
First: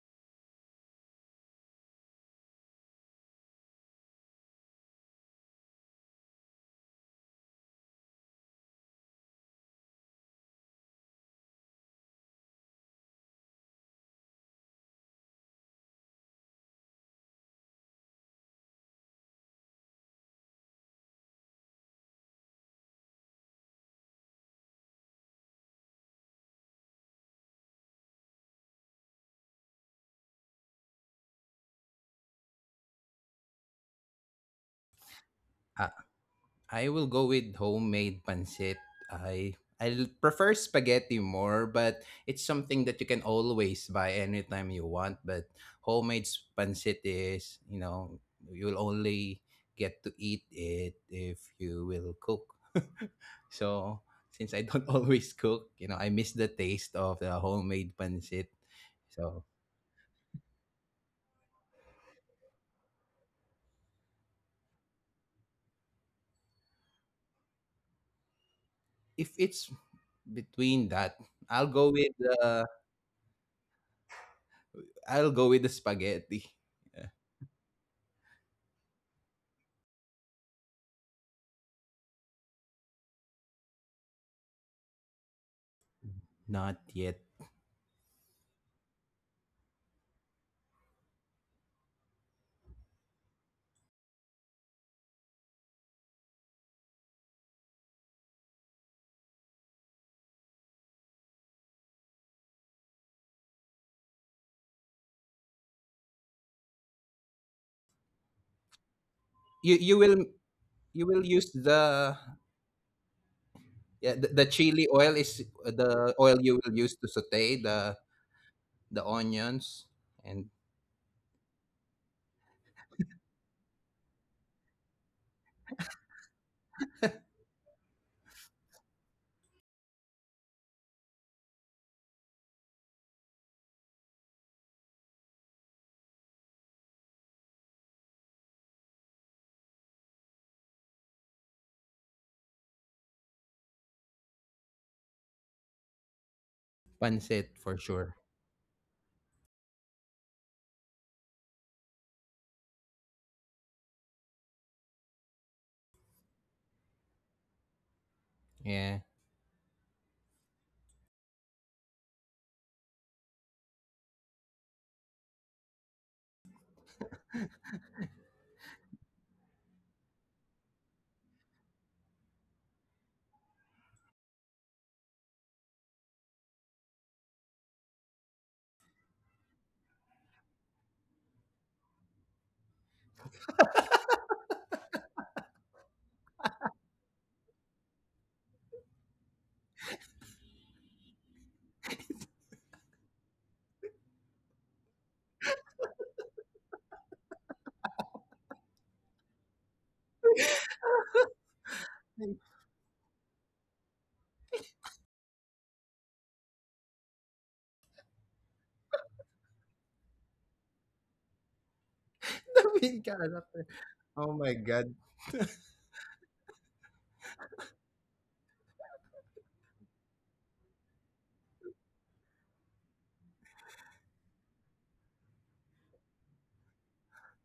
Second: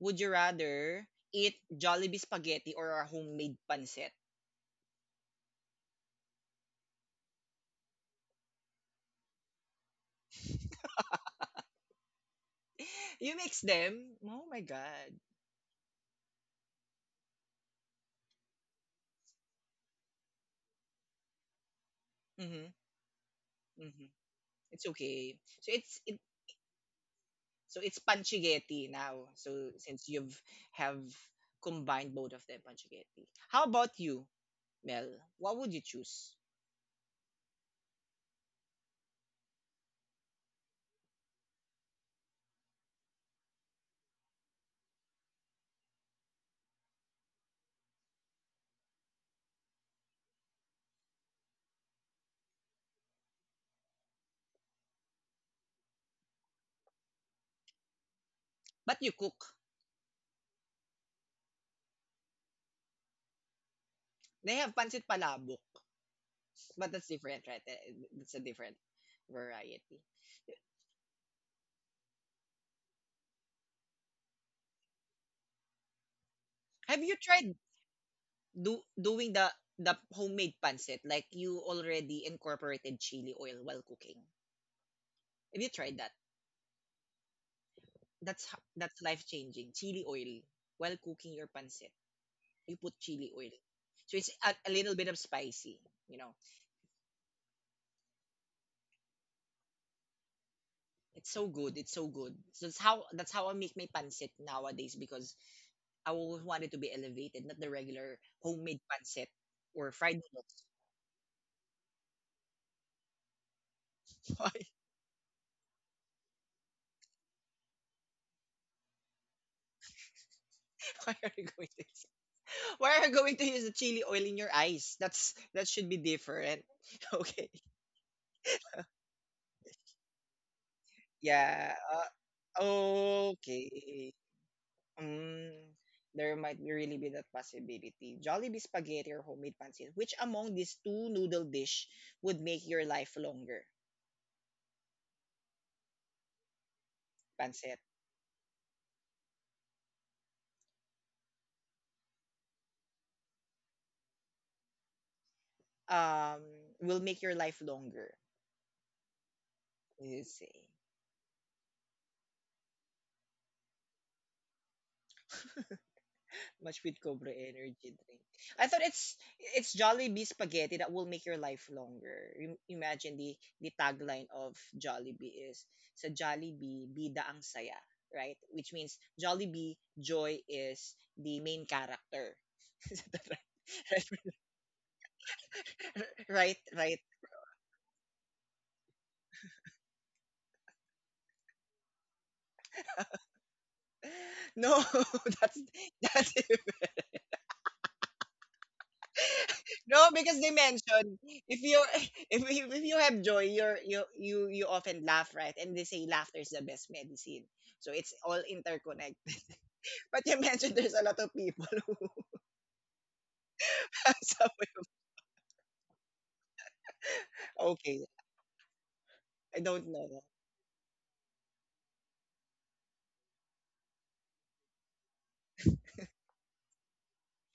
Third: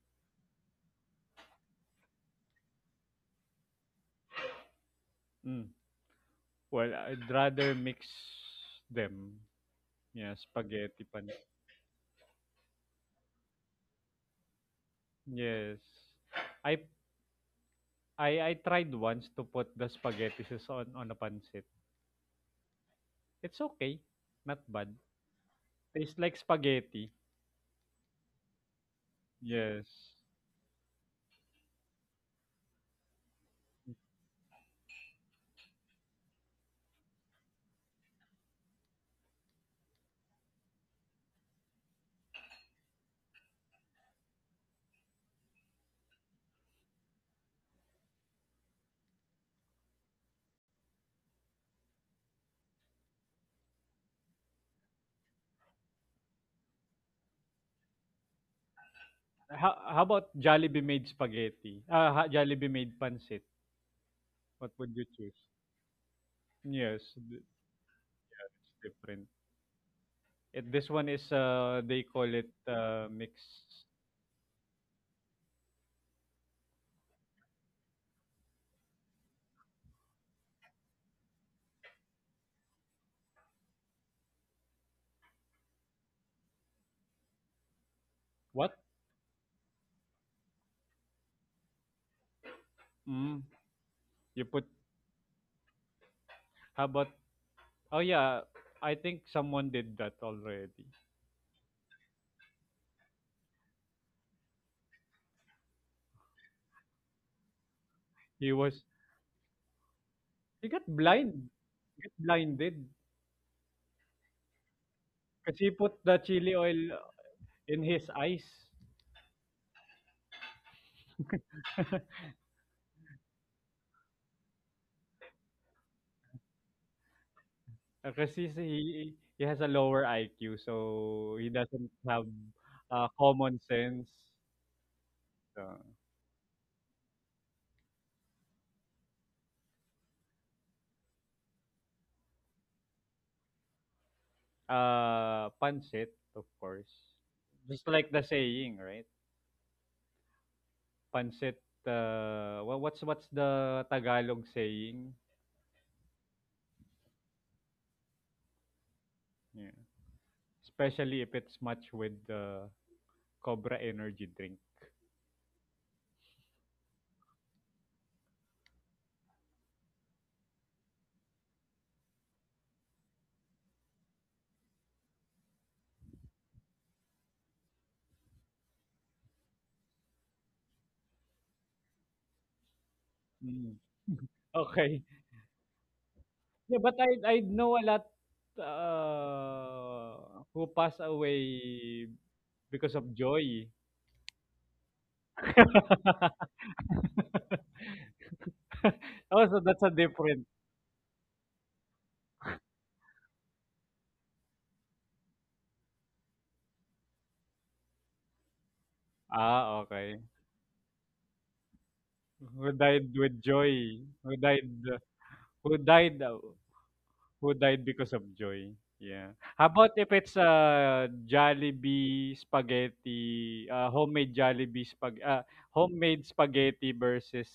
S1: Would you rather eat Jollibee spaghetti or a homemade pancit?
S3: Mm. Well, I'd rather mix them. Yeah, spaghetti pan.
S1: You mix them. Oh my god.
S3: Yes. I I I tried once to put the spaghetti sauce on on a pancit.
S1: Mhm.
S3: It's okay,
S1: Mhm.
S3: not
S1: It's
S3: bad.
S1: okay. So it's
S3: Tastes
S1: it
S3: like spaghetti.
S1: so it's pancighetti now. So
S3: Yes.
S1: since you've have combined both of them pancighetti. How about you, Mel? What would you
S2: Ah,
S1: choose?
S2: I will go with homemade pancit. I I l- prefer spaghetti more, but it's something that you can always buy anytime you want. But homemade s- pancit is, you know, you'll only get to eat it if you will cook. So since I don't always cook, you know, I miss the taste of the homemade pancit.
S1: But you
S2: So
S1: cook.
S3: How how about Jollibee made spaghetti? Uh, ha- Jollibee made pancit.
S1: They
S3: What
S1: have
S3: would you
S1: pancit
S3: choose?
S1: palabok, but
S3: Yes,
S1: that's
S3: th-
S1: different, right? Eh, that's a
S3: that's
S1: different
S3: different.
S2: if it's
S1: variety.
S3: It, this
S2: between
S3: one
S2: that,
S3: is
S2: I'll
S3: uh
S2: go
S3: they
S2: with
S3: call it
S2: the
S3: uh mixed.
S2: I'll go with the spaghetti.
S1: Have
S2: Yeah.
S1: you tried do doing the the homemade pancit, like you already incorporated chili oil while cooking. Have you tried that?
S2: Not yet.
S1: That's ho-
S3: What?
S1: that's life changing. Chili oil while cooking your pancit, you put chili
S3: Mm,
S1: oil, so it's
S3: you
S1: a,
S3: put
S1: a little bit of spicy. You know,
S3: how about? Oh yeah, I think someone did that already.
S1: it's so good. It's so good. So that's how that's how I make my pancit nowadays because I always wanted to be elevated, not the regular
S3: He
S1: homemade
S3: was
S1: pancit
S2: you
S1: or
S2: you
S1: fried
S2: will
S1: noodles.
S3: he got
S2: you will
S3: blind,
S2: use
S3: he got
S2: the
S3: blinded.
S2: yeah, the, the
S1: Why,
S2: chili oil is
S3: Because he put
S2: the
S3: the
S2: oil
S3: chili
S2: you will use
S3: oil
S2: to saute
S3: in
S2: the
S3: his eyes.
S2: the onions and
S1: why are you going to why are you going to use the chili oil in your eyes? That's that should be different. Okay.
S3: Kasi si- he, he has a lower I Q, so he
S1: Yeah.
S3: doesn't
S1: Uh,
S3: have uh, common sense.
S1: okay. Mm,
S3: So,
S1: there might be really be that possibility. Jollibee spaghetti or homemade pancit. Which among these two noodle dish would make your life longer?
S3: uh, pancit, of course.
S2: pancit for
S1: Pancit.
S3: Just like
S2: sure.
S3: the saying, right? Pancit, uh, wha- what's what's the Tagalog saying?
S1: Um, will make your life longer.
S2: Yeah.
S3: Yeah.
S1: You say.
S3: Especially if it's much with the Cobra energy drink.
S1: Much with Cobra energy drink. I thought it's it's Jollibee spaghetti that will make your life longer. Im- Imagine the the tagline of Jollibee is sa Jollibee bida ang saya, right? Which means Jollibee joy is the main character. Is that
S3: Mm.
S1: right?
S3: Okay.
S1: right?
S3: Yeah, but
S1: Right?
S3: I I know a lot, uh, who passed away because of joy.
S1: No, that's that is
S3: Oh, so that's a
S1: no, because
S3: different
S1: they mentioned if you if, you- if you have joy, you're you you you often laugh, right? And they say laughter is the best medicine. So it's all interconnected.
S3: ah, okay.
S1: But you mentioned there's a lot of people who
S3: Who
S2: The main
S3: died with
S2: character.
S3: joy, who
S2: Oh
S1: so,
S2: my
S3: died
S2: god.
S3: who died, uh who died
S1: okay,
S3: because of joy. Yeah.
S1: I
S3: How
S1: don't
S3: about if
S1: know.
S3: it's a Jollibee spaghetti, uh, homemade Jollibee spag uh, homemade spaghetti versus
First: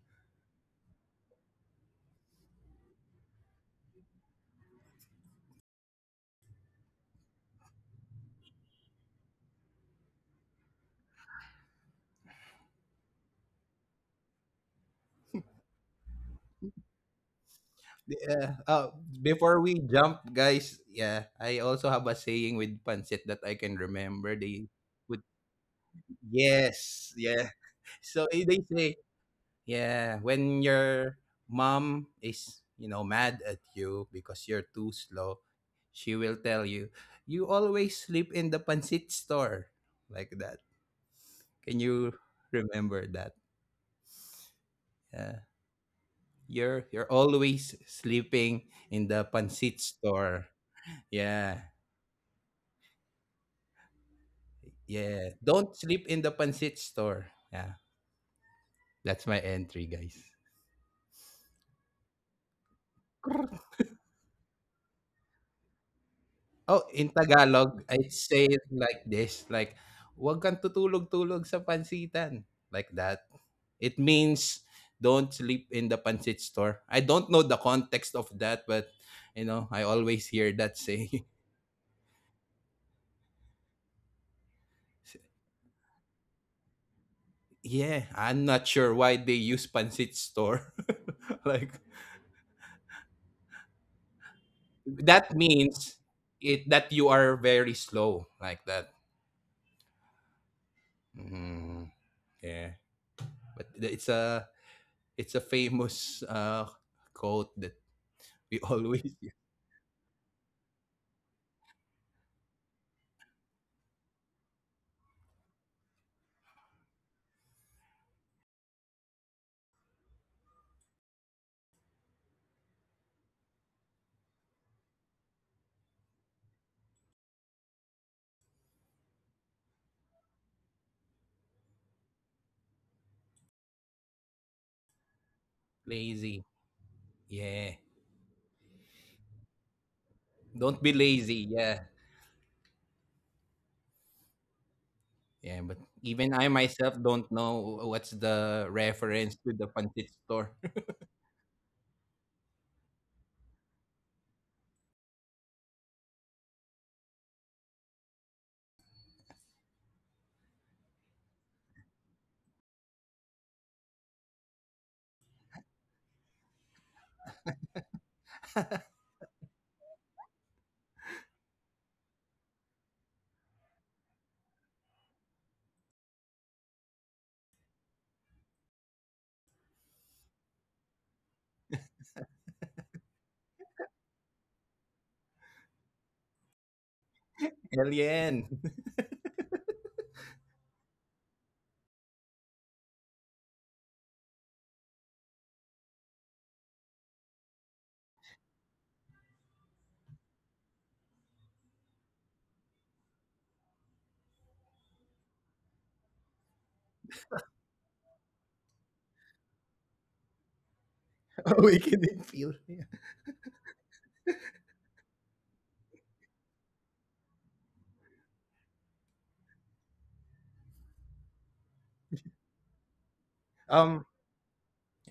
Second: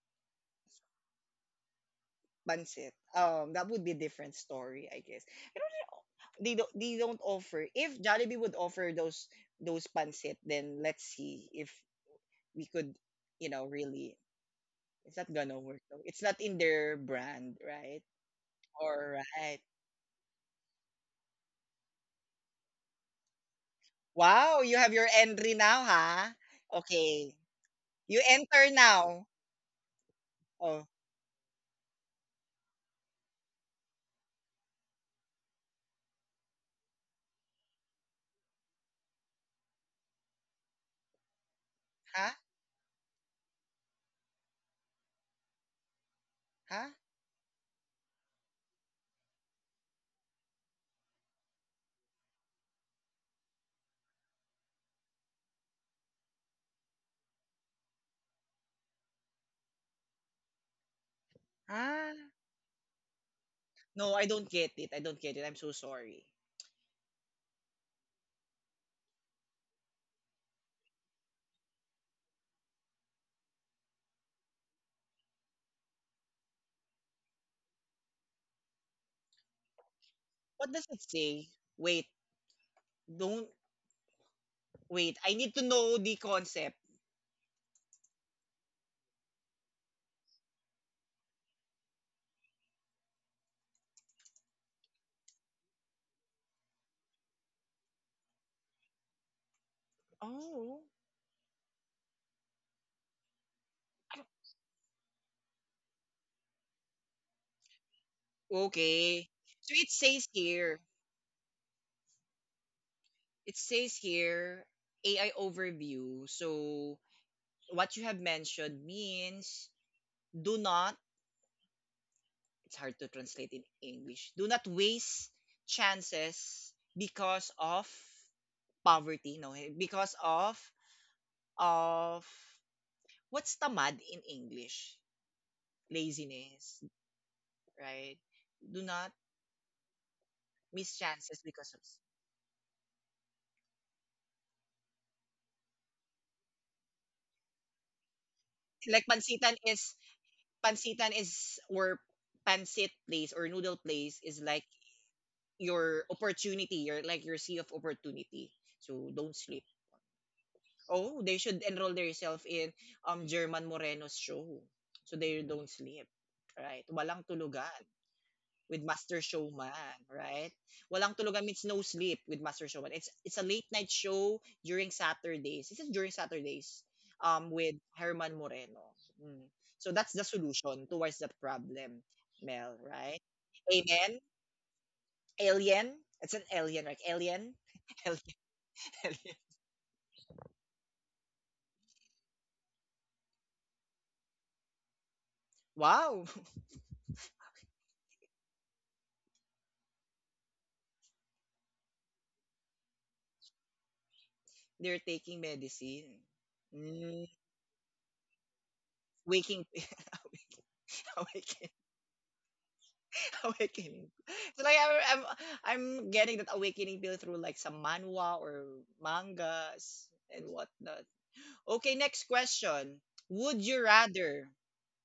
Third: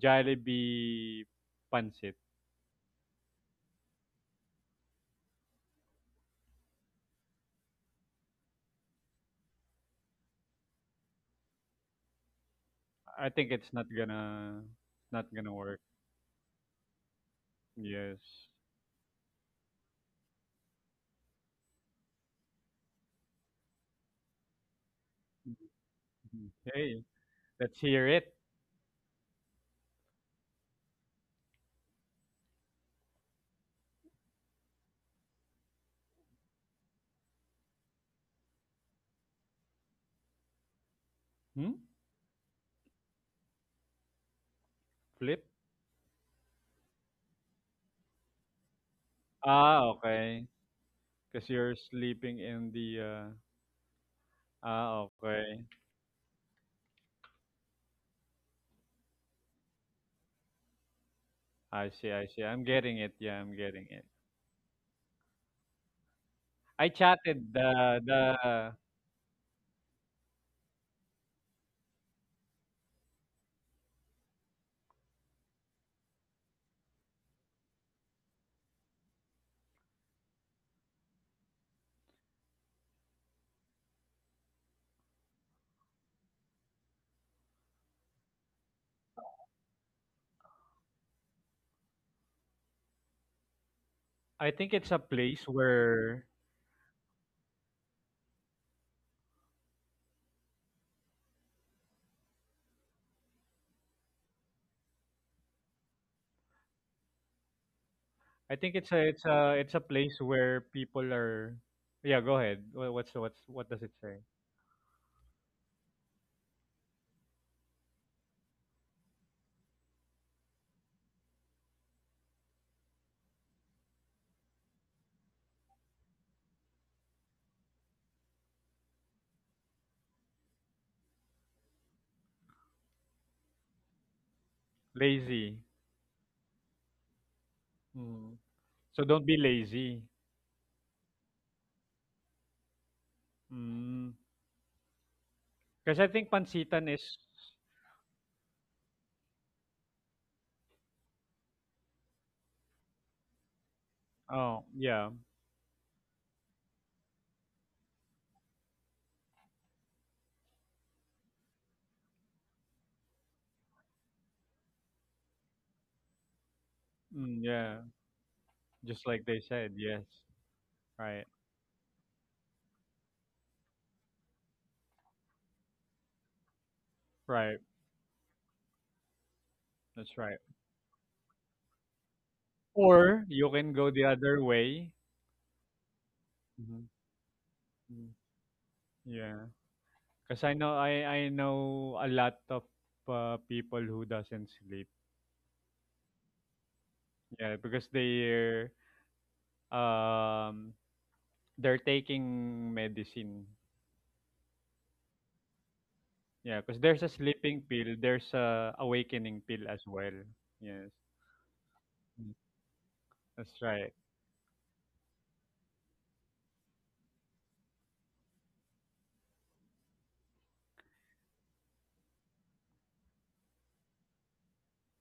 S3: Jollibee pancit?
S1: Pancit. Um, that would be a different story, I guess. I don't know. They don't they don't offer. If Jollibee would offer those those pancit, then let's see if we could,
S3: I
S1: you
S3: think
S1: know,
S3: it's not
S1: really.
S3: gonna
S1: It's
S3: not
S1: not
S3: gonna
S1: gonna
S3: work.
S1: work though. It's not in their brand, right?
S3: Yes.
S2: Yeah. Oh,
S1: Alright.
S2: before we jump, guys, yeah, I also have a saying with pancit that I can remember.
S1: Wow, you
S2: They
S1: have your
S2: would
S1: entry now, ha?
S3: Mhm. Hey,
S2: Yes,
S1: Okay.
S2: yeah.
S3: let's hear
S1: You
S3: it.
S2: So eh,
S1: enter
S2: they say,
S1: now.
S2: yeah, when
S1: Oh,
S2: your mom is, you know, mad at you because you're too slow, she will tell you, "You always sleep in the pancit store." Like that.
S3: Hmm?
S2: Can you
S1: ha?
S2: remember that?
S3: Flip.
S2: Yeah.
S1: Ha?
S2: You're you're always sleeping in the
S3: Ah,
S2: pancit
S3: okay.
S2: store.
S3: Because you're
S2: Yeah.
S3: sleeping in the uh, ah,
S2: Yeah.
S3: okay.
S2: Don't sleep in the pancit store. Yeah. That's my entry, guys.
S3: I see,
S1: Ha?
S3: I see. I'm getting it. Yeah, I'm getting it.
S1: No, I don't get it. I don't get it. I'm so sorry.
S3: I
S2: Oh, in
S3: chatted
S2: Tagalog,
S3: the
S2: I say
S3: the
S2: it like this, like, "Huwag kang tutulog-tulog sa pansitan," like that. It means don't sleep in the pancit store. I don't know the context of that, but, you know, I always hear
S1: What does
S2: that
S1: it
S2: saying.
S1: say? Wait, don't wait. I need to know the concept.
S2: Yeah, I'm not sure why they use pancit store. Like,
S3: I think it's a place
S2: that means
S3: where
S2: it that you are very slow, like that.
S1: Oh,
S2: Mhm, yeah. But th- it's a it's a famous, uh, quote that
S3: I
S2: we
S3: think it's a it's
S2: always
S1: okay.
S3: a it's
S1: So
S3: a
S1: it
S3: place
S1: says
S3: where
S1: here,
S3: people are yeah go ahead Wha- what's what's
S1: it
S3: what does it
S1: says
S3: say
S1: here A I overview. So what you have mentioned means do not it's hard to translate in English. Do not waste chances because of poverty, no? Eh, because of of what's tamad in English?
S3: lazy
S2: lazy.
S1: Laziness,
S2: Yeah.
S1: right?
S3: mm.
S1: Do
S3: So
S1: not
S3: don't be lazy.
S2: Don't be
S1: miss chances
S2: lazy.
S1: because
S2: Yeah.
S1: of
S3: Mm.
S2: Yeah. But
S3: Because I
S2: even
S3: think
S2: I
S3: pansitan
S2: myself
S3: is
S2: don't know what's the
S1: like
S2: reference to
S1: pansitan
S2: the
S1: is
S2: pancit store.
S1: pansitan is or pancit place or noodle place is like
S3: oh yeah
S1: your opportunity, your like your sea of opportunity. So don't sleep. Oh, they should enroll themselves in um German Moreno's show so they don't sleep. Right? Walang
S3: mm,
S1: tulugan
S3: yeah
S1: with
S3: just
S1: Master
S3: like they said
S1: Showman,
S3: yes
S1: right? Walang
S3: right
S1: tulugan means no sleep with Master Showman. It's it's a late night show during Saturdays. This is during Saturdays um
S3: right
S1: with Herman Moreno. Mm. So that's
S3: that's
S1: the
S3: right
S1: solution towards the problem, Mel, right?
S3: or you can go the
S1: Amen.
S3: other way.
S1: Alien. It's an alien,
S3: Mhm.
S1: right? Alien.
S3: Mm.
S1: alien.
S2: Alien.
S1: Alien.
S3: Yeah. 'Cause I know I I know a lot of, uh, people who doesn't sleep.
S1: Wow.
S3: Yeah, because they're, um, they're taking medicine.
S1: They're taking medicine.
S3: Yeah, 'cause there's a
S1: Mm,
S3: sleeping pill, there's a awakening
S1: waking
S3: pill as well. Yes.
S1: awakening,
S2: Awakening
S3: Mm,
S2: feel. Yeah.
S3: that's right.
S1: awakening. So like I'm, I'm I'm getting that awakening pill through like some manhwa or mangas and whatnot. Okay, next question. Would you
S2: Um.
S1: rather?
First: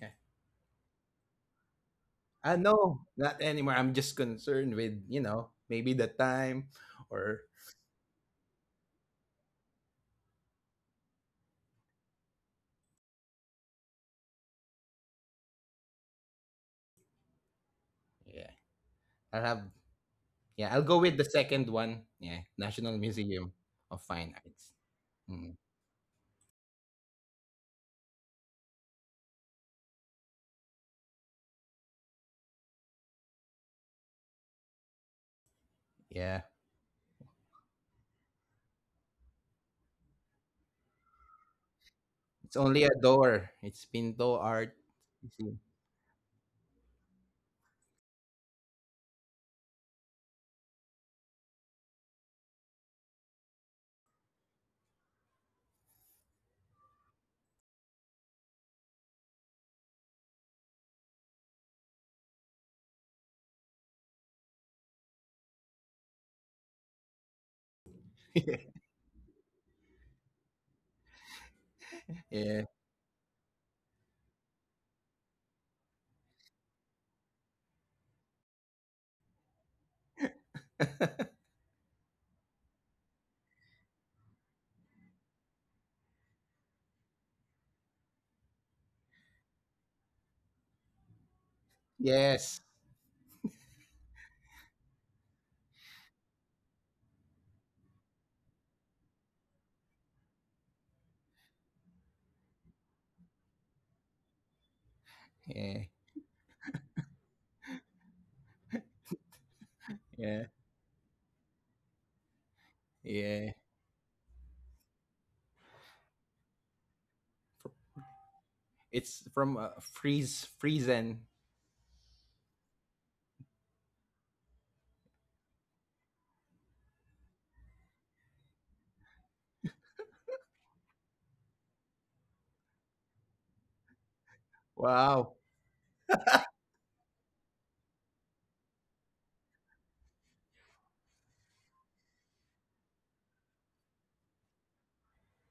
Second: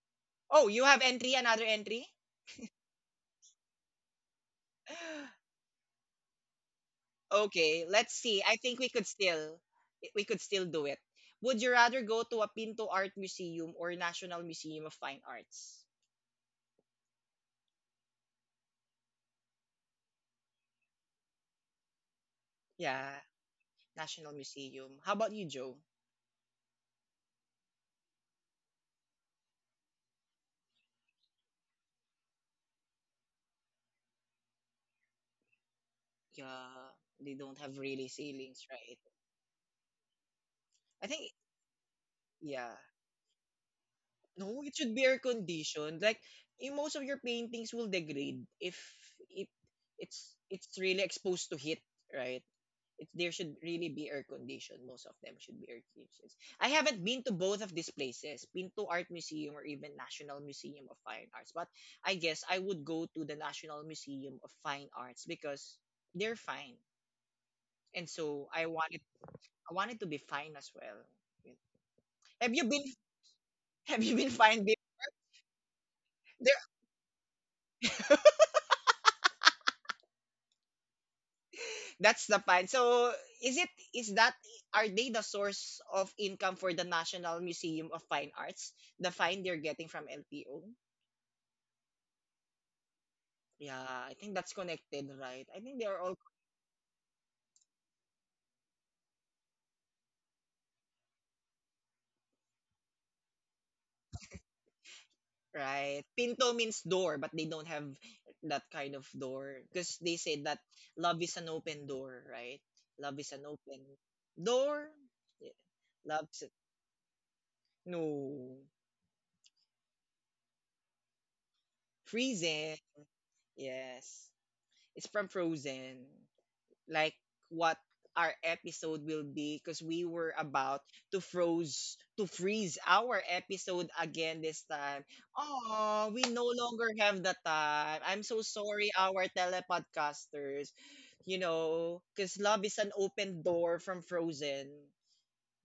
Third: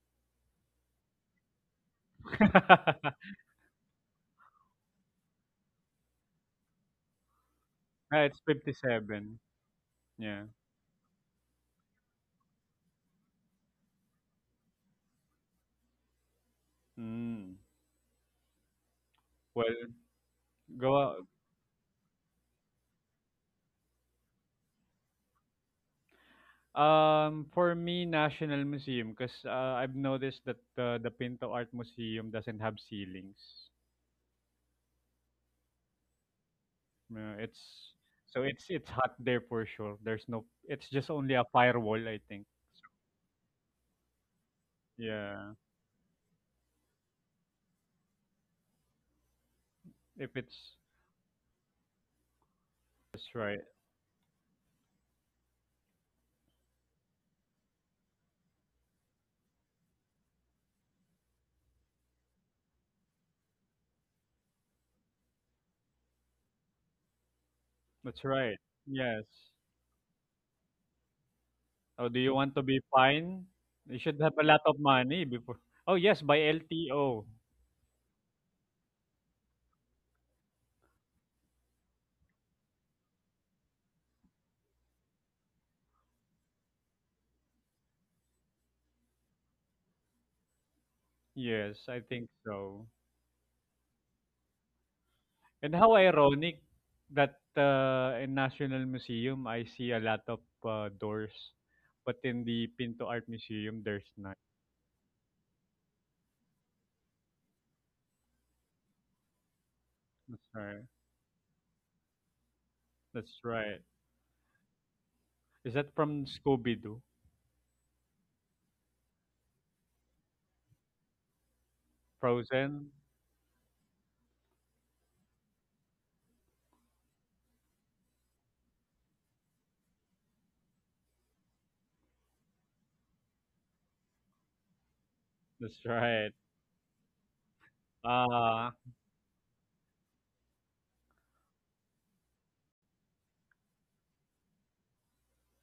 S2: Yeah.
S1: Oh, you have entry another entry.
S2: I no, Not anymore. I'm just concerned with you know maybe the time or
S1: Okay, let's
S3: Ah, it's
S1: see. I
S3: fifty
S1: think we could
S3: seven
S1: still we could
S3: Yeah.
S1: still do it. Would you rather go to a Pinto Art Museum or National Museum of Fine Arts?
S3: Mm.
S2: yeah. I'll have
S3: Well,
S2: Yeah. I'll go
S3: go
S2: with
S3: out
S2: the second one. Yeah. National
S1: Yeah.
S2: Museum of Fine
S1: National
S2: Arts.
S1: Museum. How about you,
S2: Mm,
S1: Joe?
S3: um, for me, National Museum 'cause, uh, I've noticed that the the Pinto Art Museum doesn't have ceilings.
S2: yeah.
S1: Yeah, they
S3: Yeah,
S1: don't have
S3: it's
S1: really
S3: so it's
S1: ceilings,
S3: it's
S1: right?
S3: hot there for sure. There's no it's
S1: I
S3: just
S1: think,
S3: only a firewall, I think.
S2: It's
S1: yeah.
S2: only a door. It's pinto
S1: No,
S2: art.
S1: it should be air
S2: You see.
S3: Yeah.
S1: conditioned. Like, in most of your paintings will degrade if it it's
S3: If it's
S1: it's really exposed to heat, right? It, there
S3: that's
S1: should
S3: right.
S1: really be air conditioned. Most of them should be air conditioned. I haven't been to both of these places, been to Art Museum or even National Museum of Fine Arts. But I guess I would go to the National Museum of Fine Arts because they're fine. And
S3: That's
S1: so
S3: right.
S1: I wanted
S3: Yes.
S1: I wanted to be fine as well.
S3: Oh, do you
S2: Yeah.
S1: Have
S3: want to
S1: you
S3: be
S1: been
S3: fine? You
S1: have you
S3: should
S1: been
S3: have a lot
S1: fine? be-
S3: of money before. Oh, yes, by
S1: There,
S3: L T O.
S1: that's the fine. So is it is that are they the source of income for the National Museum of Fine Arts? The fine they're getting from L T O.
S3: Yes, I think
S2: Yes.
S3: so.
S1: Yeah, I think that's connected, right? I
S3: And
S1: think
S3: how
S1: they're all
S3: ironic that uh, in National Museum I see a lot of uh, doors, but in the Pinto Art Museum there's none.
S2: Yeah.
S1: right. Pinto means door, but they don't have that kind of door because they
S2: Yeah.
S1: say
S3: That's
S1: that
S3: right.
S1: love is an open door, right? Love is
S2: Yeah.
S3: That's
S1: an
S3: right.
S1: open door. Yeah.
S3: Is that from
S1: Love is a-
S3: Scooby Doo?
S2: Fr-
S1: no.
S2: It's from uh, Freeze Friesen.
S1: Frozen.
S3: Frozen.
S1: Yes. It's from Frozen. Like what our episode will be because we were about to froze to freeze our episode again this time.
S2: Wow.
S3: That's
S1: Oh, we
S3: right.
S1: no longer have the time. I'm so
S3: Ah,
S1: sorry our telepodcasters. You know, because love is an open door from Frozen.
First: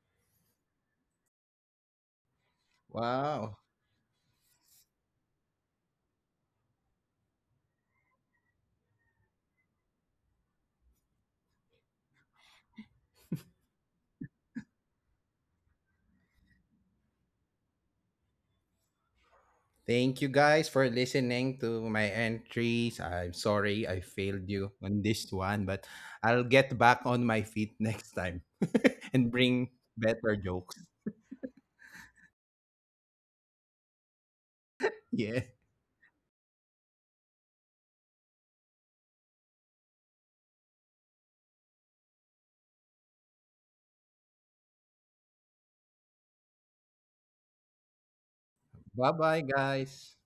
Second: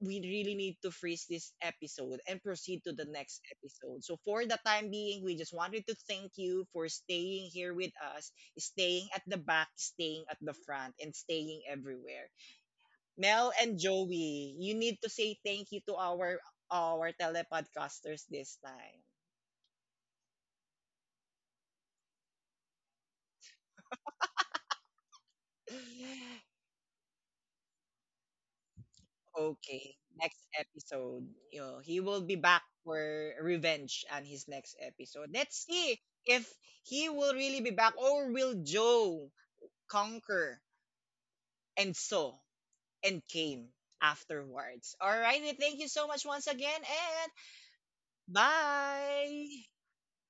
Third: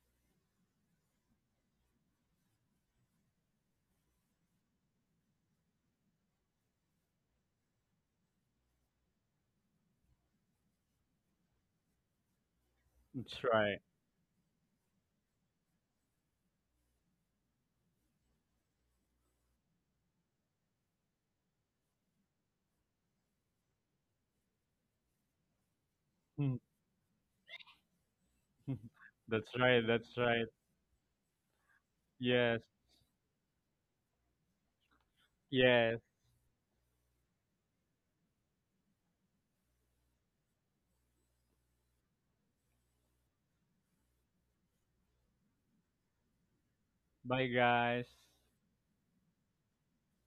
S1: We really need to freeze this episode and proceed to the next
S2: Wow.
S1: episode. So, for the time being, we just wanted to thank you for staying here with us, staying at the back, staying at the front, and staying everywhere.
S3: that's
S1: Mel and
S3: right.
S1: Joey, you need to say thank you to our our telepodcasters this time.
S2: Thank you guys for listening to my entries. I'm sorry I failed you on this one, but I'll get back on my feet next time and
S3: That's
S2: bring
S3: right.
S1: Okay,
S3: That's
S1: next
S2: better
S3: right.
S2: jokes.
S1: episode, you know, he will be back
S3: Yes.
S1: for revenge on his next episode.
S2: Yeah.
S1: Let's see
S3: Yes.
S1: if he will really be back or will Joe conquer, and sow, and came afterwards. Alrighty, thank you so much once again, and
S3: Bye, guys.
S2: Bye-bye
S1: bye!
S2: guys.